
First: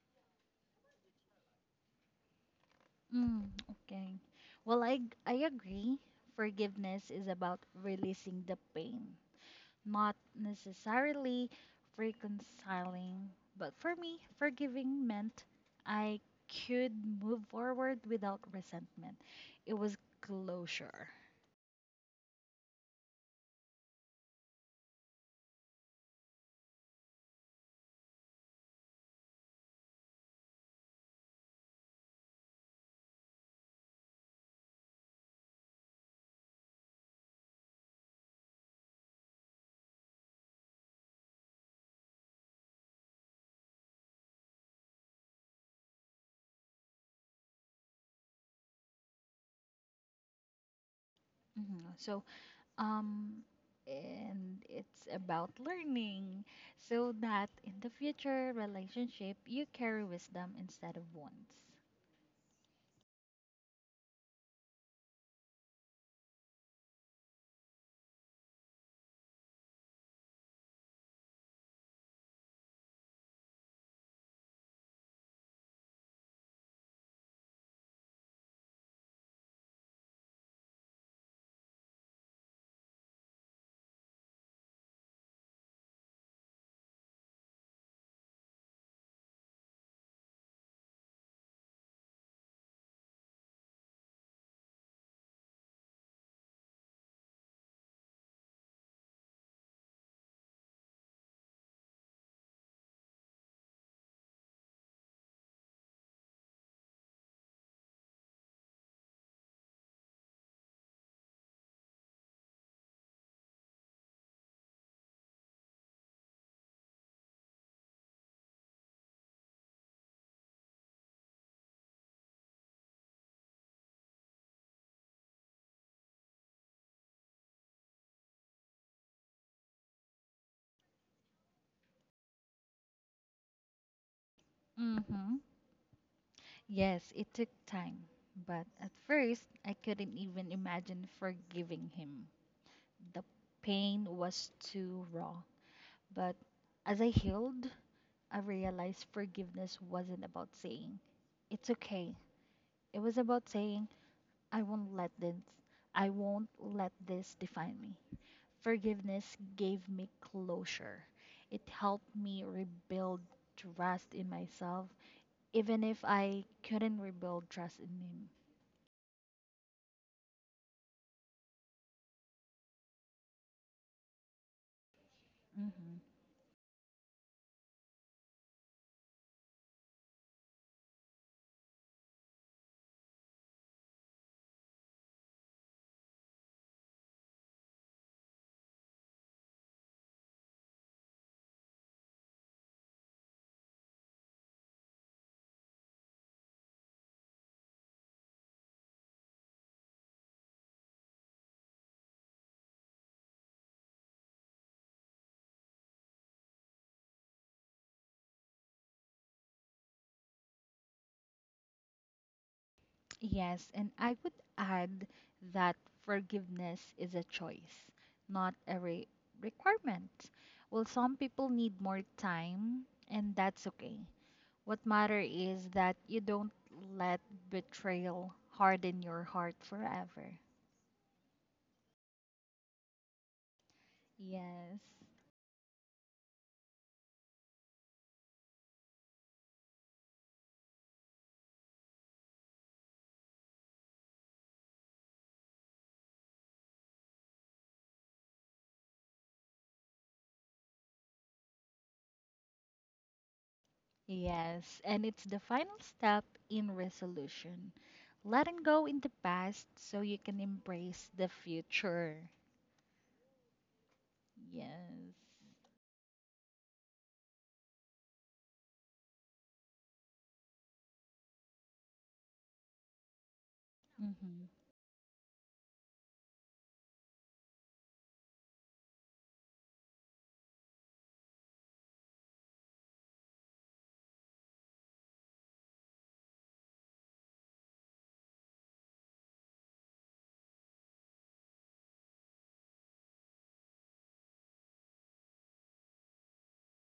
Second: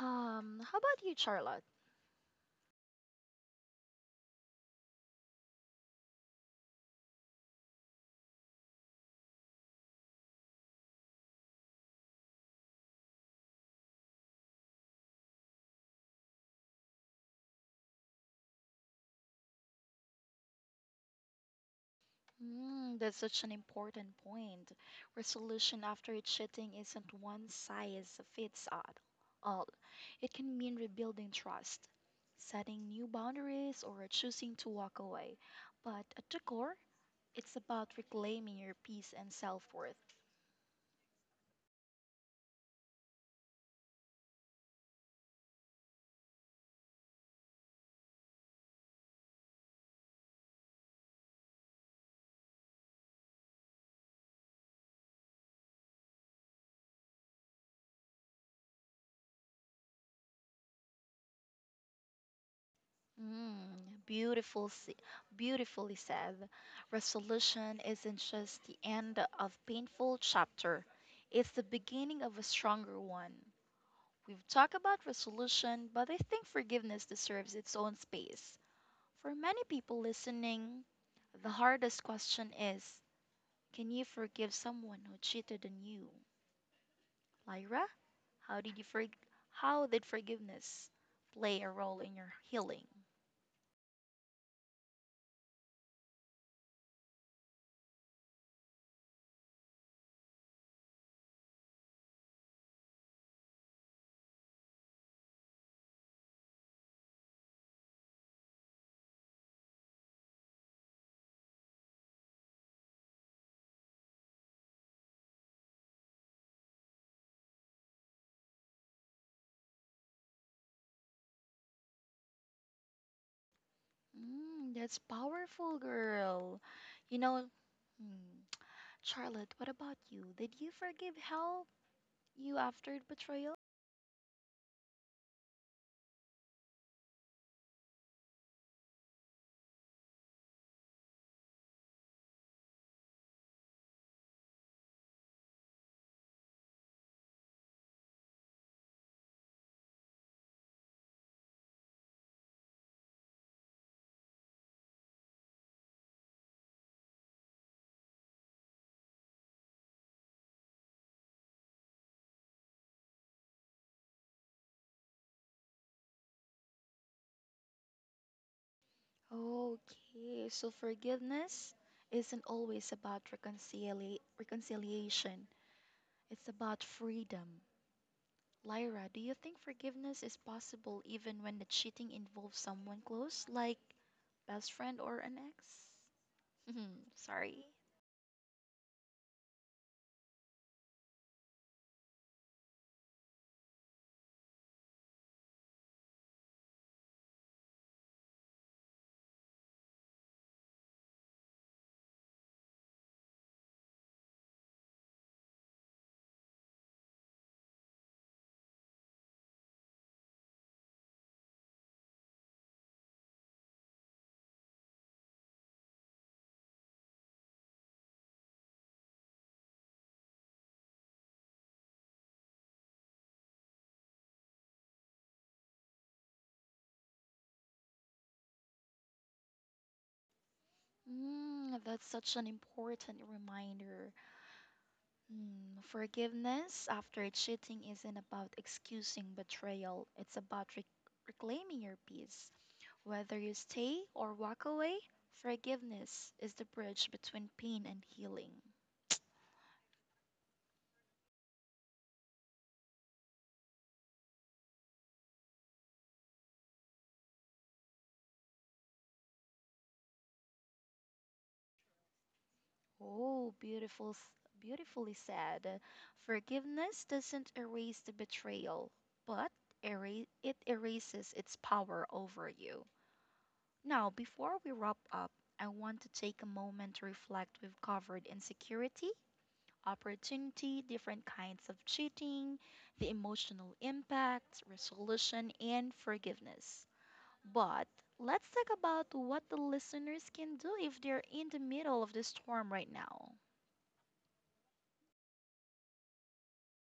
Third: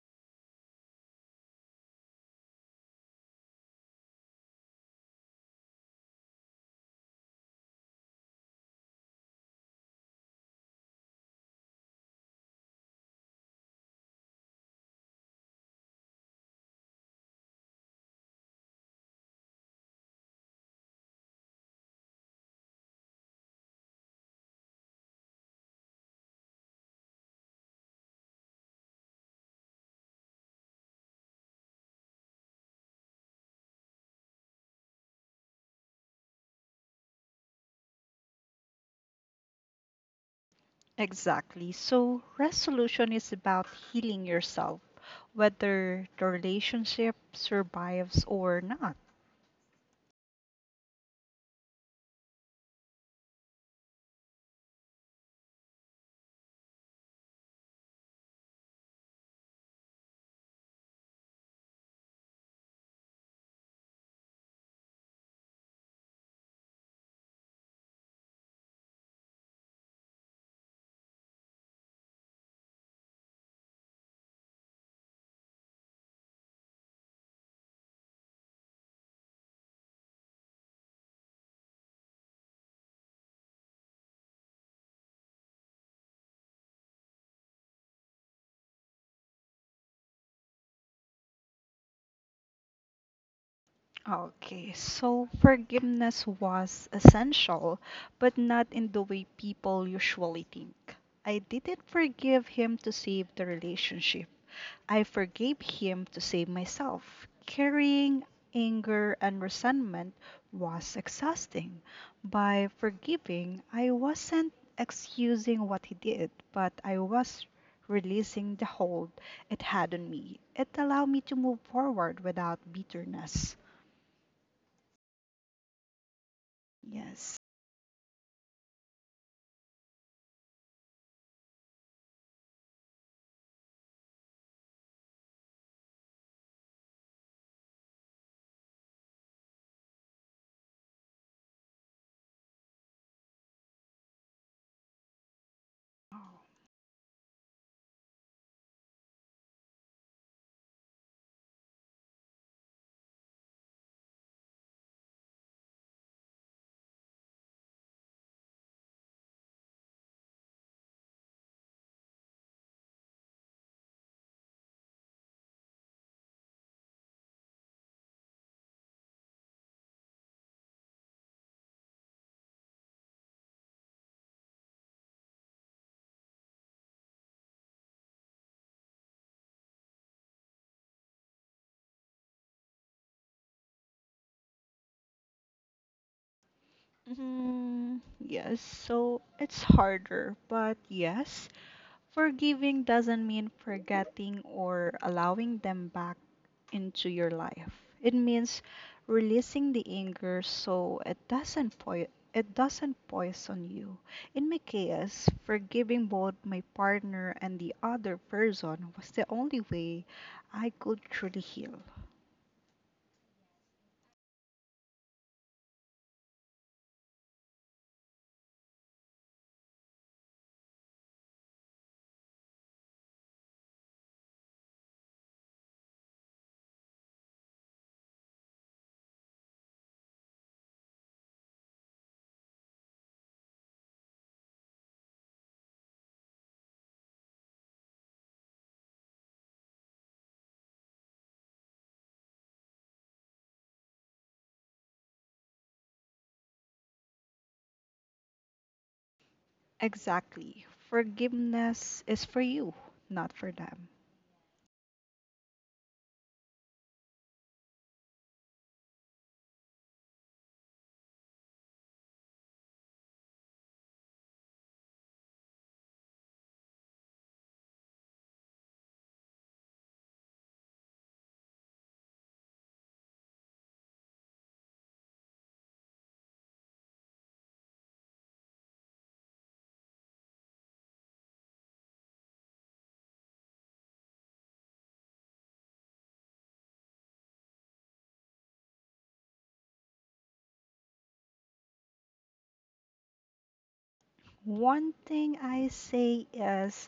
Speaker 1: How about you, Charlotte?
Speaker 3: Mm, okay. Well, I agree. Forgiveness is about releasing the pain, not necessarily reconciling. But for me, forgiving meant I could move forward without resentment. It was closure.
Speaker 1: Mm, that's such an important point. Resolution after cheating isn't one size fits all. It can mean rebuilding trust, setting new boundaries, or choosing to walk away. But at the core, it's about reclaiming your peace and self-worth.
Speaker 2: Exactly. So, resolution is about healing yourself, whether the relationship survives or not.
Speaker 3: Mhm. So, um, and it's about learning so that in the future relationship you carry wisdom instead of wants.
Speaker 1: Mm, beautiful, s- Beautifully said. Resolution isn't just the end of painful chapter; it's the beginning of a stronger one. We've talked about resolution, but I think forgiveness deserves its own space. For many people listening, the hardest question is, can you forgive someone who cheated on you? Lyra, how did you how did forgiveness play a role in your healing?
Speaker 2: Okay, so forgiveness was essential, but not in the way people usually think. I didn't forgive him to save the relationship. I forgave him to save myself. Carrying anger and resentment was exhausting. By forgiving, I wasn't excusing what he did, but I was releasing the hold it had on me. It allowed me to move forward without bitterness.
Speaker 1: Mm, that's powerful, girl. You
Speaker 2: Yes.
Speaker 1: know, hmm, Charlotte, what about you? Did you forgive help you after the betrayal?
Speaker 3: Mm-hmm. Yes, it took time, but at first I couldn't even imagine forgiving him. The pain was too raw, but
Speaker 2: Oh.
Speaker 3: as I healed I realized forgiveness wasn't about saying it's okay, it was about saying i won't let this I won't let this define me. Forgiveness gave me closure. It helped me rebuild trust in myself, even if I couldn't rebuild trust in him.
Speaker 1: Okay, so forgiveness isn't always about reconciliation.
Speaker 3: Hmm.
Speaker 1: It's about freedom. Lyra, do you think forgiveness is possible even when the cheating involves someone close, like best friend or an ex? Sorry.
Speaker 2: Mm, yes, so it's harder, but yes, forgiving doesn't mean forgetting or allowing them back into your life. It means releasing the anger so it doesn't poison you. In my case, forgiving both my partner and the other person was the only way I could truly heal.
Speaker 3: Yes, and I would add that forgiveness is a choice, not a requirement. Well, some people need more time, and that's okay. What matter is that you don't let betrayal harden your heart forever.
Speaker 1: Mm, that's such an important reminder.
Speaker 3: Yes.
Speaker 1: Mm, forgiveness after cheating isn't about excusing betrayal, it's about reclaiming your peace. Whether you stay or walk away, forgiveness is the bridge between pain and healing.
Speaker 2: Exactly. Forgiveness is for you, not for them.
Speaker 3: Yes, and it's the final step in resolution. Letting go in the past so you can embrace the future.
Speaker 1: Oh,
Speaker 3: Yes.
Speaker 1: beautifully said. Forgiveness doesn't erase the betrayal, but it erases its power over you. Now,
Speaker 3: Mm-hmm.
Speaker 1: before we wrap up, I want to take a moment to reflect. We've covered insecurity, opportunity, different kinds of cheating, the emotional impact, resolution, and forgiveness. But let's talk about what the listeners can do if they're in the middle of the storm right now.
Speaker 2: One thing I say is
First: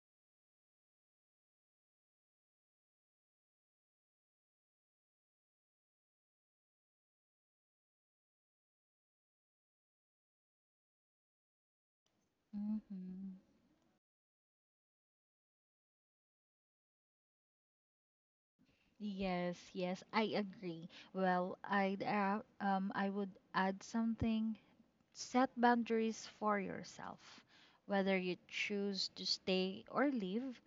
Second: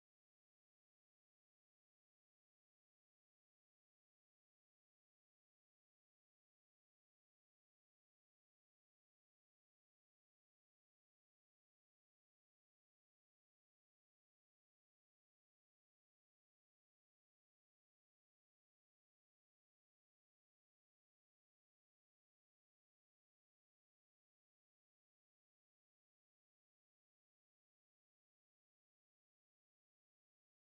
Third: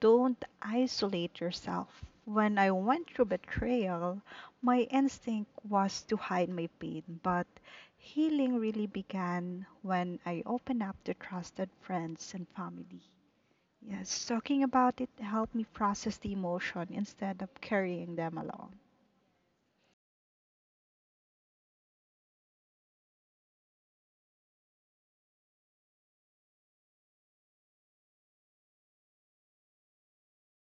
Speaker 2: don't isolate yourself. When I went through betrayal, my instinct was to hide my pain, but healing really began when I opened up to trusted friends and family.
Speaker 3: Mm-hmm.
Speaker 2: Yes, talking about it helped me process the emotion instead of carrying them along.
Speaker 3: Yes, yes, I agree. Well, I would add something. Set boundaries for yourself. Whether you choose to stay or leave,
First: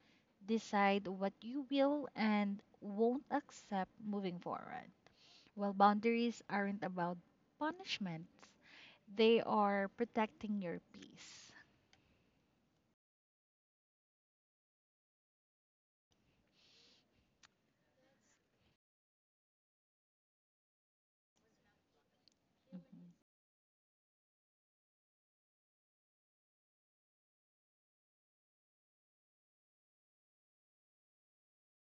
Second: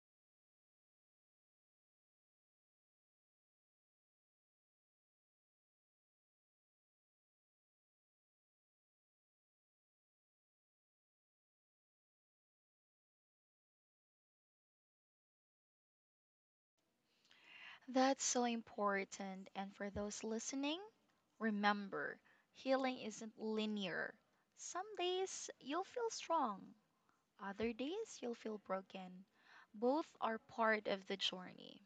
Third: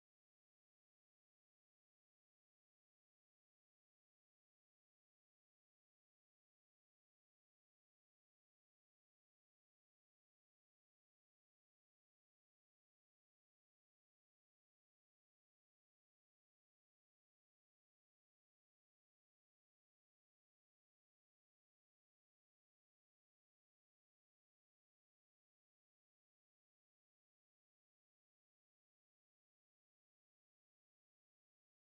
Speaker 3: decide what you will and won't accept moving forward. Well, boundaries aren't about punishments, they are protecting your peace.
Speaker 1: That's so important. And for those listening, remember healing
Speaker 3: Mhm.
Speaker 1: isn't linear. Some days you'll feel strong, other days you'll feel broken. Both are part of the journey.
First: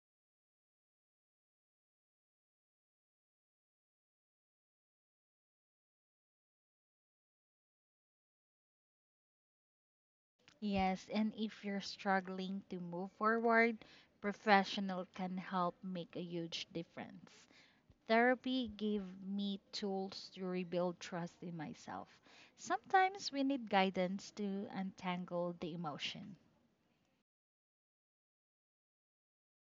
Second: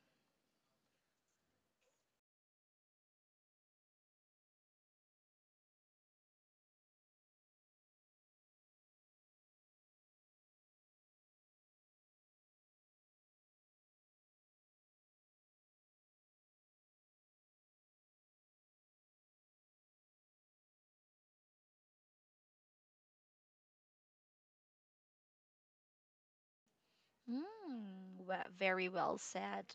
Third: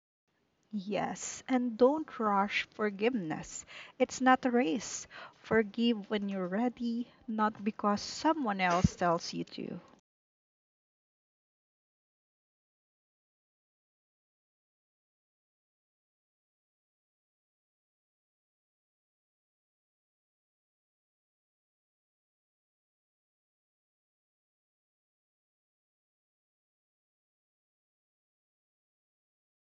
Speaker 2: Yes, and don't rush forgiveness. It's not a race. Forgive when you're ready, not because someone else tells you to.
Speaker 3: Yes, and if you're struggling to move forward, professional can help make a huge difference. Therapy gave me tools to rebuild trust in myself. Sometimes we need guidance to untangle the emotion,
Speaker 1: Very well said.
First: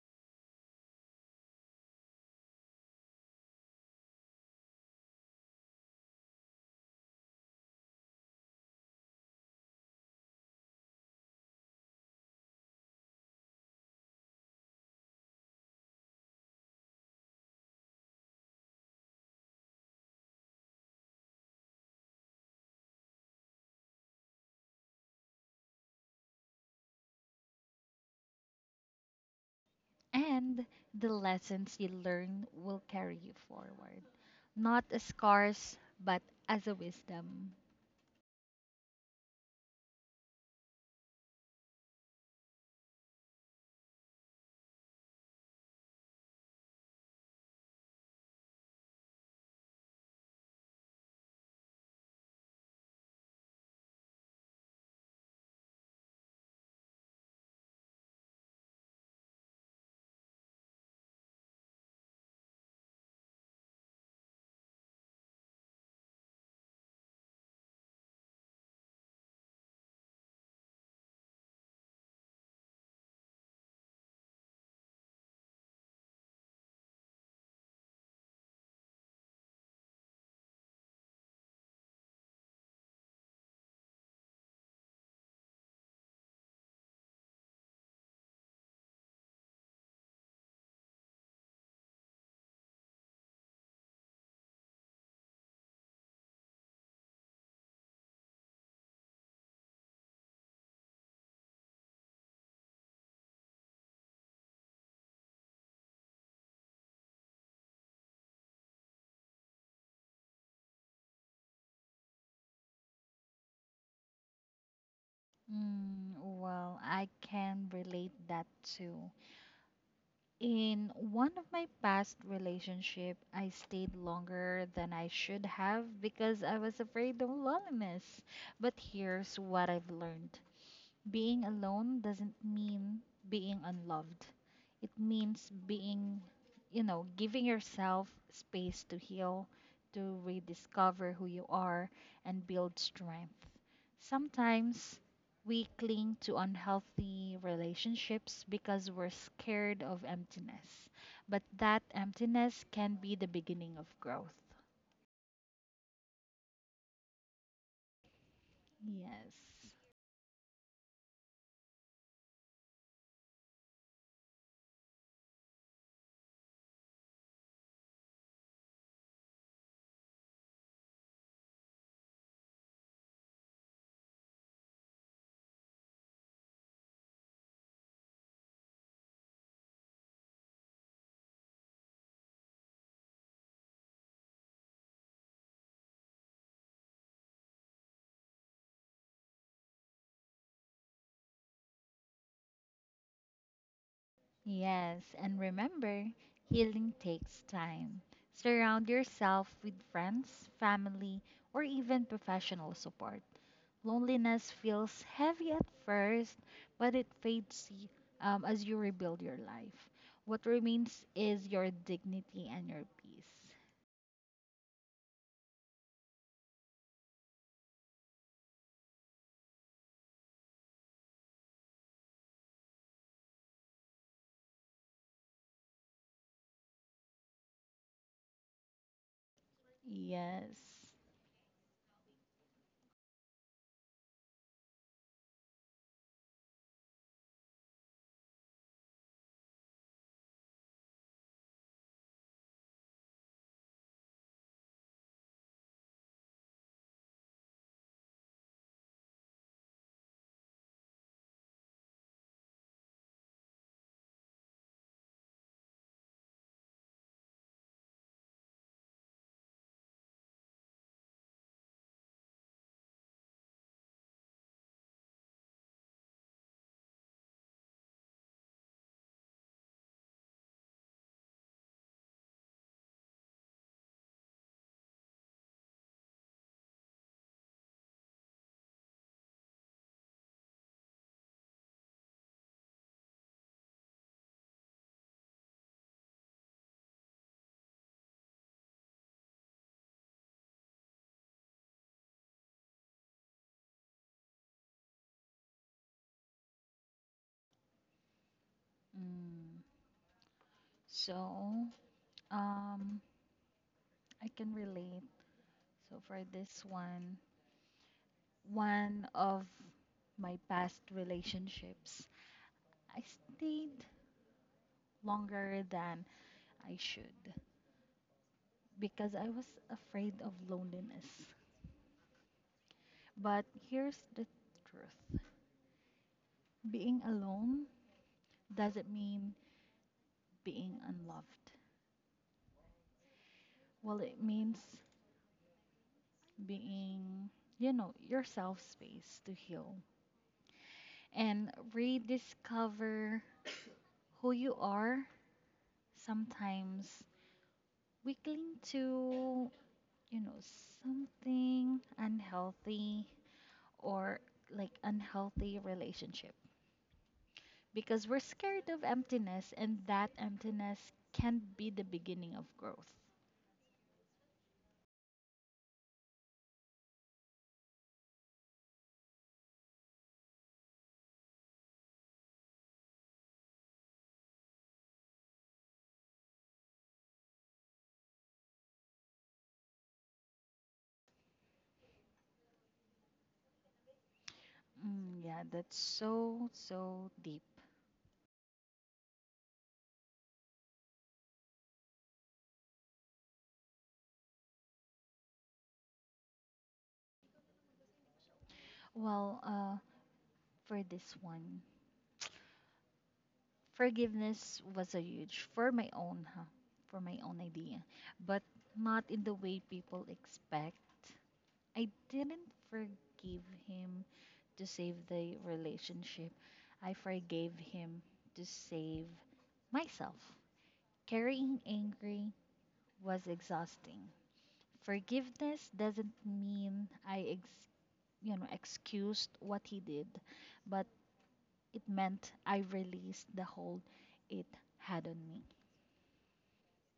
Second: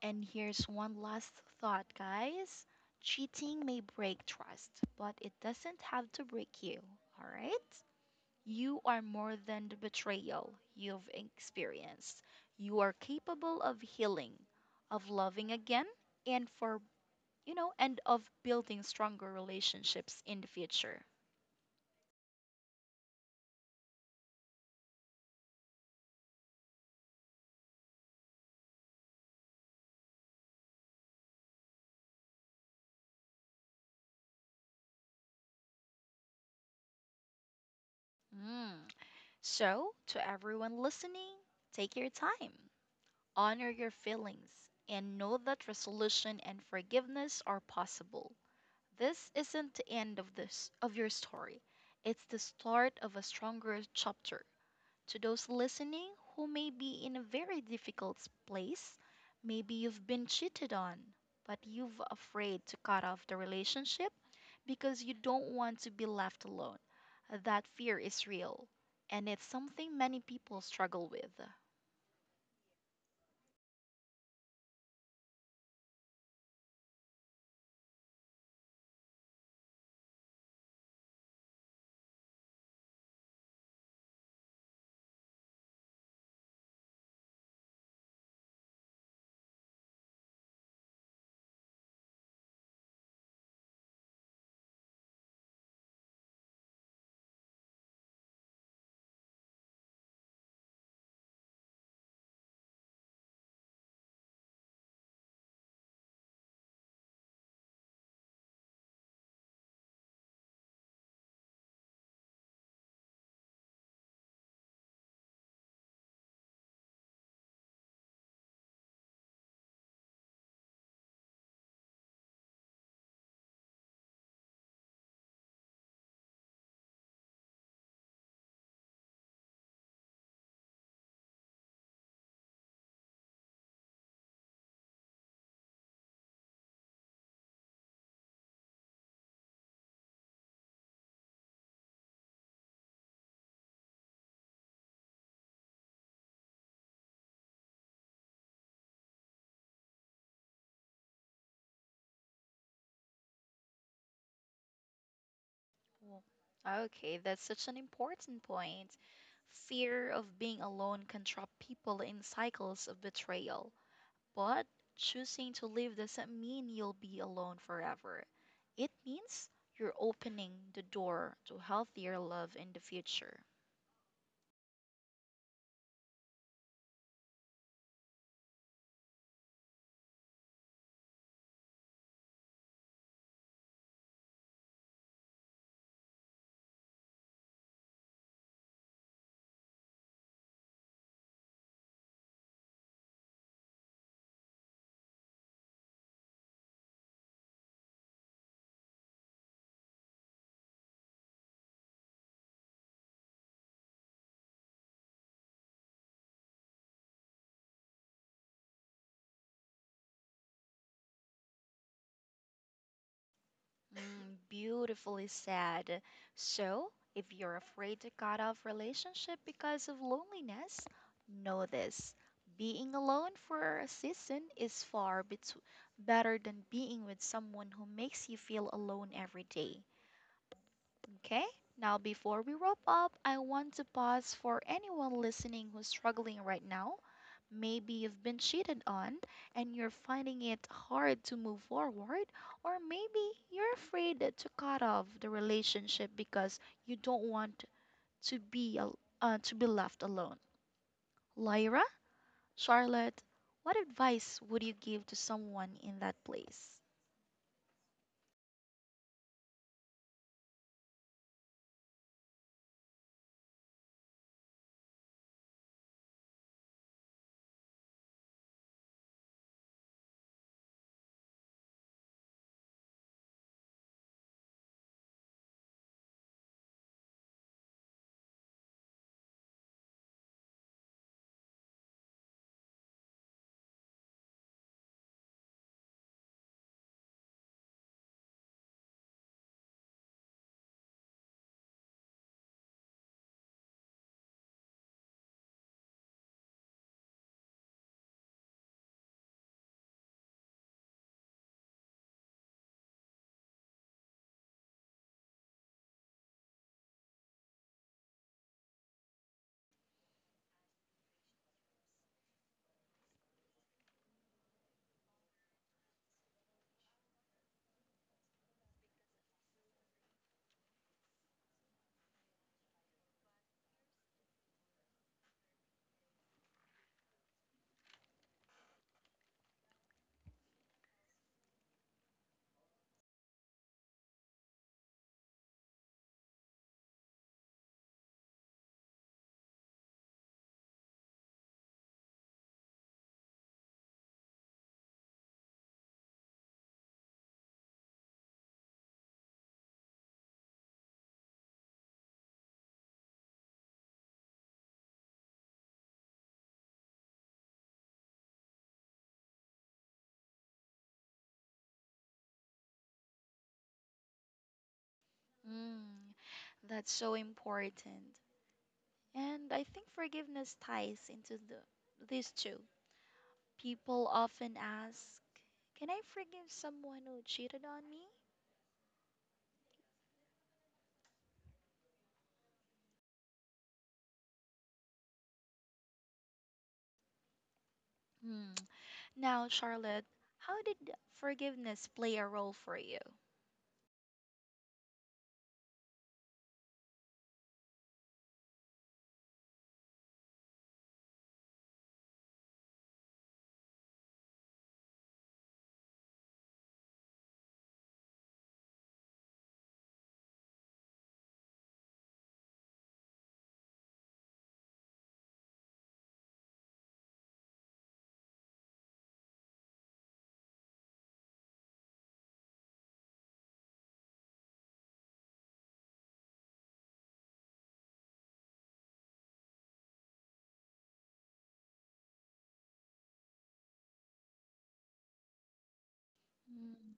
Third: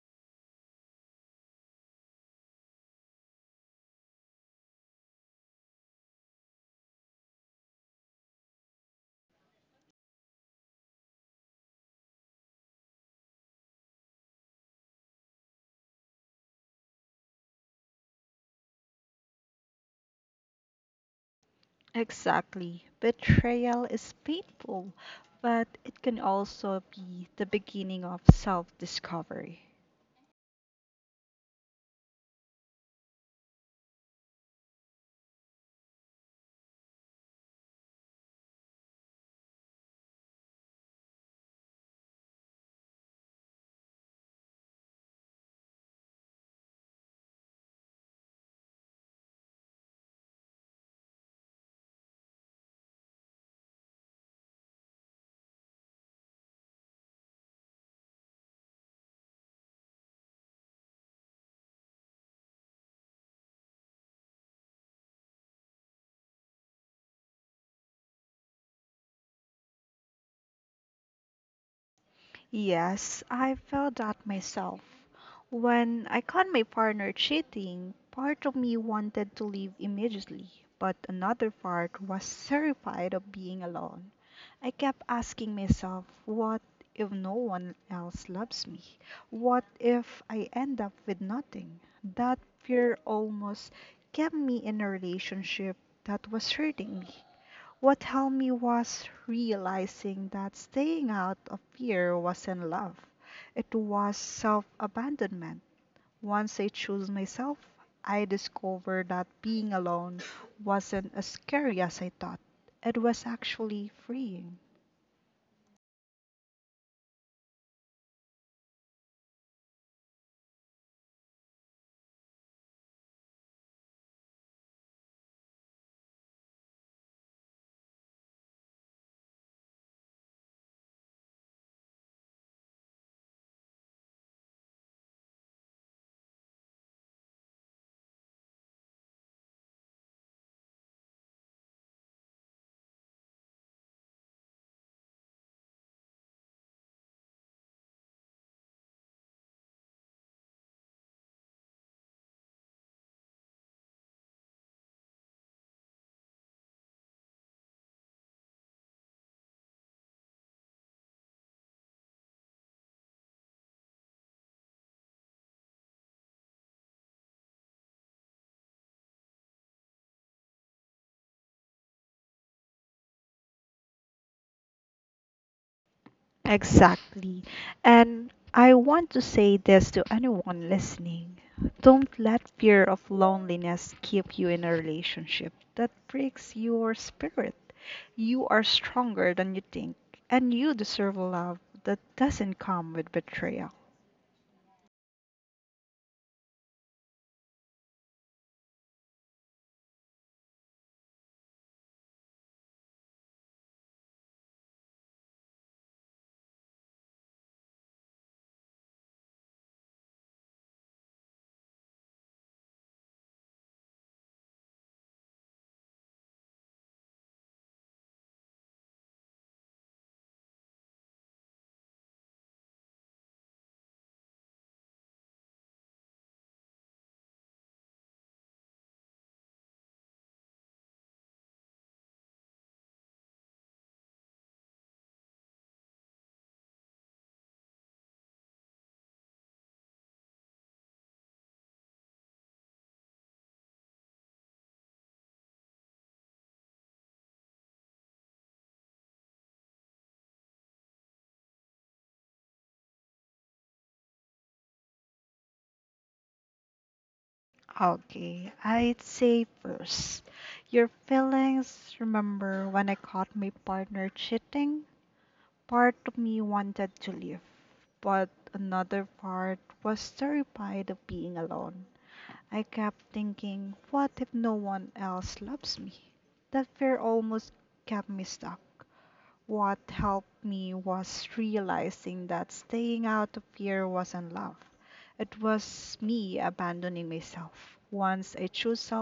Speaker 1: And here's one last thought, guys. Cheating may break trust, but it doesn't have to break you, all right? You are more than the betrayal you've experienced. You are capable of healing, of loving again, and for, you know, and of building stronger relationships in the future.
Speaker 2: Exactly. Betrayal is painful, but it can also be the beginning of self discovery.
Speaker 3: and the lessons you learn will carry you forward, not as scars, but as a wisdom.
Speaker 1: Mm. So, to everyone listening, take your time. Honor your feelings and know that resolution and forgiveness are possible. This isn't the end of this of your story. It's the start of a stronger chapter. To those listening who may be in a very difficult place, maybe you've been cheated on, but you've afraid to cut off the relationship because you don't want to be left alone. That fear is real, and it's something many people struggle with.
Speaker 2: Yes, I felt that myself. When I caught my partner cheating, part of me wanted to leave immediately, but another part was terrified of being alone. I kept asking myself, what if no one else loves me? What if I end up with nothing? That fear almost kept me in a relationship that was hurting me. What helped me was realizing that staying out of fear wasn't love, it was self abandonment. Once I chose myself, I discovered that being alone wasn't as scary as I thought. It was actually freeing.
Speaker 3: Mm, well, I can relate that too. In one of my past relationship, I stayed longer than I should have because I was afraid of loneliness. But here's what I've learned. Being alone doesn't mean being unloved. It means being, giving yourself space to heal, to rediscover who you are, and build strength. Sometimes we cling to unhealthy relationships because we're scared of emptiness, but that emptiness can be the beginning of growth.
Speaker 1: Well, okay, that's such an important point.
Speaker 3: Yes.
Speaker 1: Fear of being alone can trap people in cycles of betrayal. But choosing to leave doesn't mean you'll be alone forever. It means you're opening the door to healthier love in the future.
Speaker 2: Exactly. And I want to say this to anyone listening. Don't let fear of loneliness keep you in a relationship that breaks your spirit. You are stronger than you think, and you deserve love that doesn't come with betrayal.
Speaker 3: Yes, and remember, healing takes time. Surround yourself with friends, family, or even professional support. Loneliness feels heavy at first, but it fades as you rebuild your life. What remains is your dignity and your peace.
Speaker 1: Mm, beautifully said. So, if you're afraid to cut off relationship because of loneliness, know this. Being alone for a season is better than being with someone who makes you feel alone every day.
Speaker 3: Yes.
Speaker 1: Okay? Now, before we wrap up, I want to pause for anyone listening who's struggling right now. Maybe you've been cheated on and you're finding it hard to move forward, or maybe you're afraid to cut off the relationship because you don't want to be left alone. Lyra, Charlotte, what advice would you give to someone in that place?
Speaker 2: Okay, I'd say first, your feelings. Remember when I caught my partner cheating? Part of me wanted to leave but another part was terrified of being alone. I kept thinking, what if no one else loves me? That fear almost kept me stuck. What helped me was realizing that staying out of fear wasn't love. It was me abandoning myself. Once I chose
Speaker 3: Mm. So, um, I can relate. So for this one, one of my past relationships, I stayed longer than I should because I was afraid of loneliness. But here's the truth, being alone doesn't mean being unloved. Well, it means being, you know, yourself space to heal and rediscover who you are. Sometimes we cling to, you know, something unhealthy or like unhealthy relationship because we're scared of emptiness, and that emptiness can be the beginning of growth.
Speaker 1: Mm, that's so important. And I think forgiveness ties into these two. People often ask, "Can I forgive someone who cheated on me?"
Speaker 3: Mm, yeah, that's so, so deep.
Speaker 1: Hmm. Now, Charlotte, how did forgiveness play a role for you?
Speaker 3: Well, for this one, forgiveness was a huge for my own, huh? For my own idea, but not in the way people expect. I didn't forgive him to save the relationship. I forgave him to save myself. Carrying angry was exhausting. Forgiveness doesn't mean I excused what he did, but it meant I released the hold it had on me.
Speaker 1: Mm.